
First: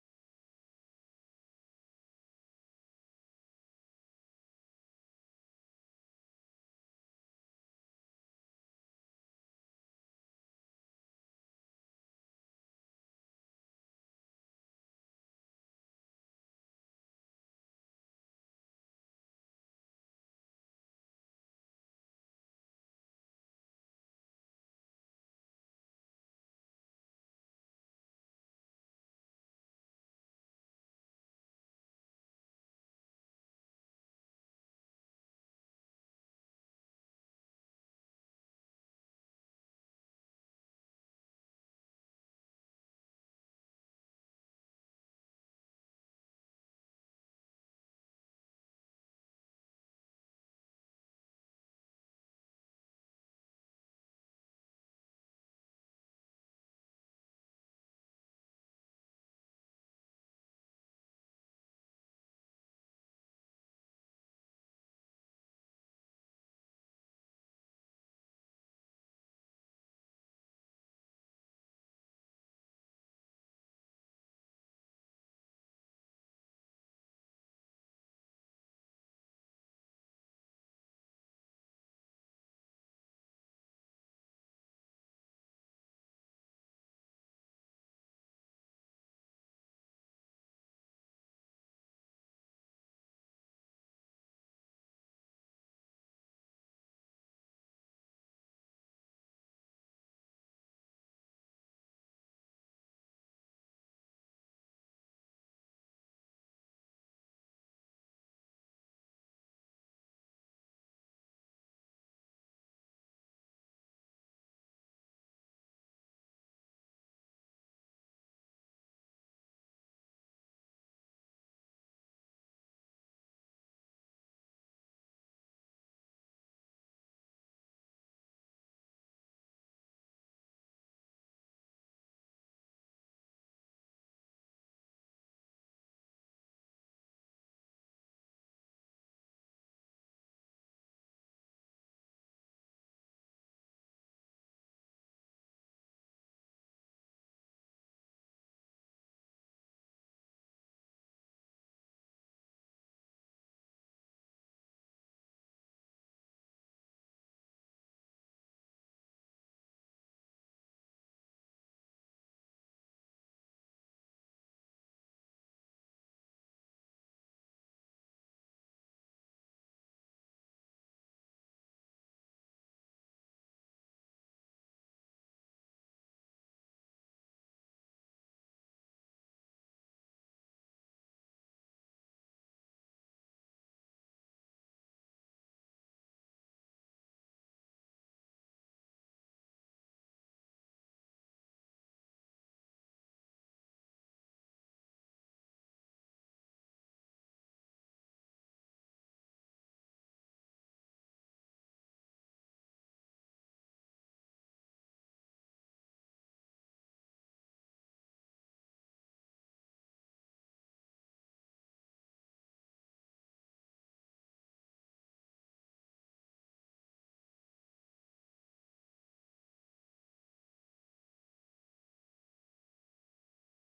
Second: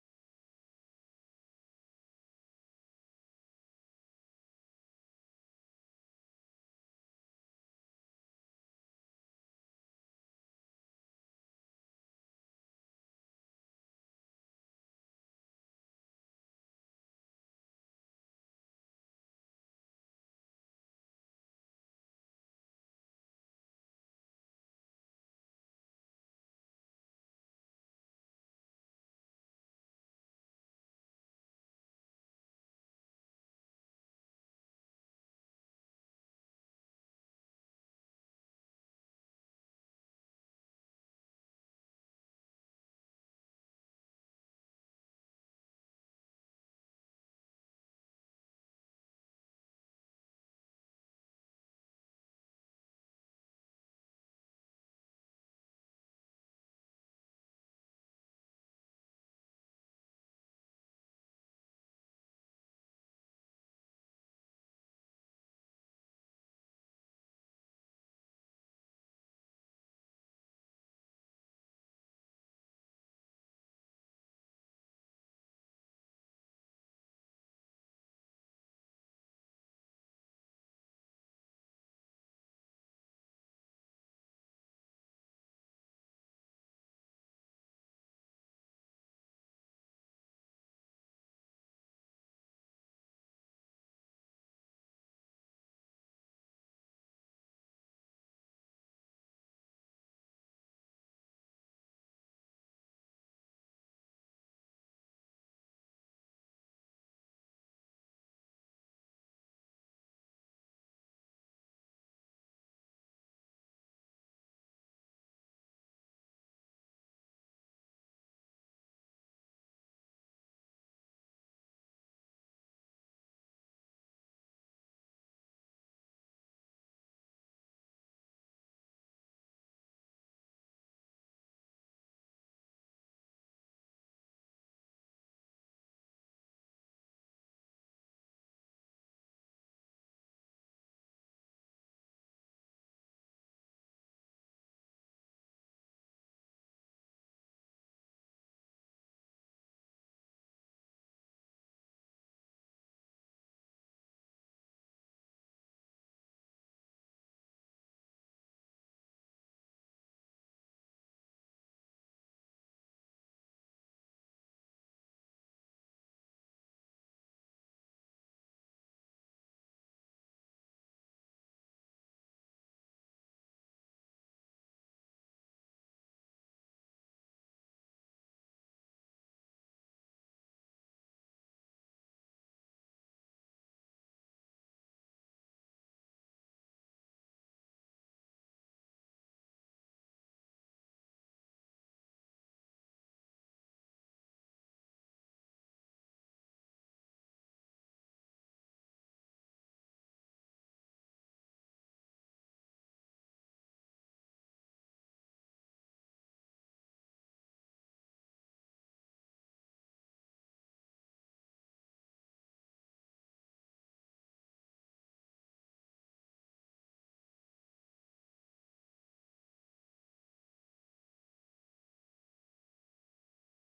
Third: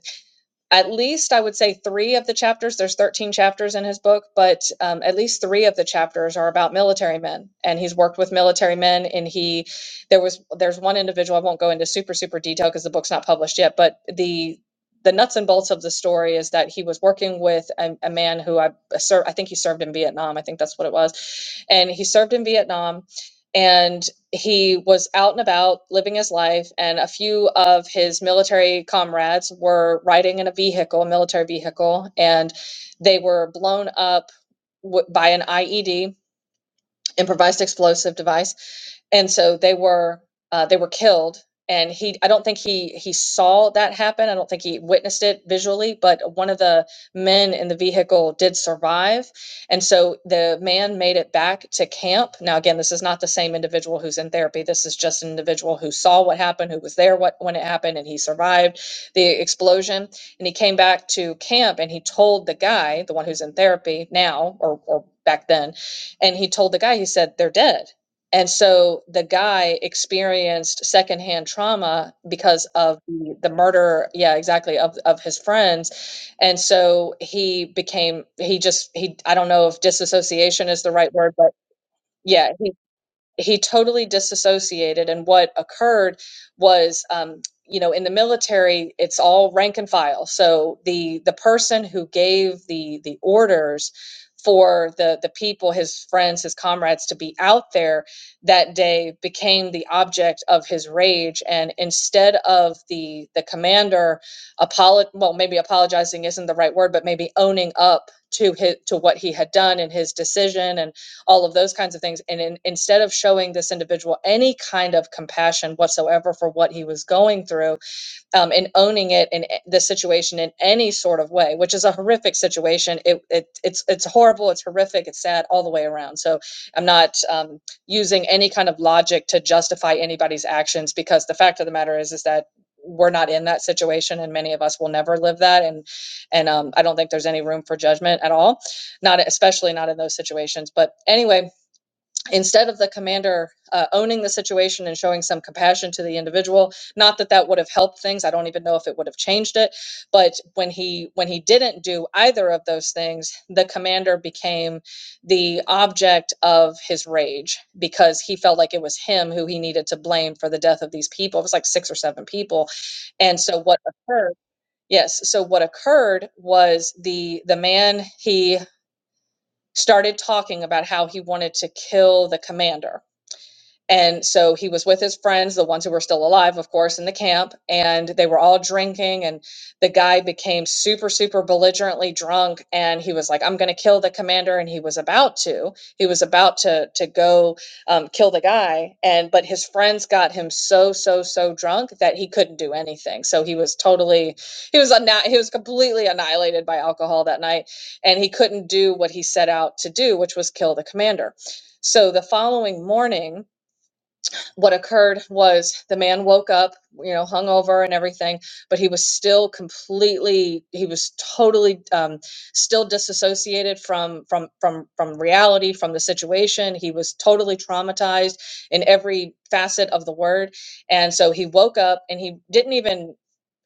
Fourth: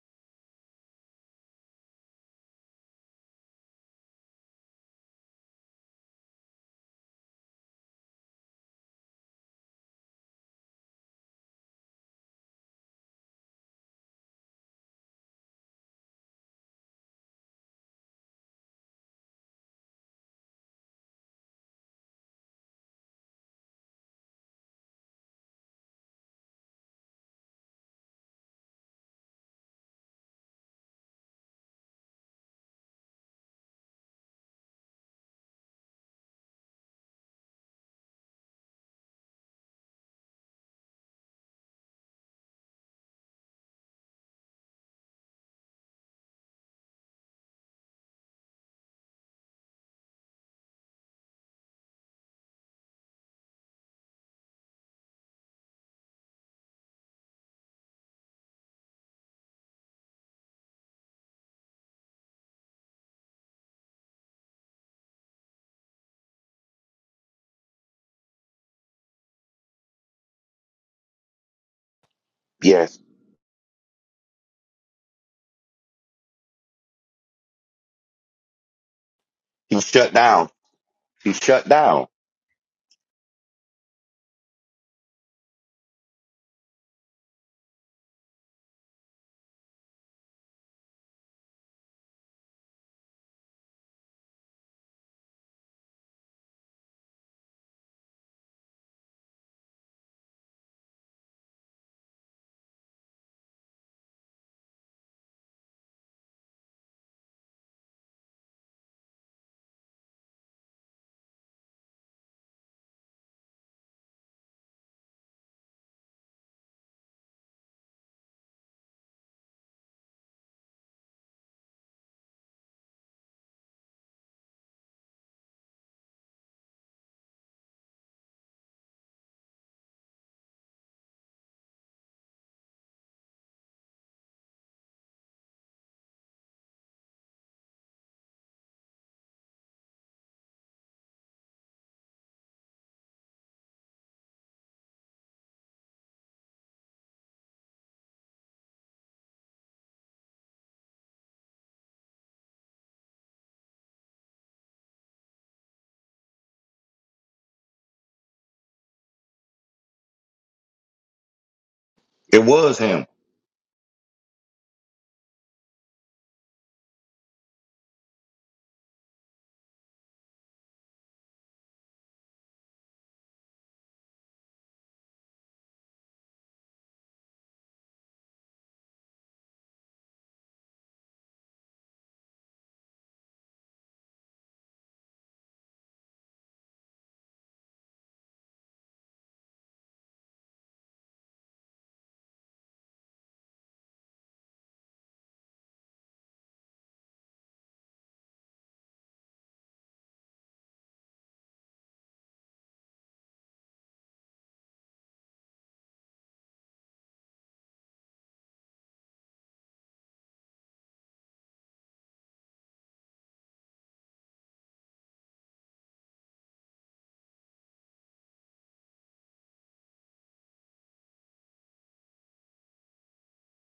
[SPEAKER 1] at least I would say three of the chapters, there's 13 chapters in his book, but um, at least three of the chapters are about military men. And he's worked with military men. And he, there was, there's one individual, I won't go into super, super detail because the book's not published yet, but the, the nuts and bolts of the story is that he was working with a, a man who I served, I think he served in Vietnam. I think that's what it was. And he served in Vietnam. And he was out and about living his life, and a few of his military comrades were riding in a vehicle, a military vehicle, and they were blown up w- by an IED, improvised explosive device and so they were uh, they were killed and he i don't think he he saw that happen i don't think he witnessed it visually but one of the men in the vehicle did survive and so the man made it back to camp now again this is not the same individual who's in therapy this is just an individual who saw what happened who was there what, when it happened and he survived the explosion and he came back to camp and he told the guy the one who's in therapy now or, or back then and he told the guy he said they're dead and so the guy experienced secondhand trauma because of
[SPEAKER 3] Yes,
[SPEAKER 1] the, the murder, yeah, exactly, of, of his friends. And so he became, he just, he, I don't know if
[SPEAKER 3] he shut down.
[SPEAKER 1] disassociation is the right
[SPEAKER 3] He
[SPEAKER 1] word, but
[SPEAKER 3] shut down.
[SPEAKER 1] yeah, he he totally disassociated and what occurred was um, you know in the military it's all rank and file so the the person who gave the the orders for the the people his friends his comrades to be out there that day became the object of his rage and instead of the the commander apolo- well maybe apologizing isn't the right word but maybe owning up to his to what he had done and his decision and all of those kinds of things. And in, instead of showing this individual any kind of compassion whatsoever for what he was going through, um, and owning it in a- the situation in any sort of way, which is a horrific situation. It, it it's it's horrible, it's horrific, it's sad all the way around. So I'm not um, using any kind of logic to justify anybody's actions because the fact of the matter is is that we're not in that situation and many of us will never live that and and um, i don't think there's any room for judgment at all not especially not in those situations but anyway instead of the commander uh, owning the situation and showing some compassion to the individual not that that would have helped things i don't even know if it would have changed it but when he when he didn't do either of those things the commander became the object of his rage because he felt like it was him who he needed to blame for the death of these people it was like six or seven
[SPEAKER 3] It
[SPEAKER 1] people
[SPEAKER 3] was him.
[SPEAKER 1] and so what occurred yes so what occurred was the the man he started talking about how he wanted to kill the commander and so he was with his friends, the ones who were still alive, of course, in the camp, and they were all drinking. And the guy became super, super belligerently drunk. And he was like, I'm going to kill the commander. And he was about to. He was about to, to go um, kill the guy. And, but his friends got him so, so, so drunk that he couldn't do anything. So he was totally, he was, anni- he was completely annihilated by alcohol that night. And he couldn't do what he set out to do, which was kill the commander. So the following morning, what occurred was the man woke up, you know, hungover and everything, but he was still completely, he was totally um, still disassociated from from from from reality, from the situation. He was totally traumatized in every facet of the word, and so he woke up and he didn't even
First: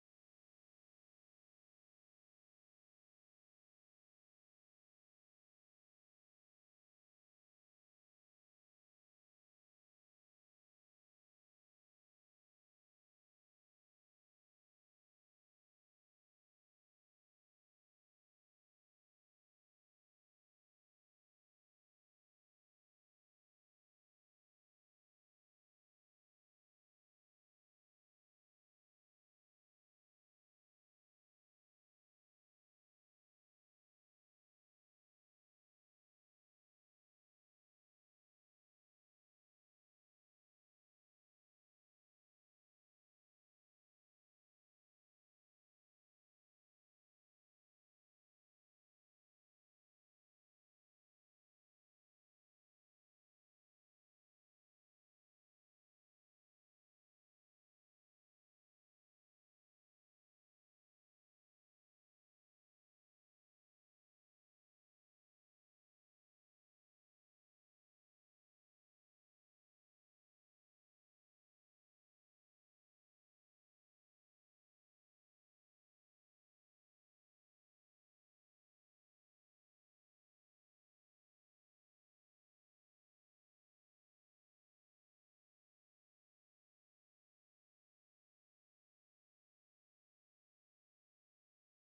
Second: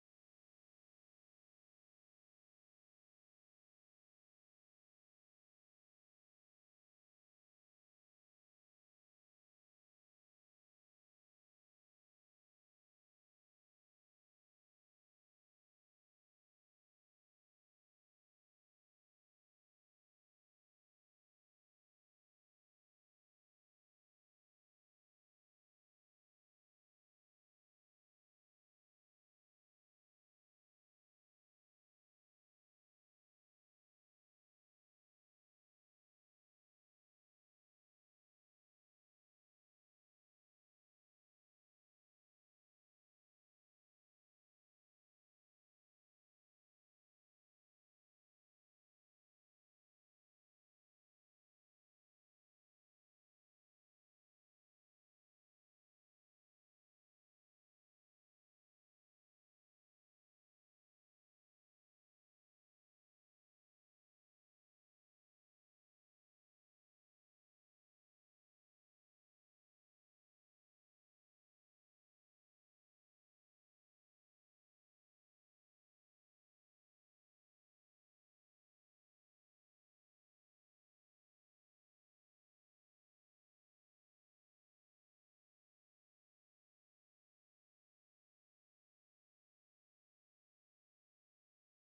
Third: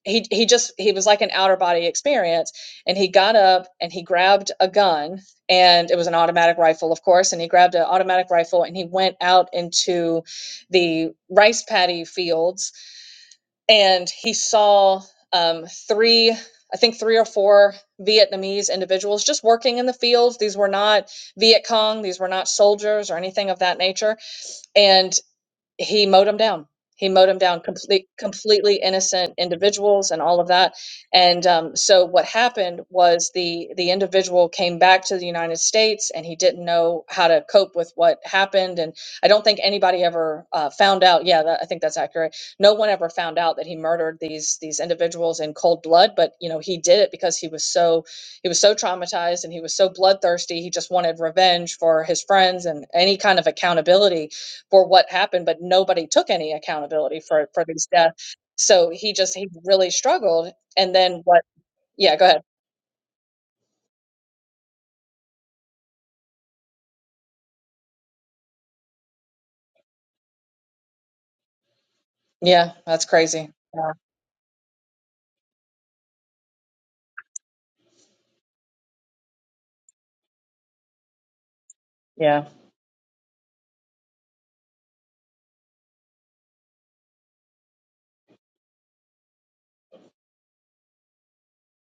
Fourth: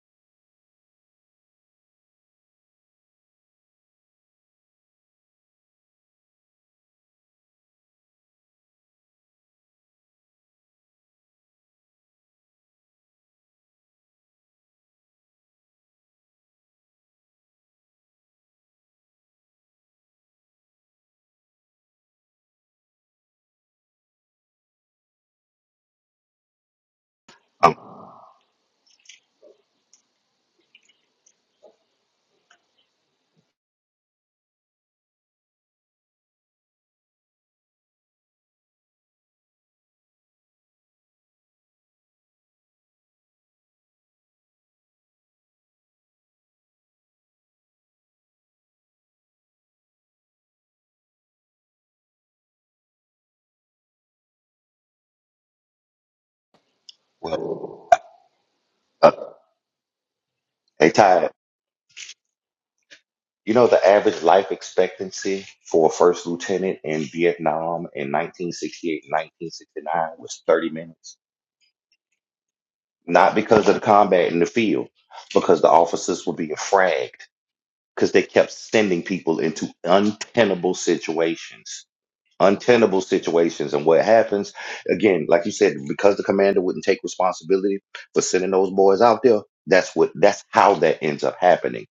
[SPEAKER 1] he he just he was like an outer body experience and he got up and he grabbed a gun and it was an automatic rifle of course and he grabbed an automatic rifle and he went out into the rice paddy fields and he saw um, three i think three or four vietnamese individuals just working in the fields these were not viet cong these were not soldiers or anything of that nature and he mowed them down. He mowed them down,
[SPEAKER 3] Um,
[SPEAKER 1] complete, completely innocent individuals and all of that. And um, so what happened was the the individual came back to the United States, and he didn't know how to cope with what happened. And I don't think anybody ever uh, found out. Yeah, that, I think that's accurate. No one ever found out that he murdered these these individuals in cold blood. But you know, he did it because he was so he was so traumatized and he was so bloodthirsty. He just wanted revenge for his friends and any kind of accountability for what happened, but nobody took any accountability for
[SPEAKER 3] well,
[SPEAKER 1] for these deaths. So
[SPEAKER 3] uh,
[SPEAKER 1] he just he really struggled.
[SPEAKER 3] hey,
[SPEAKER 1] And then
[SPEAKER 3] Ty.
[SPEAKER 1] what? Yeah, go ahead.
[SPEAKER 3] You know the average life expectancy for a first lieutenant in Vietnam in 1968 1969 was 30 minutes.
[SPEAKER 1] Yeah, that's
[SPEAKER 3] Not
[SPEAKER 1] crazy.
[SPEAKER 3] because of the
[SPEAKER 1] Yeah,
[SPEAKER 3] combat in the field, because the officers were being fragged, because they kept sending people into untenable situations.
[SPEAKER 1] yeah,
[SPEAKER 3] Untenable situations. And what happens, again, like you said, because the commander wouldn't take responsibility for sending those boys out there, that's what that's how that ends up happening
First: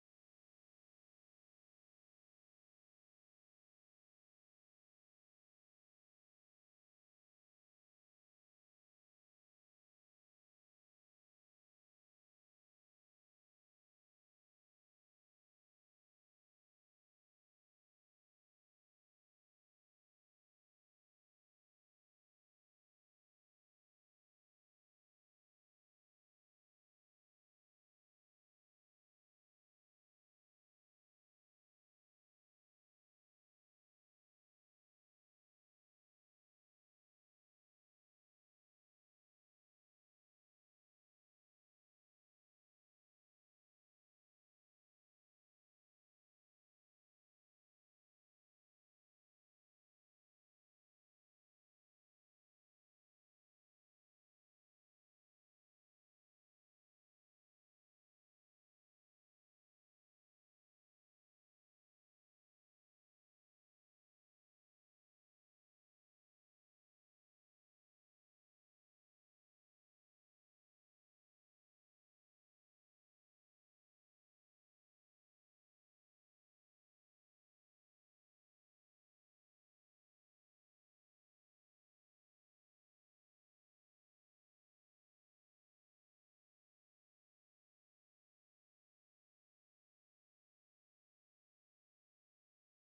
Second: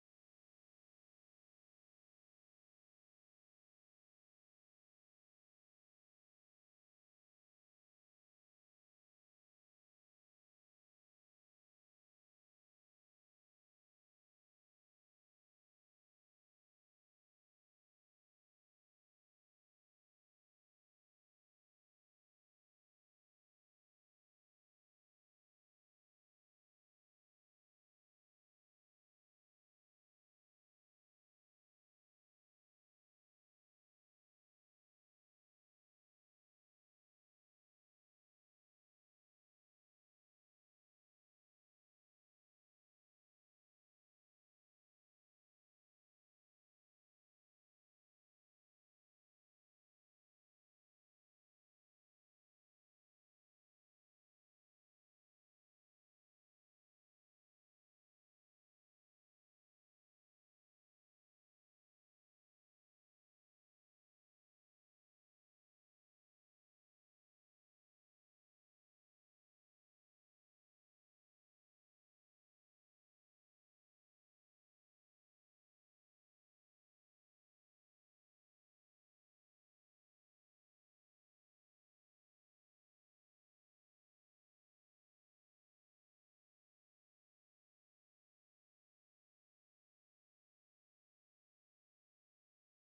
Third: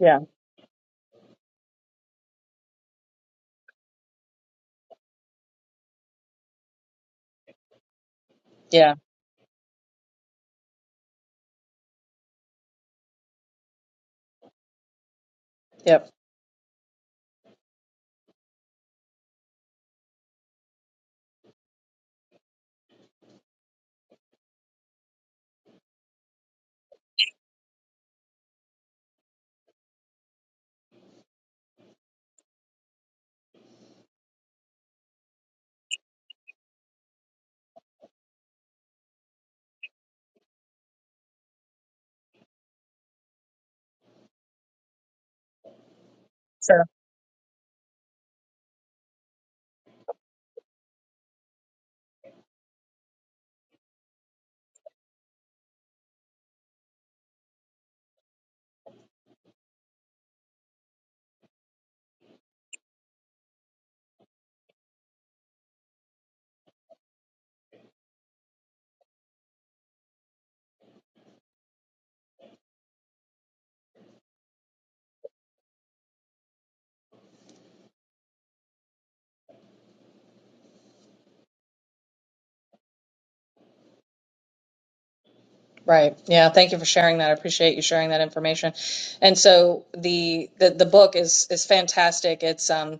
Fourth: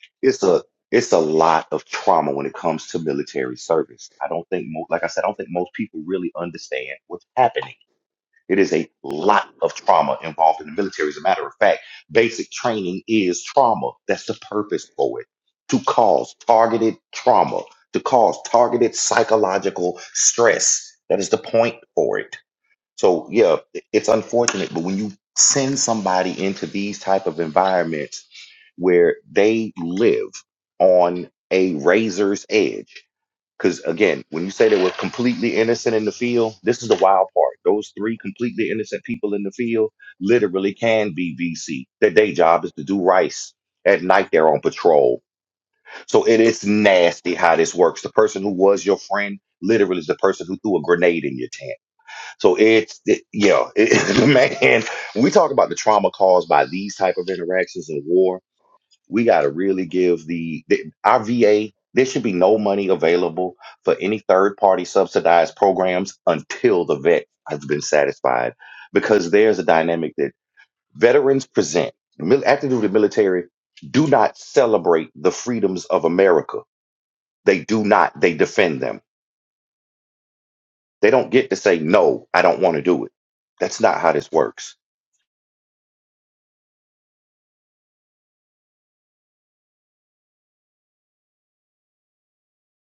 [SPEAKER 1] yeah,
[SPEAKER 3] it's a it's a lot of trauma when it comes to military service. I don't think, mo- like I said, I don't think most people really understand what's happening. It is a
[SPEAKER 1] yeah.
[SPEAKER 3] lot of trauma involved in the military. As a matter of fact, basic training is trauma. That's the purpose for it to
[SPEAKER 1] Yep.
[SPEAKER 3] cause targeted trauma, to cause targeted psychological stress. That is the point for it. So yeah, it- it's unfortunate, but when you send somebody into these type of environments where they live on a razor's edge, because again, when you say they were completely innocent in the field, this is the wild part. Those three completely innocent people in the field literally can be VC. Their day job is to do rice. At night, they're on patrol. So it is
[SPEAKER 1] So.
[SPEAKER 3] nasty how this works. The person who was your friend literally is the person who threw a grenade in your tent so it's it, yeah, it, man. When we talk about the trauma caused by these type of interactions in war, we got to really give the, the our VA. There should be no money available for any third party subsidized programs until the vet has been satisfied, because there's a dynamic that veterans present. The mil- Active duty military do not celebrate the freedoms of America. They do not. They defend them. They don't get to say no. I don't want to do it. That's not how this works
[SPEAKER 1] Right. Yeah. Thank you for sharing that. I appreciate you sharing that information. And so the the, the book is is fantastic. It's um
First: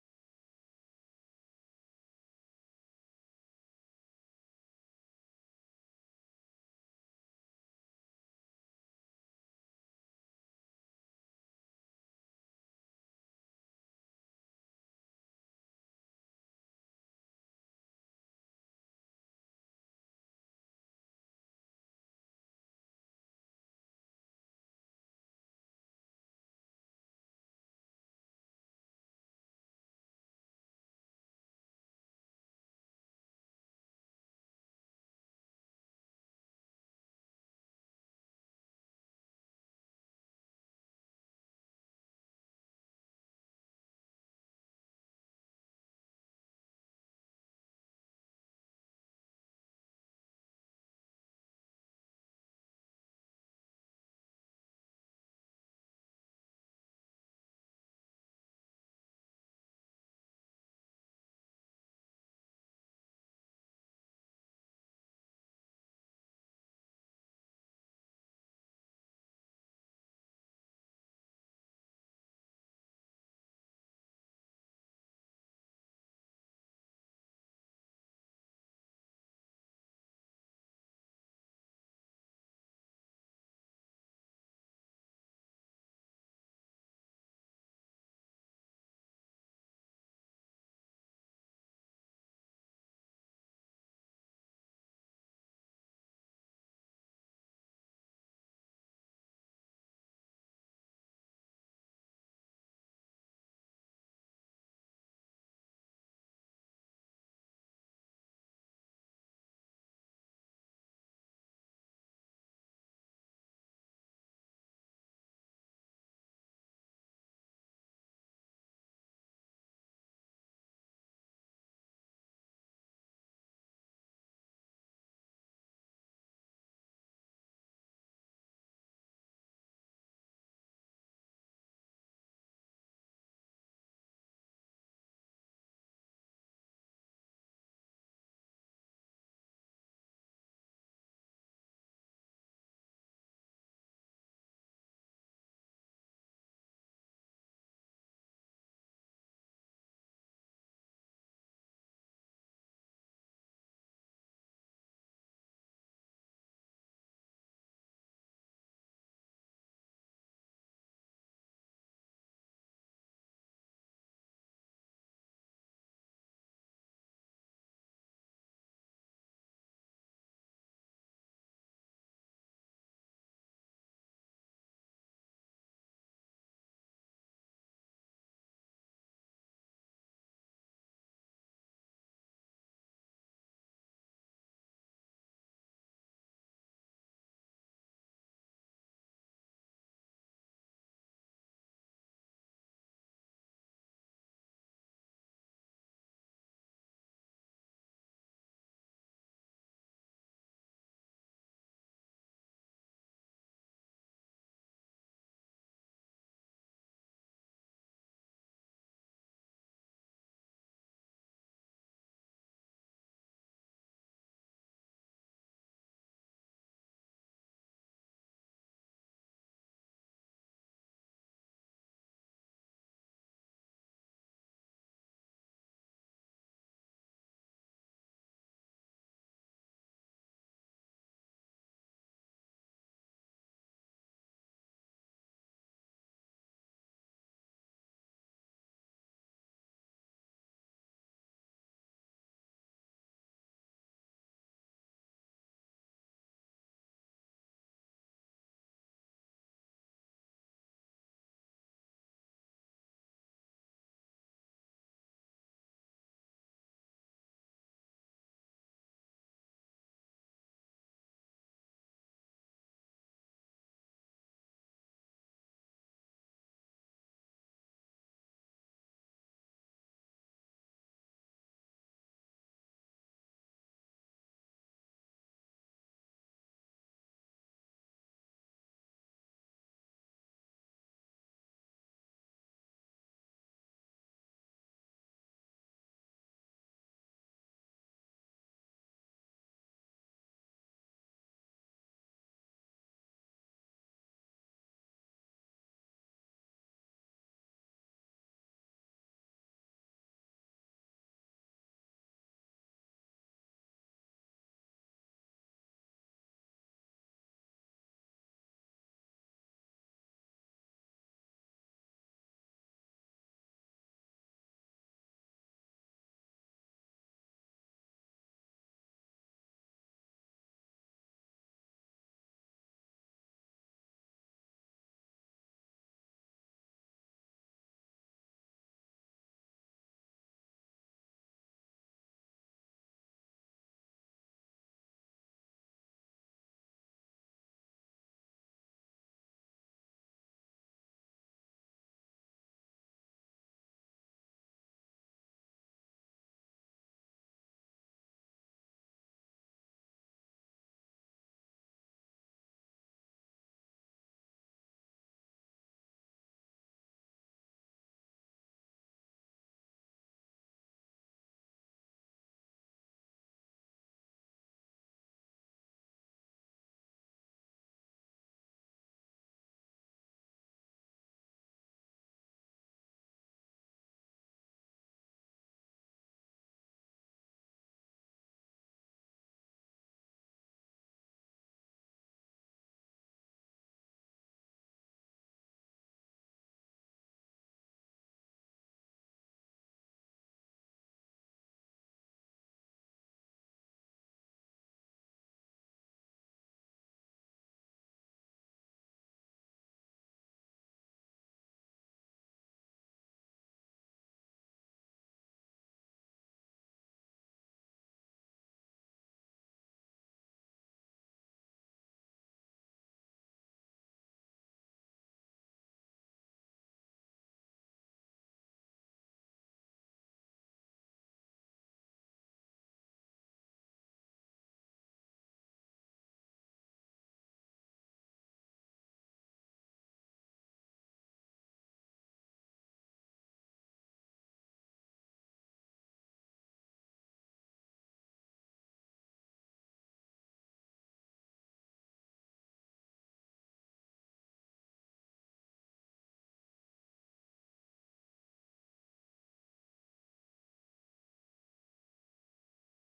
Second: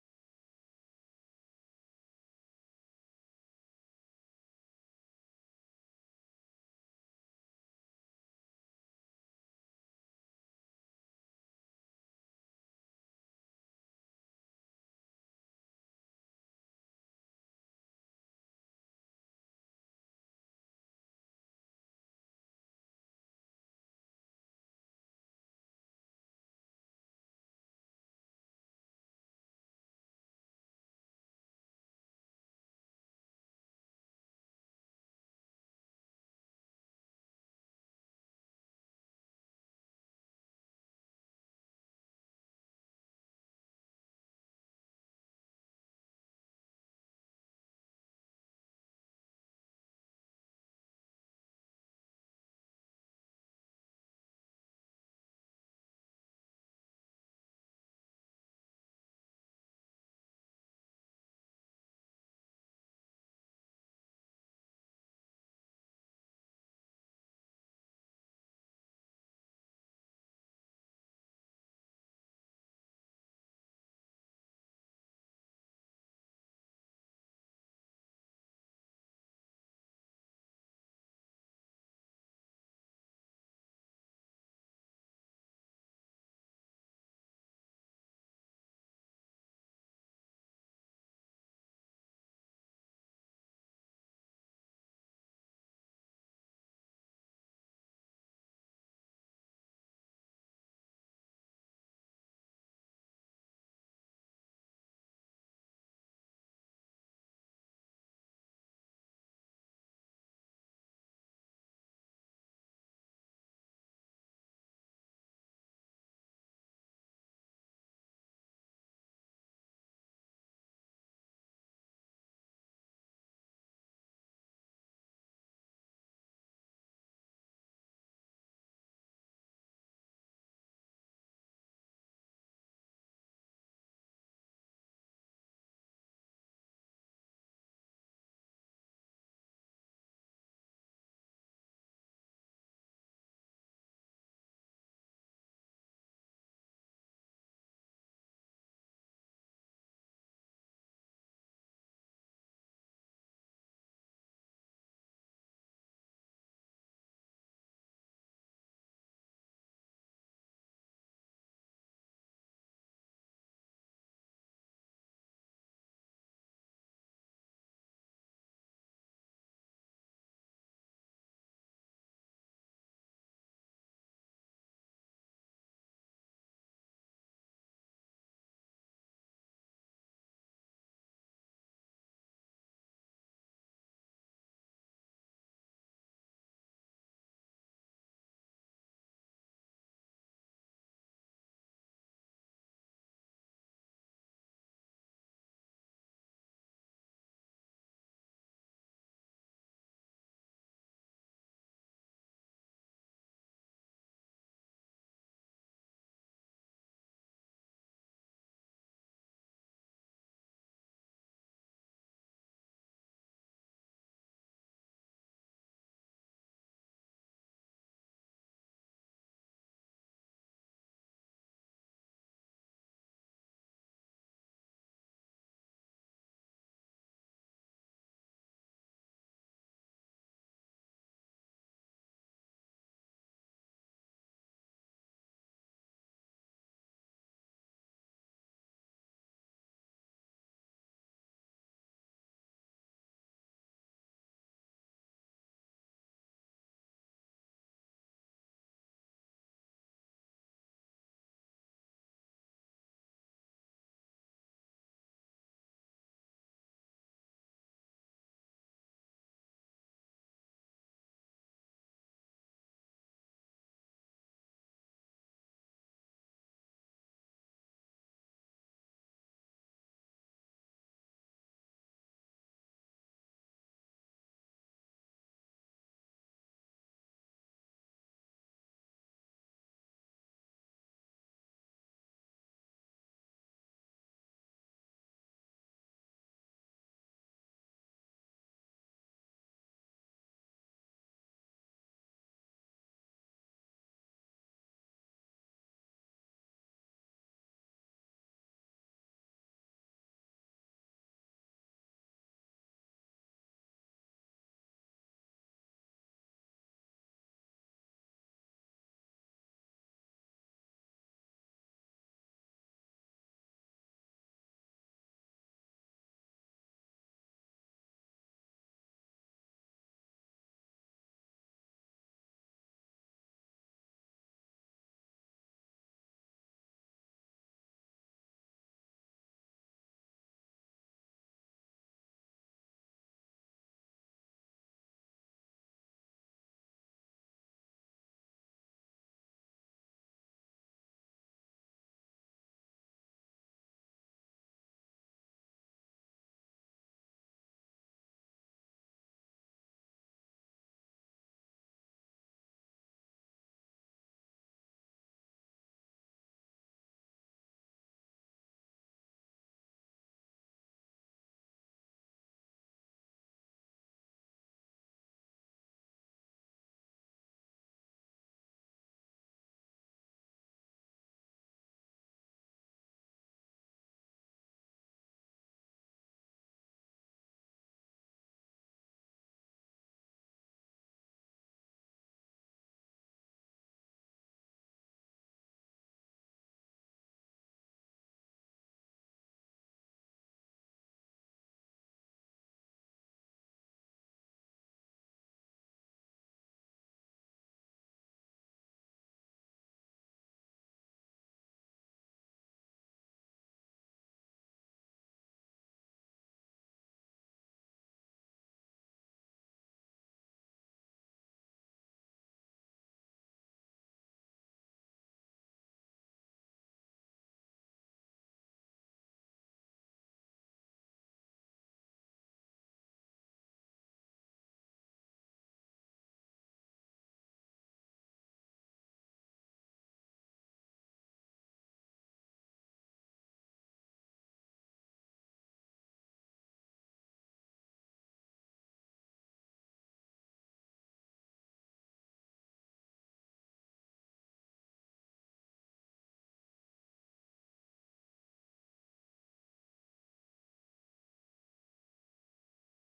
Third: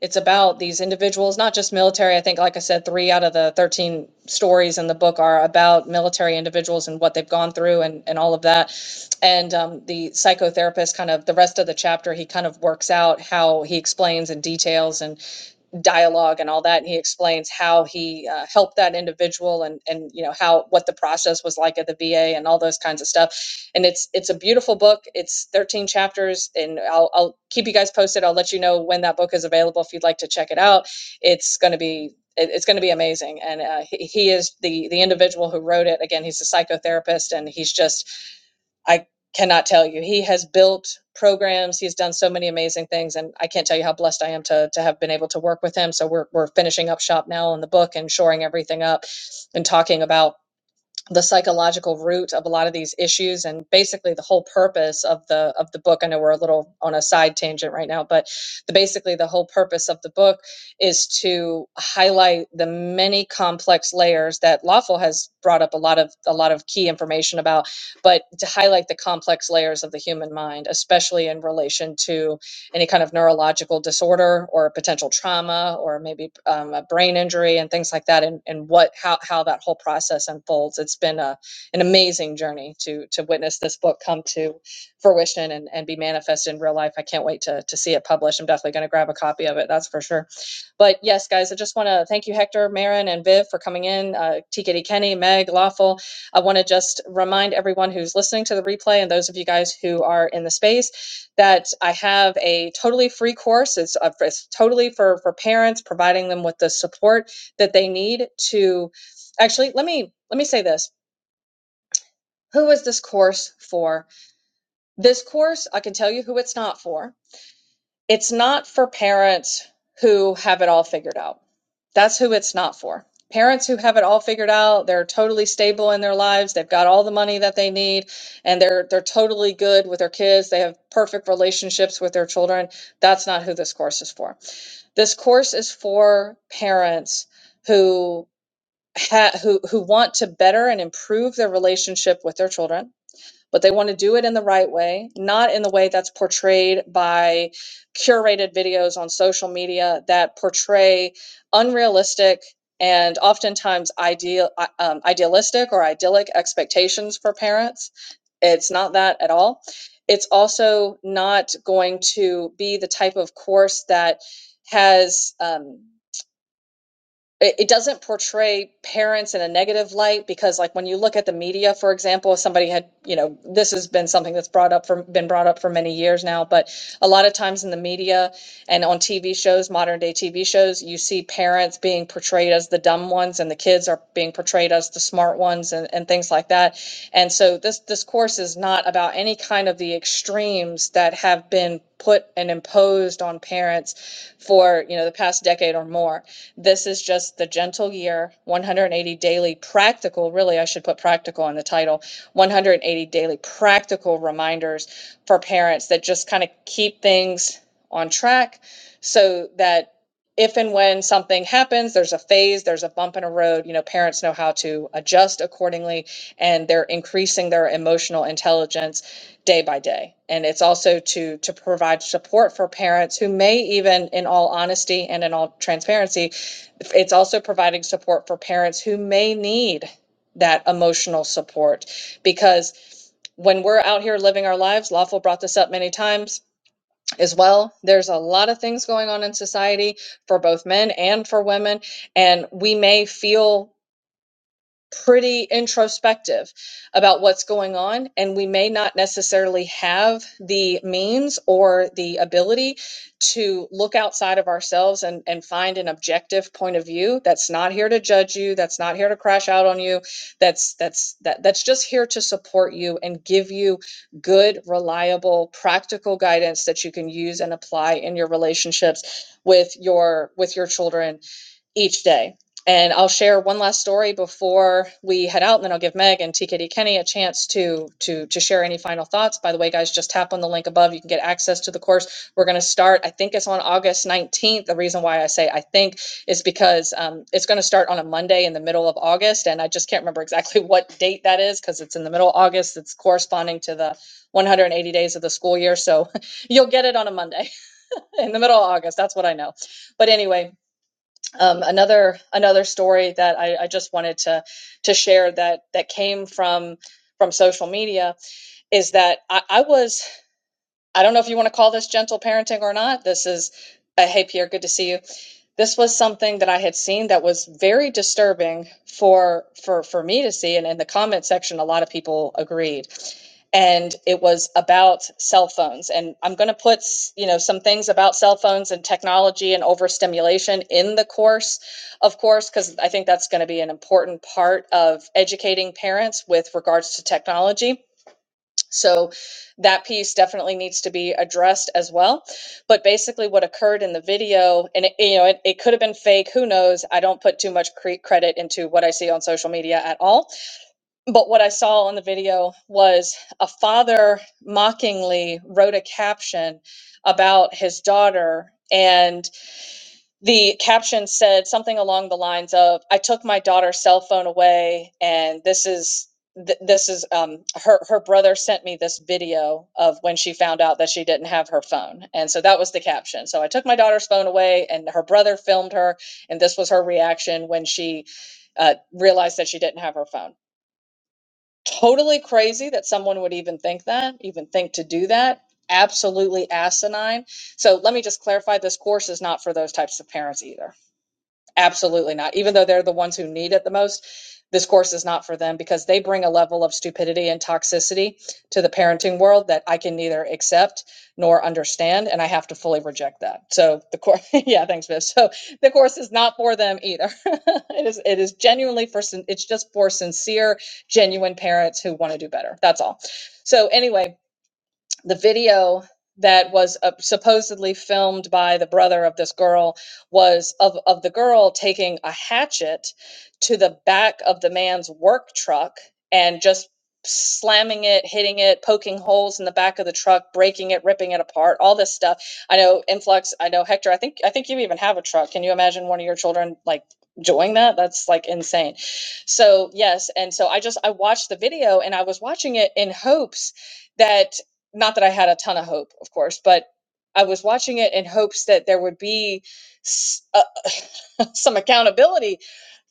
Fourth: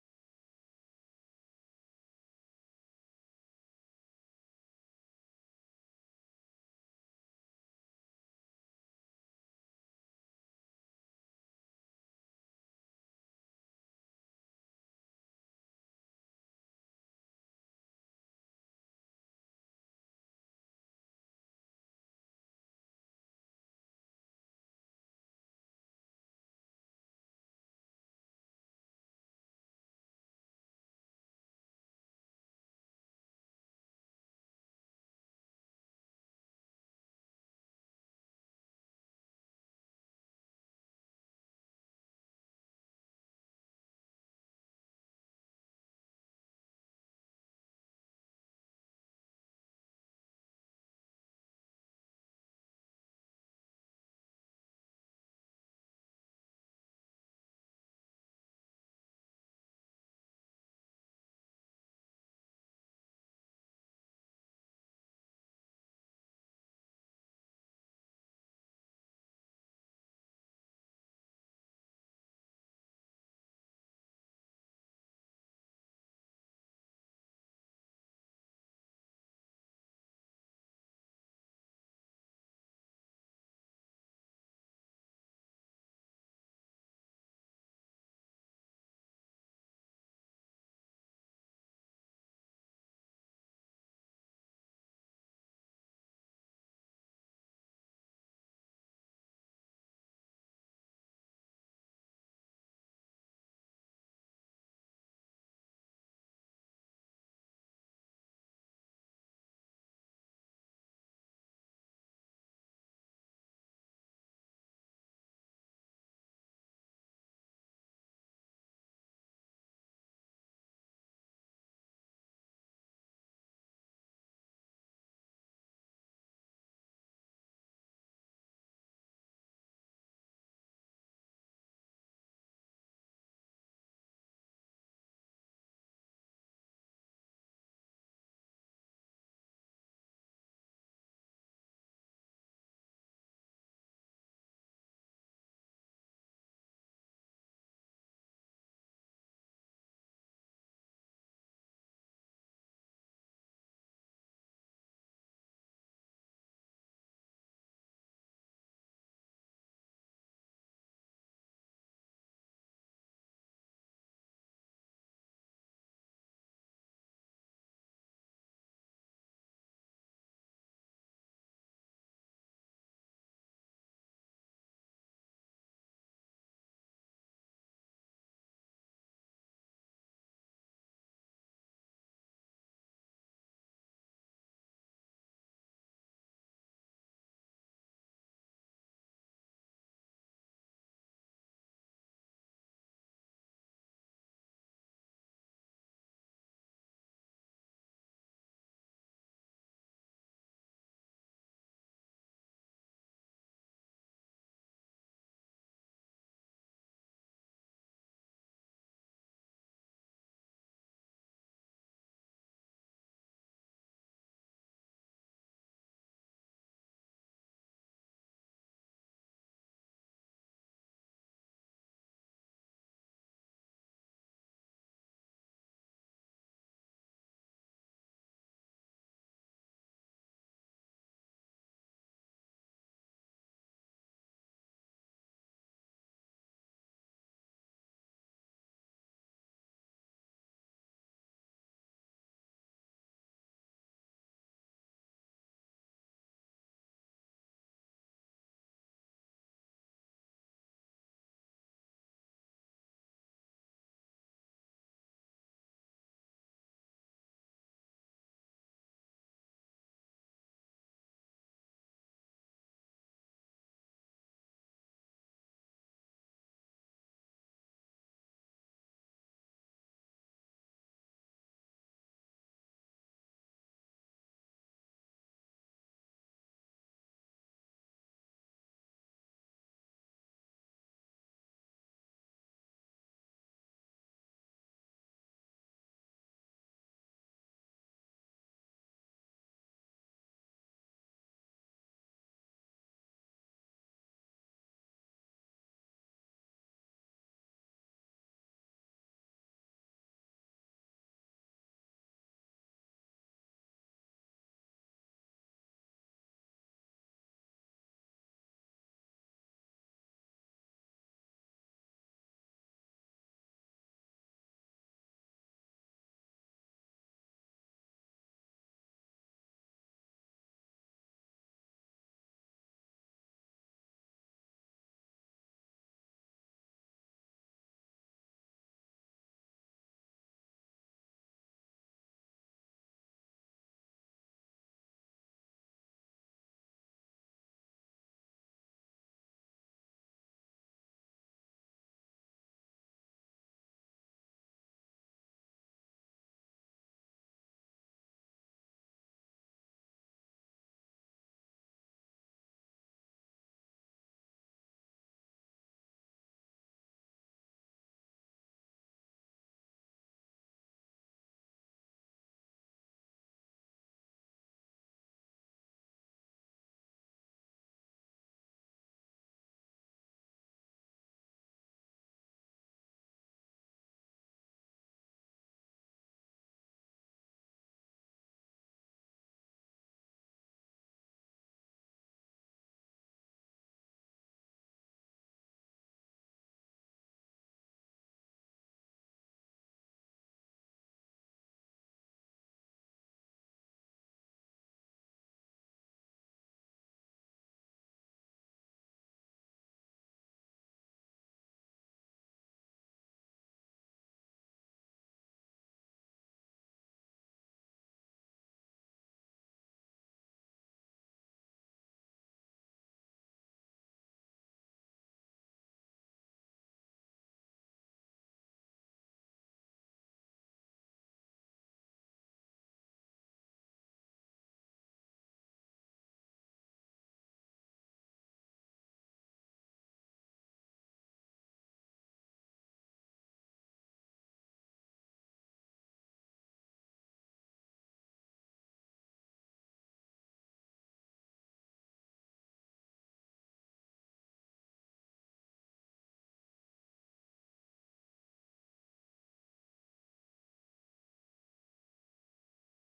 [SPEAKER 1] it's about these individuals, not just military. I think, like I said, three out of the 13 stories in the book are about military individuals and what they've gone through and, and all of that. And um, the psychotherapist, kind of the rest of the chapter, he kind of works out how he explains and details. and dialogue and all that and he explains how he uh, helped that individual and and you know how what the process was like at the VA and all those kinds of stuff and it's it's a beautiful book it's 13 chapters and I'll, I'll keep you guys posted I'll let you know when that book is available if you'd like to check it out it's going to be it's going to be amazing and uh, he, he is the the individual who wrote it again he's a psychotherapist and he's just I cannot tell you. He has built programs. He's done so many amazing things, and I can't tell you how blessed I am to to have been able to work with him. So we're we're finishing up shop now on the book and shoring everything up, and talking about the psychological root of a lot of these issues and basically the whole purpose of the of the book i know we're a little on a side tangent right now but the, basically the whole purpose of the book is to highlight the many complex layers that lawful has brought up a lot of a lot of key information about but to highlight the complex layers of the human mind especially in relation to any kind of neurological disorder or potential trauma or maybe um, a brain injury and things like that and, and what how, how that whole process unfolds it's been a, an amazing journey to to witness this book come to fruition and, and be manifest in real life i can't wait to, to see it published i'm definitely going to grab a copy of it that's for sure but yes, guys, I just want to thank you, Hector, Marin, and Viv for coming in. Uh, TKD Kenny, Meg, Lawful. I want to just remind everyone who's listening to the replay and those of you guys who are in the space that I have a totally free course. It's, uh, it's totally for for parents, providing them with the support that they need to. Actually, let me let me say this. Who is this course for? This course, I can tell you who it's not for it's not for parents who have it all figured out. That's who it's not for. Parents who have it all figured out, they're totally stable in their lives, they've got all the money that they need, and they're they're totally good with their kids, they have perfect relationships with their children. That's not who this course is for. This course is for parents who ha- who who want to better and improve their relationship with their children but they want to do it in the right way, not in the way that's portrayed by curated videos on social media that portray unrealistic and oftentimes ideal uh, um, idealistic or idyllic expectations for parents. It's not that at all. It's also not going to be the type of course that has um, it, it doesn't portray parents in a negative light because like when you look at the media for example if somebody had you know this has been something that's brought up for been brought up for many years now but a lot of times in the media and on tv shows modern day tv shows you see parents being portrayed as the dumb ones and the kids are being portrayed as the smart ones and, and things like that and so this this course is not about any kind of the extremes that have been put and imposed on parents for you know the past decade or more this is just the gentle year, 180 daily practical, really, I should put practical in the title, 180 daily practical reminders for parents that just kind of keep things on track so that if and when something happens, there's a phase, there's a bump in a road, you know, parents know how to adjust accordingly and they're increasing their emotional intelligence day by day. And it's also to to provide support for parents who may even in all honesty and in all transparency it's also providing support for parents who may need that emotional support because when we're out here living our lives, Lawful brought this up many times as well. There's a lot of things going on in society for both men and for women, and we may feel pretty introspective about what's going on and we may not necessarily have the means or the ability to look outside of ourselves and, and find an objective point of view that's not here to judge you that's not here to crash out on you that's that's that, that's just here to support you and give you good reliable practical guidance that you can use and apply in your relationships with your with your children each day. And I'll share one last story before we head out, and then I'll give Meg and TKD Kenny a chance to to to share any final thoughts. By the way, guys, just tap on the link above. You can get access to the course. We're going to start. I think it's on August 19th. The reason why I say I think is because um, it's going to start on a Monday in the middle of August, and I just can't remember exactly what date that is because it's in the middle of August. It's corresponding to the 180 days of the school year, so you'll get it on a Monday in the middle of August. That's what I know. But anyway, um, another another story that I, I just wanted to to share that that came from from social media is that I, I was I don't know if you want to call this gentle parenting or not. This is uh, hey Pierre, good to see you this was something that I had seen that was very disturbing for for for me to see and in the comment section a lot of people agreed and it was about cell phones and I'm going to put you know some things about cell phones and technology and overstimulation in the course of course cuz I think that's going to be an important part of educating parents with regards to technology so that piece definitely needs to be addressed as well. But basically, what occurred in the video, and it, you know, it, it could have been fake. Who knows? I don't put too much cre- credit into what I see on social media at all. But what I saw on the video was a father mockingly wrote a caption about his daughter. and the caption said something along the lines of i took my daughter's cell phone away and this is th- this is um, her her brother sent me this video of when she found out that she didn't have her phone and so that was the caption so i took my daughter's phone away and her brother filmed her and this was her reaction when she uh, realized that she didn't have her phone totally crazy that someone would even think that even think to do that absolutely asinine so let me just clarify this course is not for those types of parents either Absolutely not. Even though they're the ones who need it the most, this course is not for them because they bring a level of stupidity and toxicity to the parenting world that I can neither accept nor understand, and I have to fully reject that. So the course, yeah, thanks, Viv. So the course is not for them either. it is it is genuinely for sin- it's just for sincere, genuine parents who want to do better. That's all. So anyway, the video that was uh, supposedly filmed by the brother of this girl was of, of the girl taking a hatchet to the back of the man's work truck and just slamming it hitting it poking holes in the back of the truck breaking it ripping it apart all this stuff i know influx i know hector i think i think you even have a truck can you imagine one of your children like doing that that's like insane so yes and so i just i watched the video and i was watching it in hopes that not that I had a ton of hope, of course, but I was watching it in hopes that there would be s- uh, some accountability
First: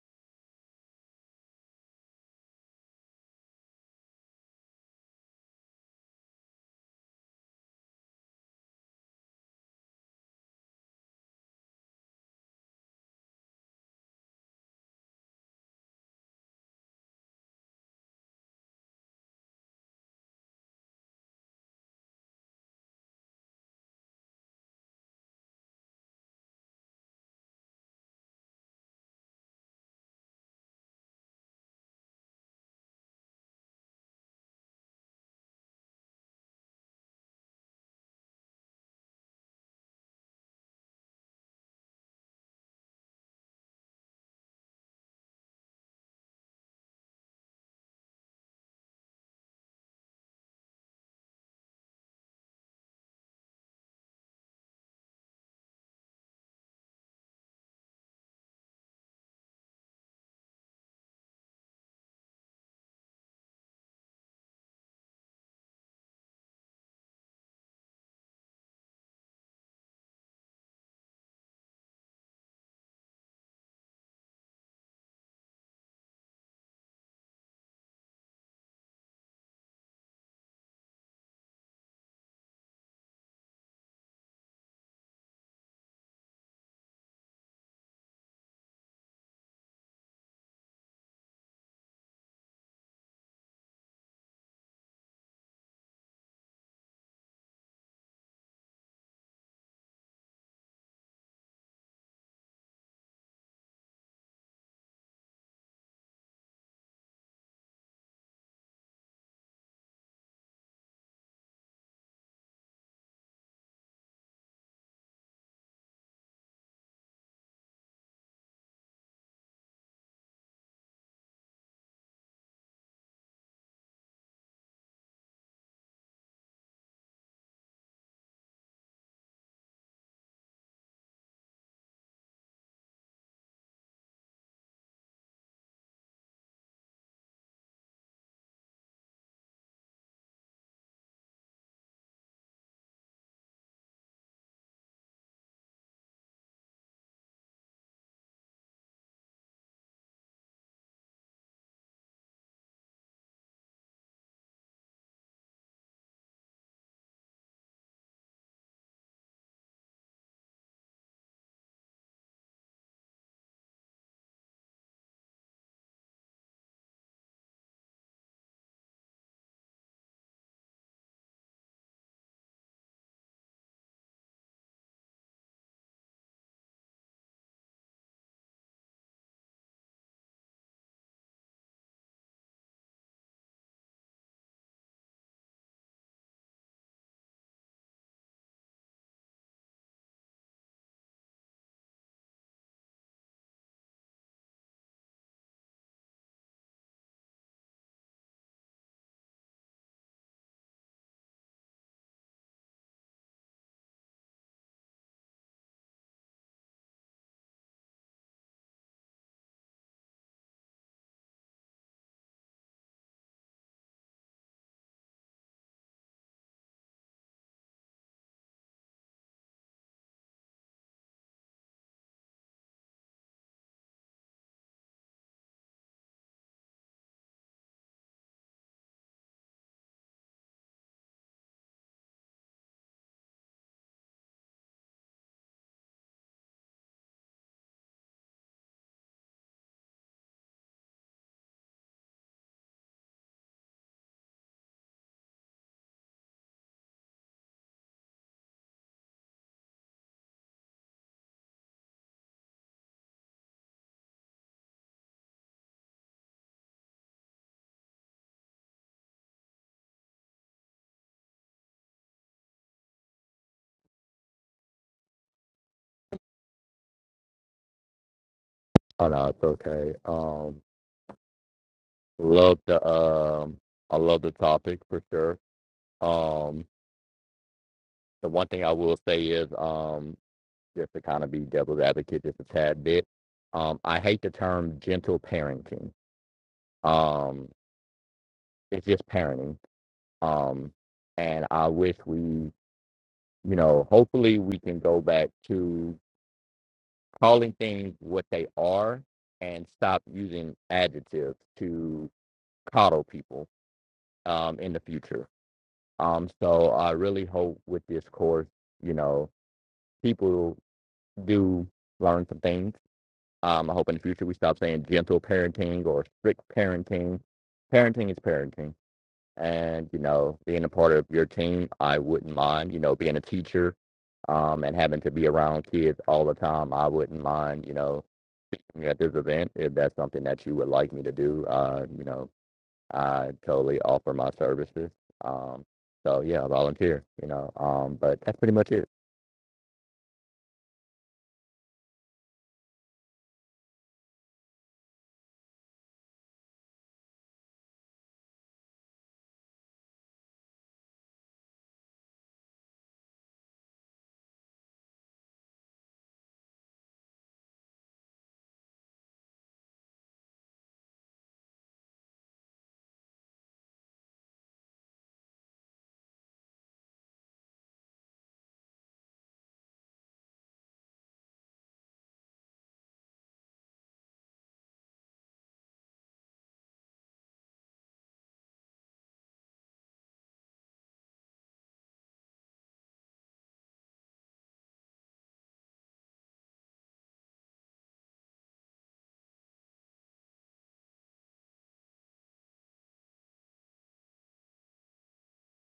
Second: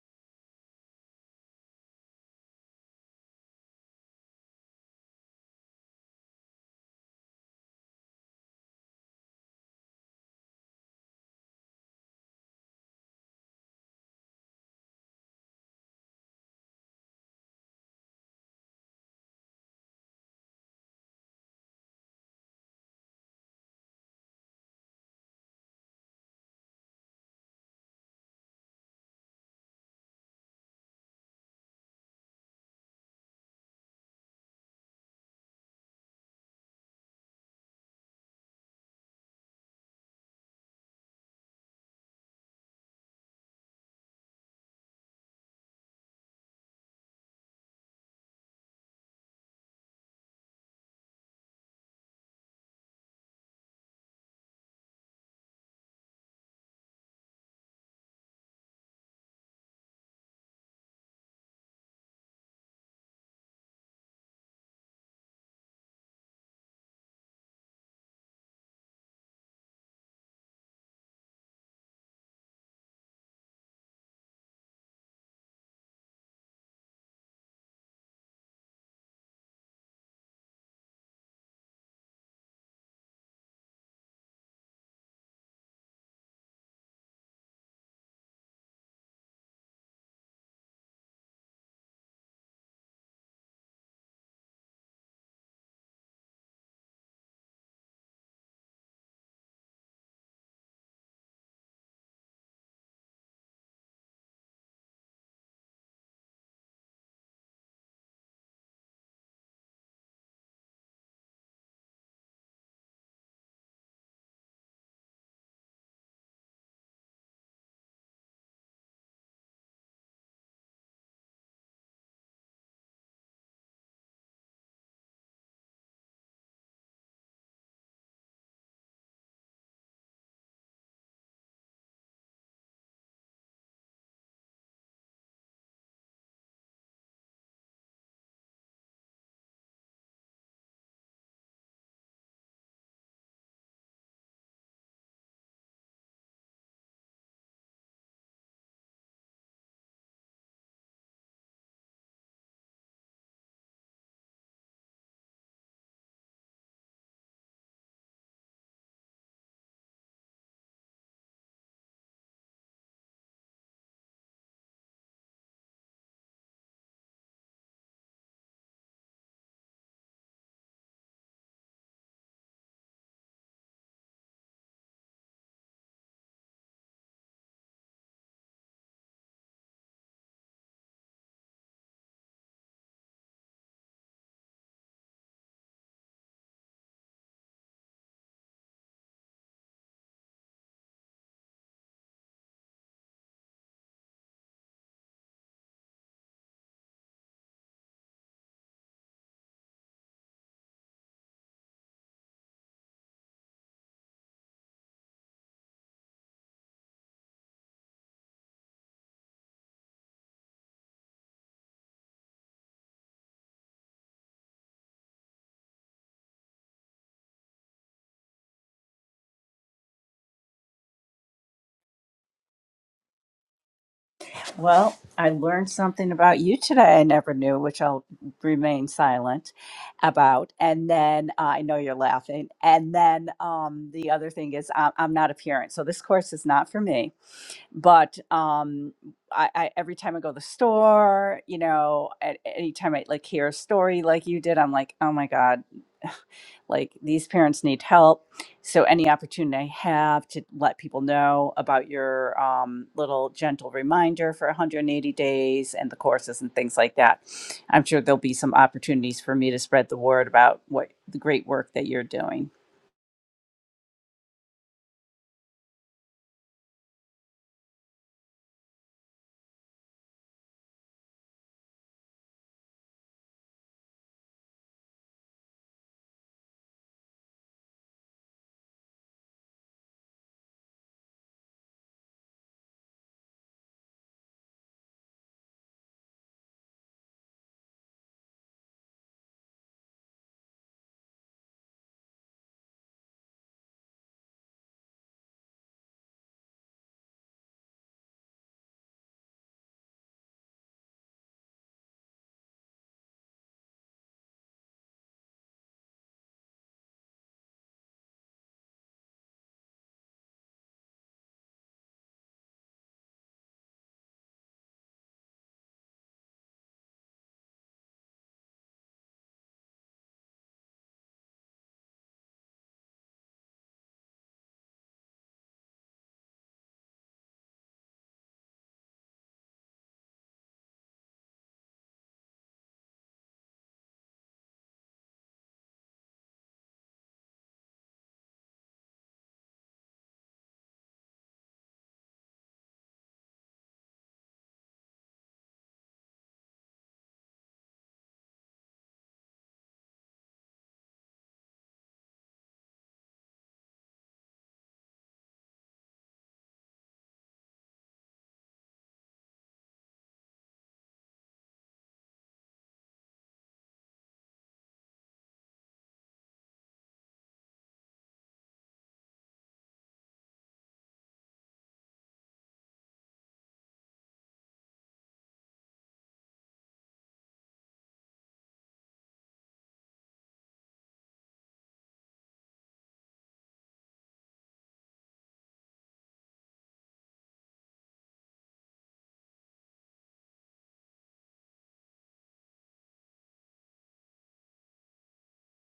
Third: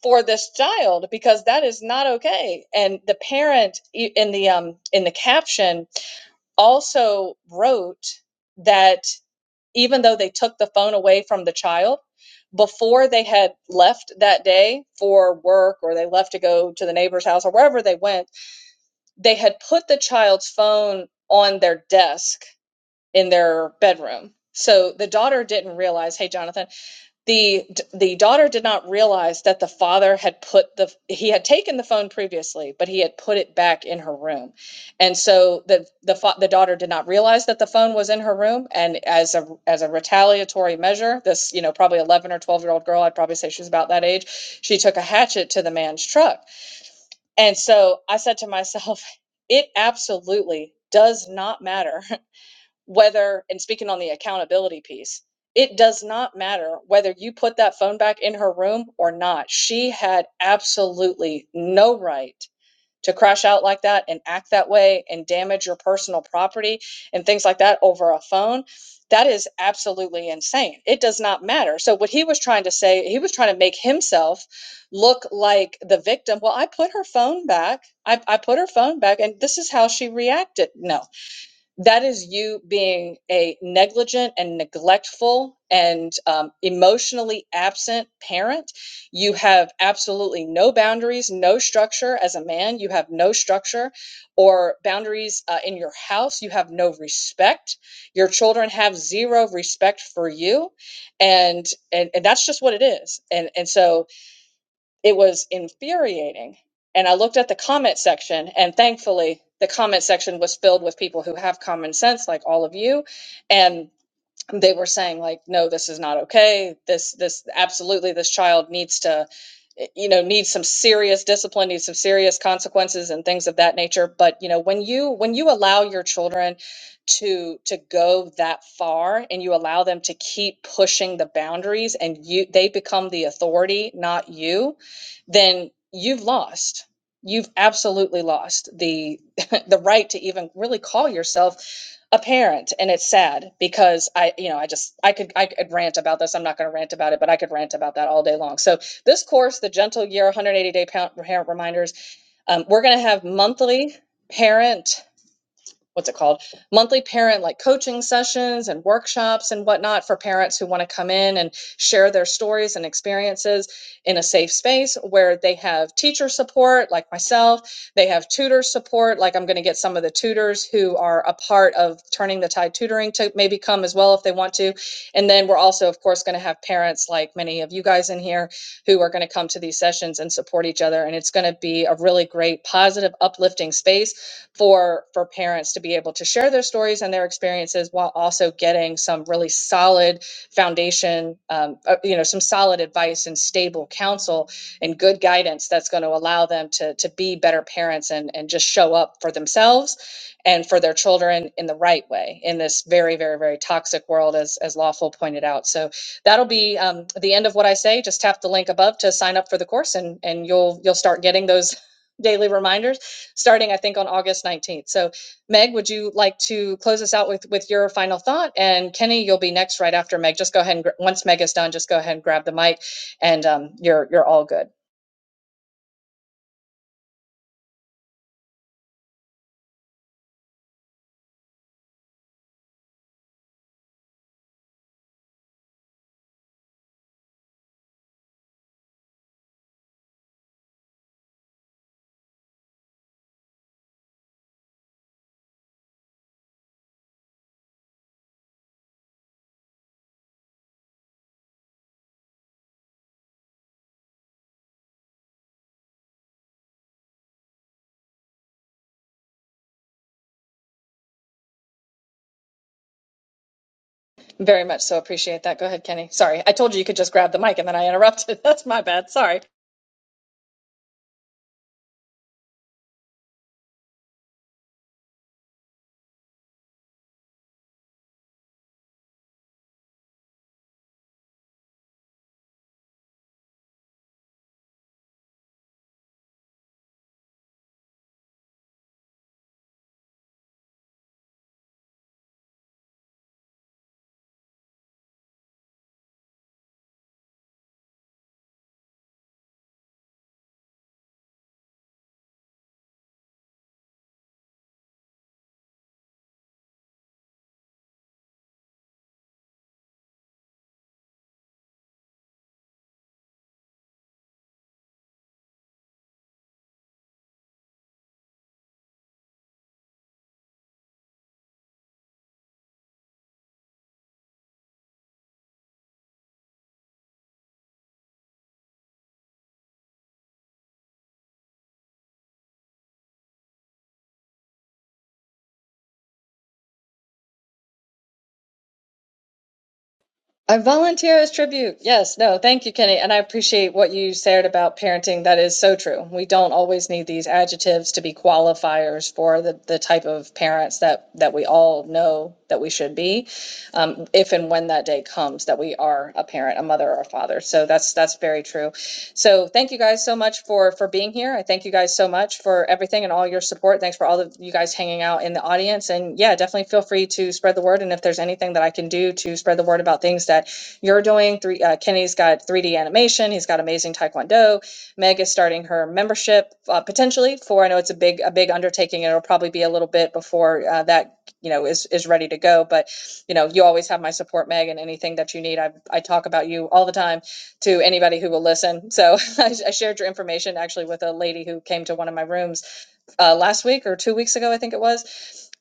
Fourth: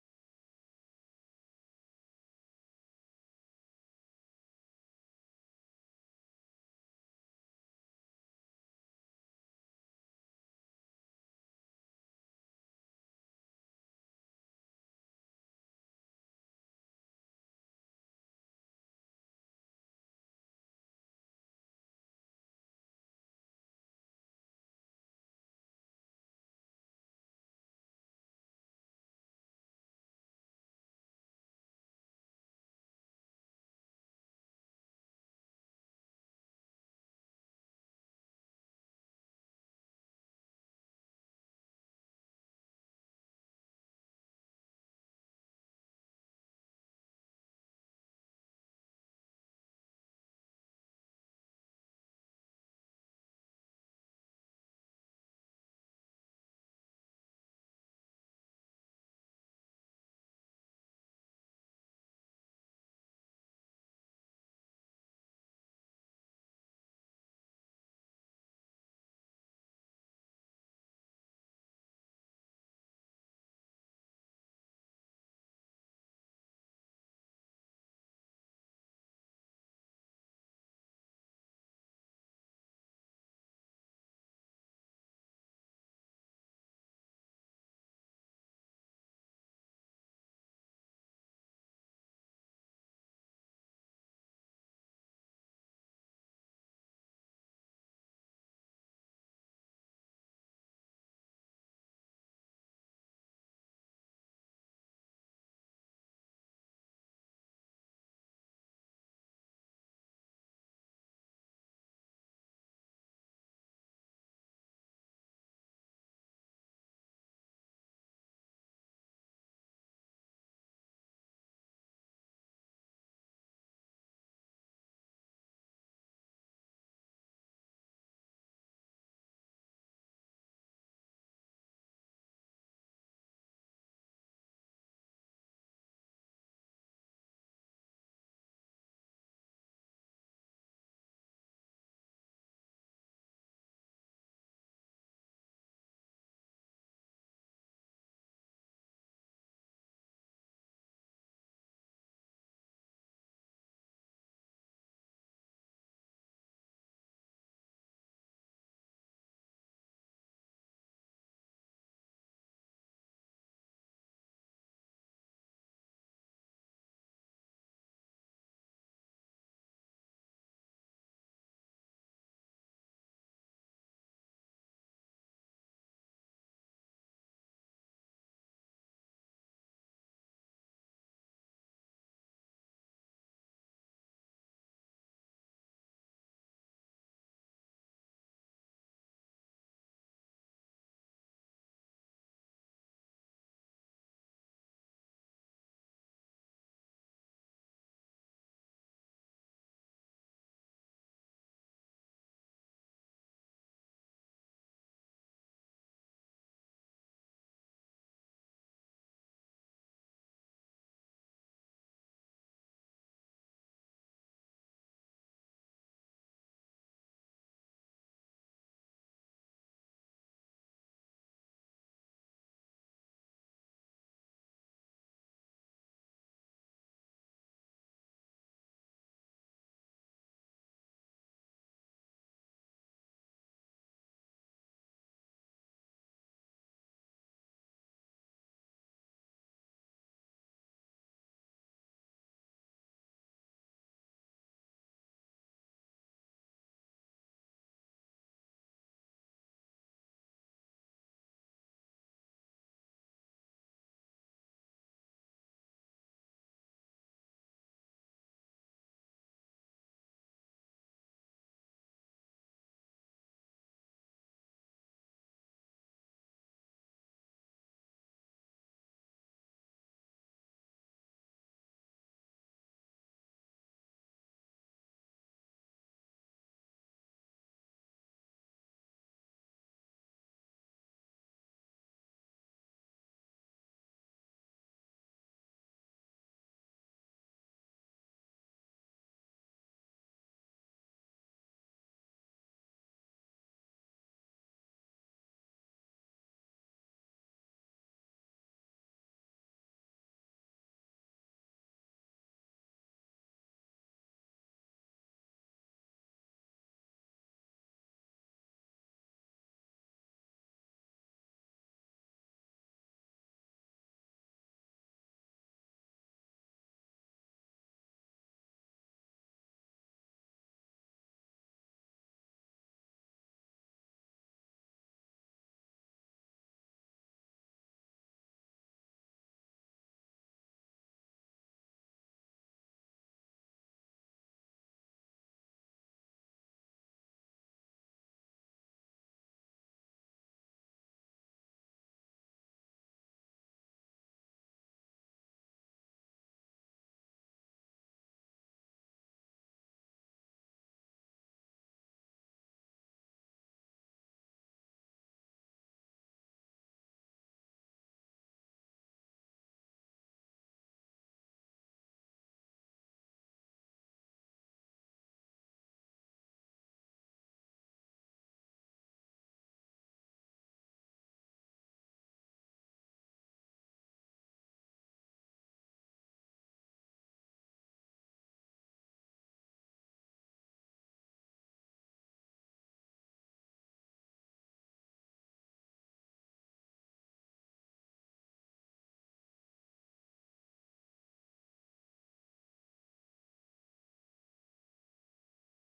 [SPEAKER 1] for this child because that is not okay. And the parent i- in the um in the caption also wrote that even though they took the phone away from the child before they had left that day for work or they left to go to the neighbor's house or wherever they went, they had put the child's phone on their desk in their bedroom. So the daughter didn't realize, hey Jonathan, the the daughter did not realize that the father had put the he had taken the phone previously, but he had put it back in her room. And so the the the daughter did not realize that the phone was in her room and as a as a retaliatory measure, this, you know, probably 11 or 12-year-old girl, I'd probably say she was about that age, she took a hatchet to the man's truck. And so I said to myself, it absolutely does not matter whether and speaking on the accountability piece it does not matter whether you put that phone back in her room or not she had absolutely no right to crash out like that and act that way and damage your personal property and things like that over a phone that is absolutely insane it does not matter so what he was trying to say he was trying to make himself look like the victim well i put her phone back i, I put her phone back and this is how she reacted no that is you being a negligent and neglectful and um, emotionally absent parent. You have absolutely no boundaries, no structure as a man. You have no structure or boundaries uh, in your house. You have no respect. Your children have zero respect for you, and and, and that's just what it is. And and so it was infuriating. And I looked at the comment section, and thankfully, the comment section was filled with people who have common sense, like all of you. And they were saying like no this is not okay this this absolutely this child needs to eh, you know needs some serious discipline needs some serious consequences and things of that nature but you know when you when you allow your children to to go that far and you allow them to keep pushing the boundaries and you they become the authority not you then you've lost you've absolutely lost the the right to even really call yourself a parent and it's sad because i you know i just i could i could rant about this i'm not going to rant about it but i could rant about that all day long so this course the gentle year 180 day parent reminders um, we're going to have monthly parent what's it called monthly parent like coaching sessions and workshops and whatnot for parents who want to come in and share their stories and experiences in a safe space where they have teacher support like myself they have tutor support like i'm going to get some of the tutors who are a part of turning the tide tutoring to maybe come as well if they want to and then we're also of course going to have parents like many of you guys in here who are going to come to these sessions and support each other and it's going to be a really great positive uplifting space for for parents to be able to share their stories and their experiences while also getting some really solid foundation um, uh, you know some solid advice and stable counsel and good guidance that's going to allow them to to be better parents and and just show up for themselves and for their children in the right way in this very very very toxic world as as lawful pointed out so that'll be um, the end of what i say just tap the link above to sign up for the course and and you'll you'll start getting those daily reminders starting, I think, on August 19th. So, Meg, would you like to close us out with, with your final thought? And Kenny, you'll be next right after Meg. Just go ahead and, gr- once Meg is done, just go ahead and grab the mic and um, you're, you're all good.
[SPEAKER 2] Well, I learned something about you today I never knew, which I'll remain silent about. And then uh, I know you're laughing. And then um, the other thing is, i I'm not a parent. So this course is not for me but um I, I every time i go to the store you know at any time i like hear a story like you did i'm like oh my god like these parents need help so any opportunity i have to let people know about your um, little gentle reminder for 180 days and the courses and things like that i'm sure there'll be some opportunities for me to spread the word about what the great work that you're doing
[SPEAKER 1] Very much so. Appreciate that. Go ahead, Kenny. Sorry. I told you you could just grab the mic and then I interrupted. That's my
[SPEAKER 4] Oh
[SPEAKER 1] bad.
[SPEAKER 4] no,
[SPEAKER 1] Sorry.
[SPEAKER 4] it's okay. Um, love the um I love the topic for sure. Um, the one thing I will say is um just to kind of be devil's advocate just a tad bit. Um, I hate the term gentle parenting. Um, it's just parenting. Um, and I wish we, you know, hopefully we can go back to calling things what they are and stop using adjectives to coddle people um, in the future. Um, so I really hope with this course, you know, people do learn some things Um, I hope in the future we stop saying gentle parenting or strict parenting. Parenting is parenting. And, you know, being a part of your team, I wouldn't mind, you know, being a teacher um, and having to be around kids all the time, I wouldn't mind, you know, at this event, if that's something that you would like me to do, uh, you know, I totally offer my services. Um, so yeah, volunteer, you know, um, but that's pretty much it.
[SPEAKER 1] I volunteer as tribute. Yes, no, thank you, Kenny. And I appreciate what you said about parenting. That is so true. We don't always need these adjectives to be qualifiers for the, the type of parents that, that we all know that we should be um, if and when that day comes that we are a parent, a mother or a father. So that's that's very true. So thank you guys so much for for being here. I thank you guys so much for everything and all your support. Thanks for all of you guys hanging out in the audience. And yeah, definitely feel free to spread the word. And if there's anything that I can do to spread the word about things that you're doing, three, uh, Kenny's got 3D animation. He's got amazing taekwondo. Meg is starting her membership uh, potentially for. I know it's a big a big undertaking. It'll probably be a little bit before uh, that you know is is ready to go but you know you always have my support meg and anything that you need i, I talk about you all the time to anybody who will listen so I, I shared your information actually with a lady who came to one of my rooms uh, last week or two weeks ago i think it was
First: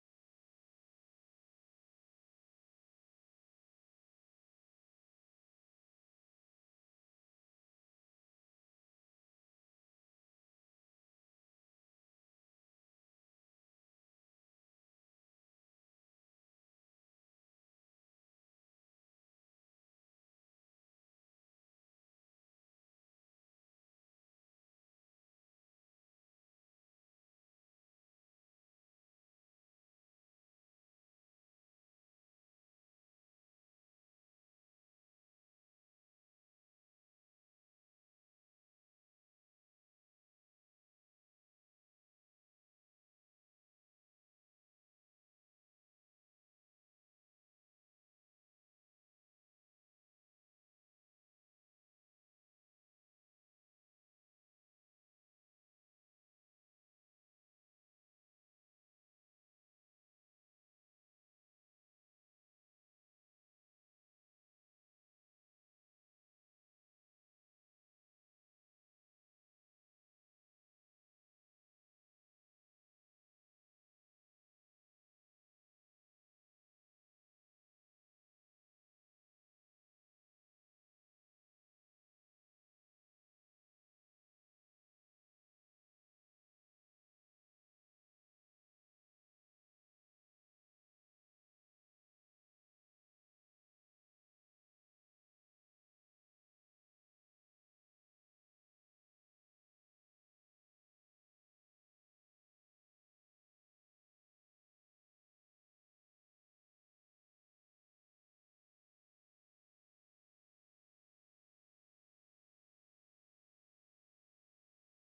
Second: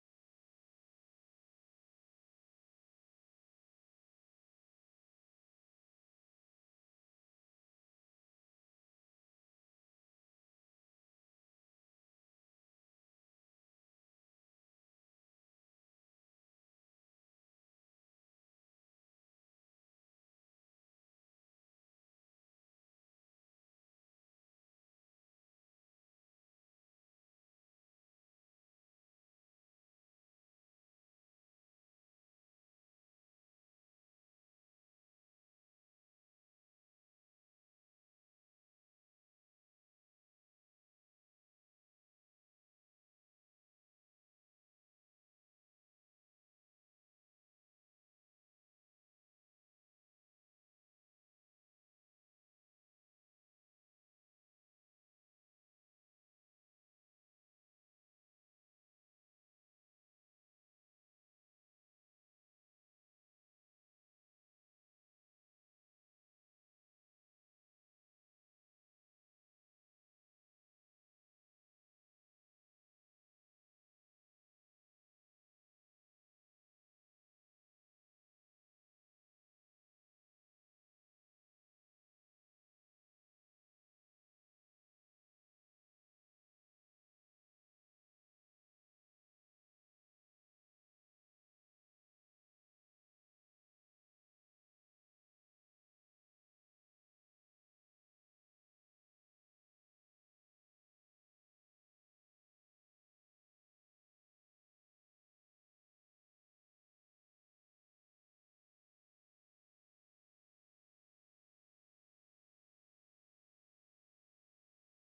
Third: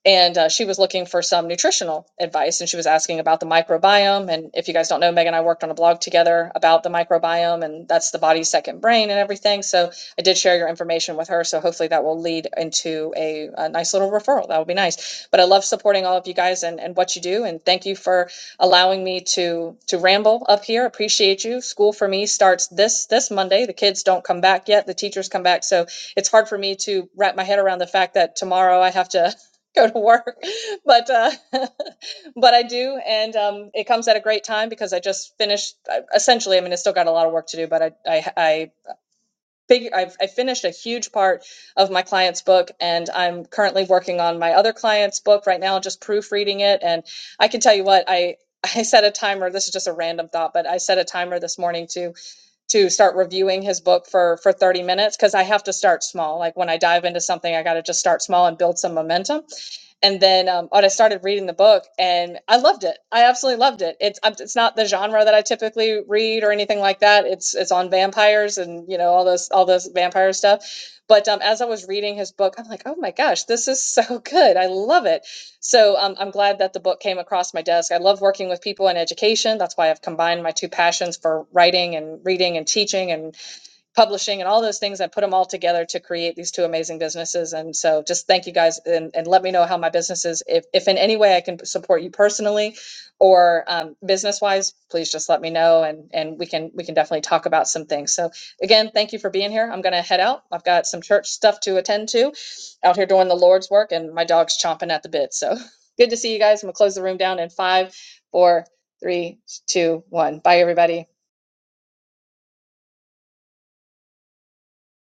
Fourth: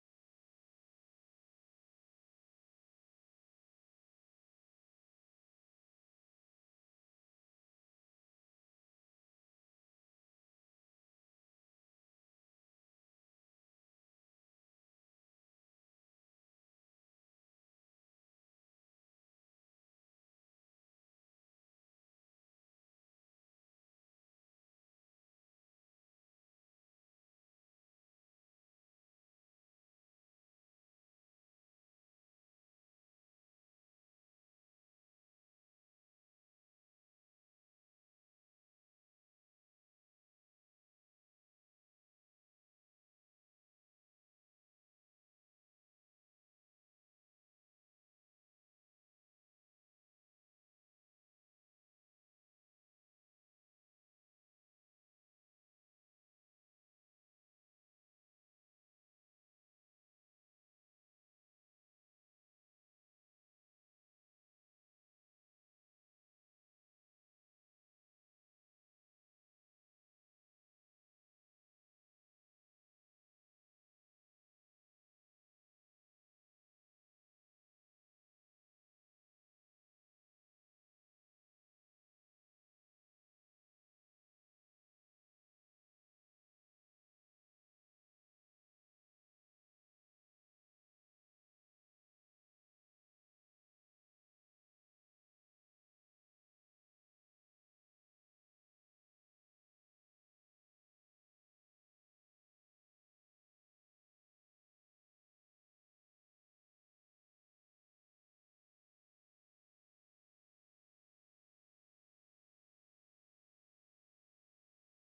[SPEAKER 1] and uh, she was looking for some nutritional advice and she was asking about the microbiome and if you guys don't know meg and i worked on a blog together about the microbiome and that's the body's second brain and everything so i did share your information with her so hopefully that will lead into a, a nice little referral that would be nice but i love supporting all of you guys and, and what you do and thank you for allowing me to to ramble up here appreciate you school for me starts this this monday the kids don't come back yet the teachers come back so it's hard for me to wrap my head around the fact that tomorrow I have to go to work but uh but i do and um it comes at a great time because i just finished I, essentially i mean i still got a lot of work to do but i i i figure I've, i finished a huge part of my client's book and i'm currently working on my other client's book right now just proofreading it and i can tell you what i I set a timer. This is just a random thought, but I set a timer this morning to to start reviewing his book for for 30 minutes because I have to start small. Like when I dive into something, I got to just start small and build some momentum and then um, but I started reading the book and I loved it. I absolutely loved it. It's um, it's not the genre that I typically read or anything like that. It's it's on vampires and you know all those all those vampire stuff. But um, as I was reading his book, I'm like, oh my gosh, this is so good. I love it. So um, I'm glad that the book came across my desk. I love working with people in education. That's why I've combined my two passions for writing and reading and teaching and publishing and all those things. I put them all together to create these two amazing businesses. And so just thank you guys and, and let me know how my businesses, if, if in any way I can support you personally or um, business wise, please just let me know and, and we can, we can definitely talk about some things. So again, thank you for being here. I'm going to head out. I've got some church stuff to attend to out here doing the Lord's work and my dog's chomping at the bit. So good to see you guys. I'm gonna close the room down in five, four, three, two, one. Bye everybody.